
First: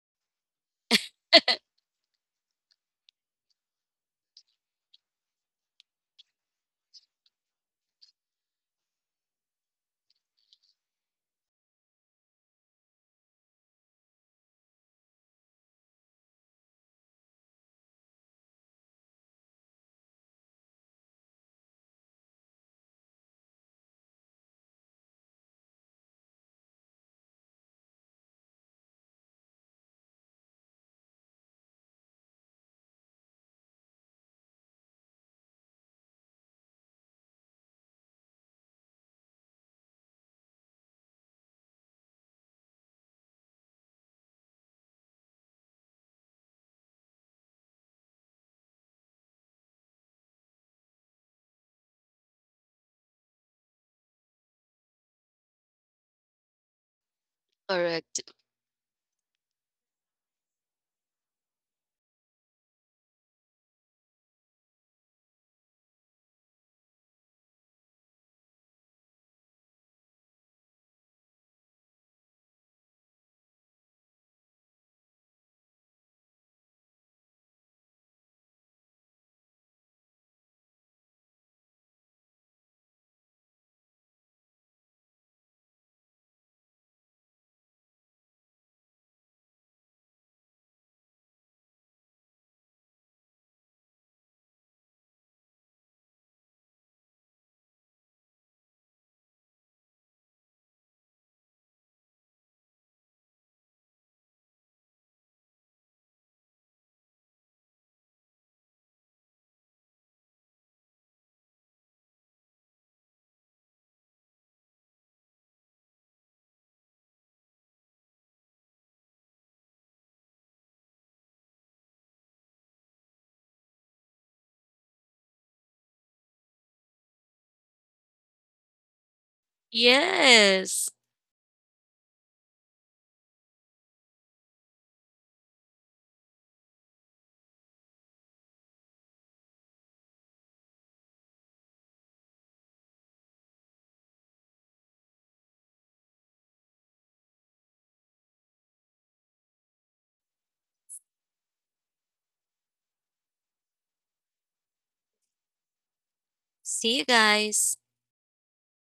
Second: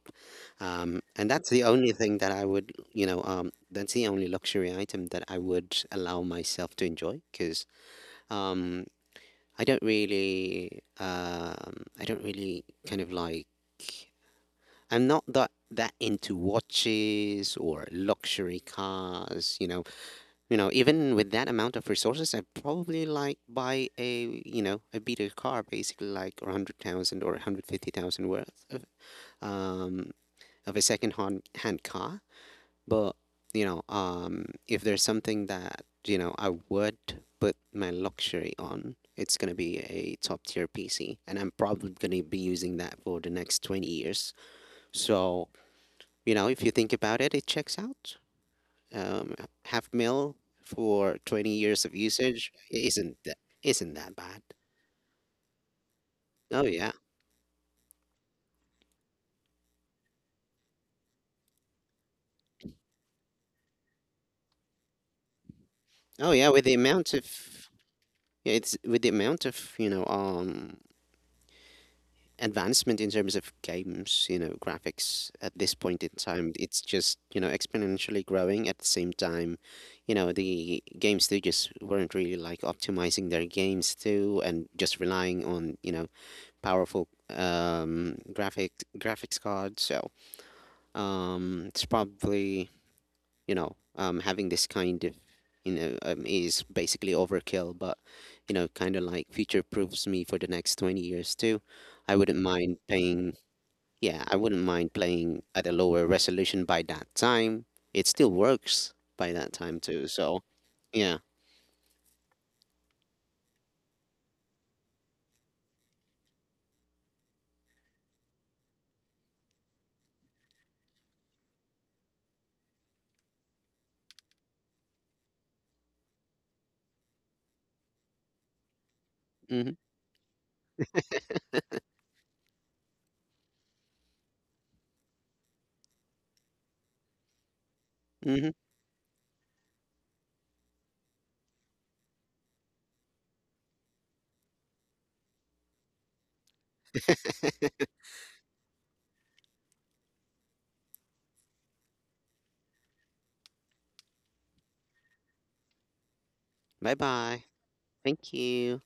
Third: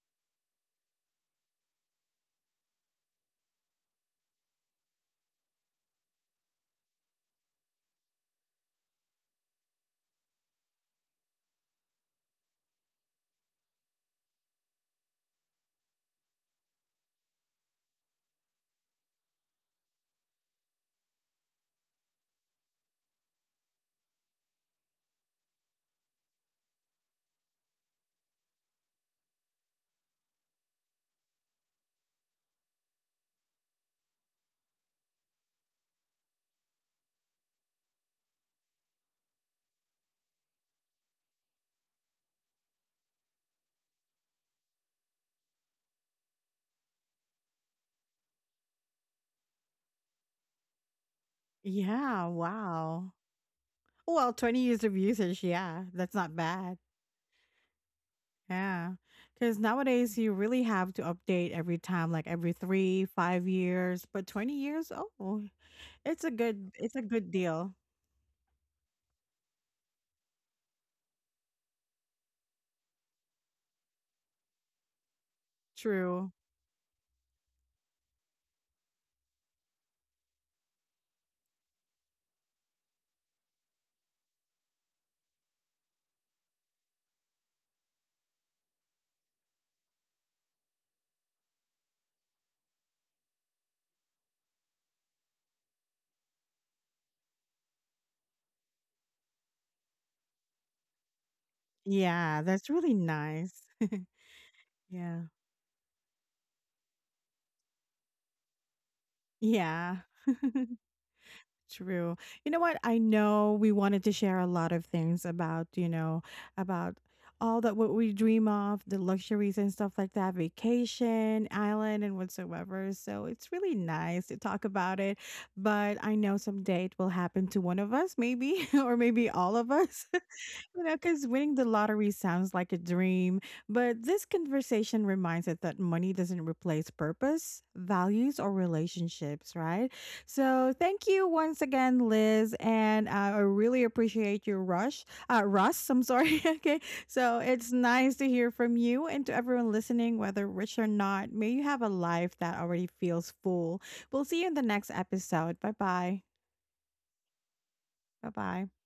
B: And that's the only thing that I would, you know, that's the only luxury item that I would allow myself to enjoy. Because um, I don't really kind of like, I'm not that into watches or luxury cars. You know, even with that amount of resources, I'd probably like buy, a you know, a beater car, basically like 100,000 or 150,000 worth um of a second hand car. But you know, if there's something that you know I would put my luxury on, it's gonna be a top tier PC, and I'm probably gonna be using that for the next 20 years. So you know, if you think about it, it checks out. Um, half mil for 20 years of
A: Yeah,
B: usage is
A: wow.
B: isn't that
A: Well,
B: bad.
A: 20 years of usage, yeah, that's not
B: Oh
A: bad.
B: yeah.
C: correct.
A: Yeah. Because nowadays you really have to update every time, like every 3, 5 years, but 20 years, oh,
B: Oh yeah, with the
A: it's a
B: amount
A: good
B: of,
A: deal.
B: yeah, it's with the amount of, you know, advancement in terms of games, you know, graphics at this point in
A: True.
B: time, it's just, you know, exponentially growing at the same time. You know, the game studios weren't really like optimizing their games too and just relying on, you know, powerful graphics cards. So it's probably, having this kind of, is basically overkill, but you know, kind of like future proofs me for the next 20 years too. I wouldn't
A: Yeah, that's
B: mind
A: really
B: paying,
A: nice.
B: yeah, I wouldn't mind
A: Yeah.
B: playing at a lower resolution by that time. It still works by that time
A: Yeah.
B: too. So yeah.
A: True. You know what? I know we wanted to share a lot of things about, you know, about all that what we dream of, the luxuries and stuff like that, vacation, island, and whatsoever. So it's really nice to talk about it. But I know someday it will happen to one of us, maybe, or maybe all of
B: Mm-hmm,
A: us. You
C: Yes.
A: know, because winning the lottery sounds like a dream, but this conversation reminds us that money doesn't replace purpose, values,
B: mm-hmm.
A: or relationships, right? So, thank you once again, Liz, and I really appreciate your rush, Russ. I'm sorry. Okay, so it's nice to hear from you, and to everyone listening, whether rich or not, may you have a life that already feels full. We'll see you in the next episode. Bye bye.
B: Bye
C: See you
B: bye.
C: guys.
A: Bye
B: Thank
A: bye.
B: you.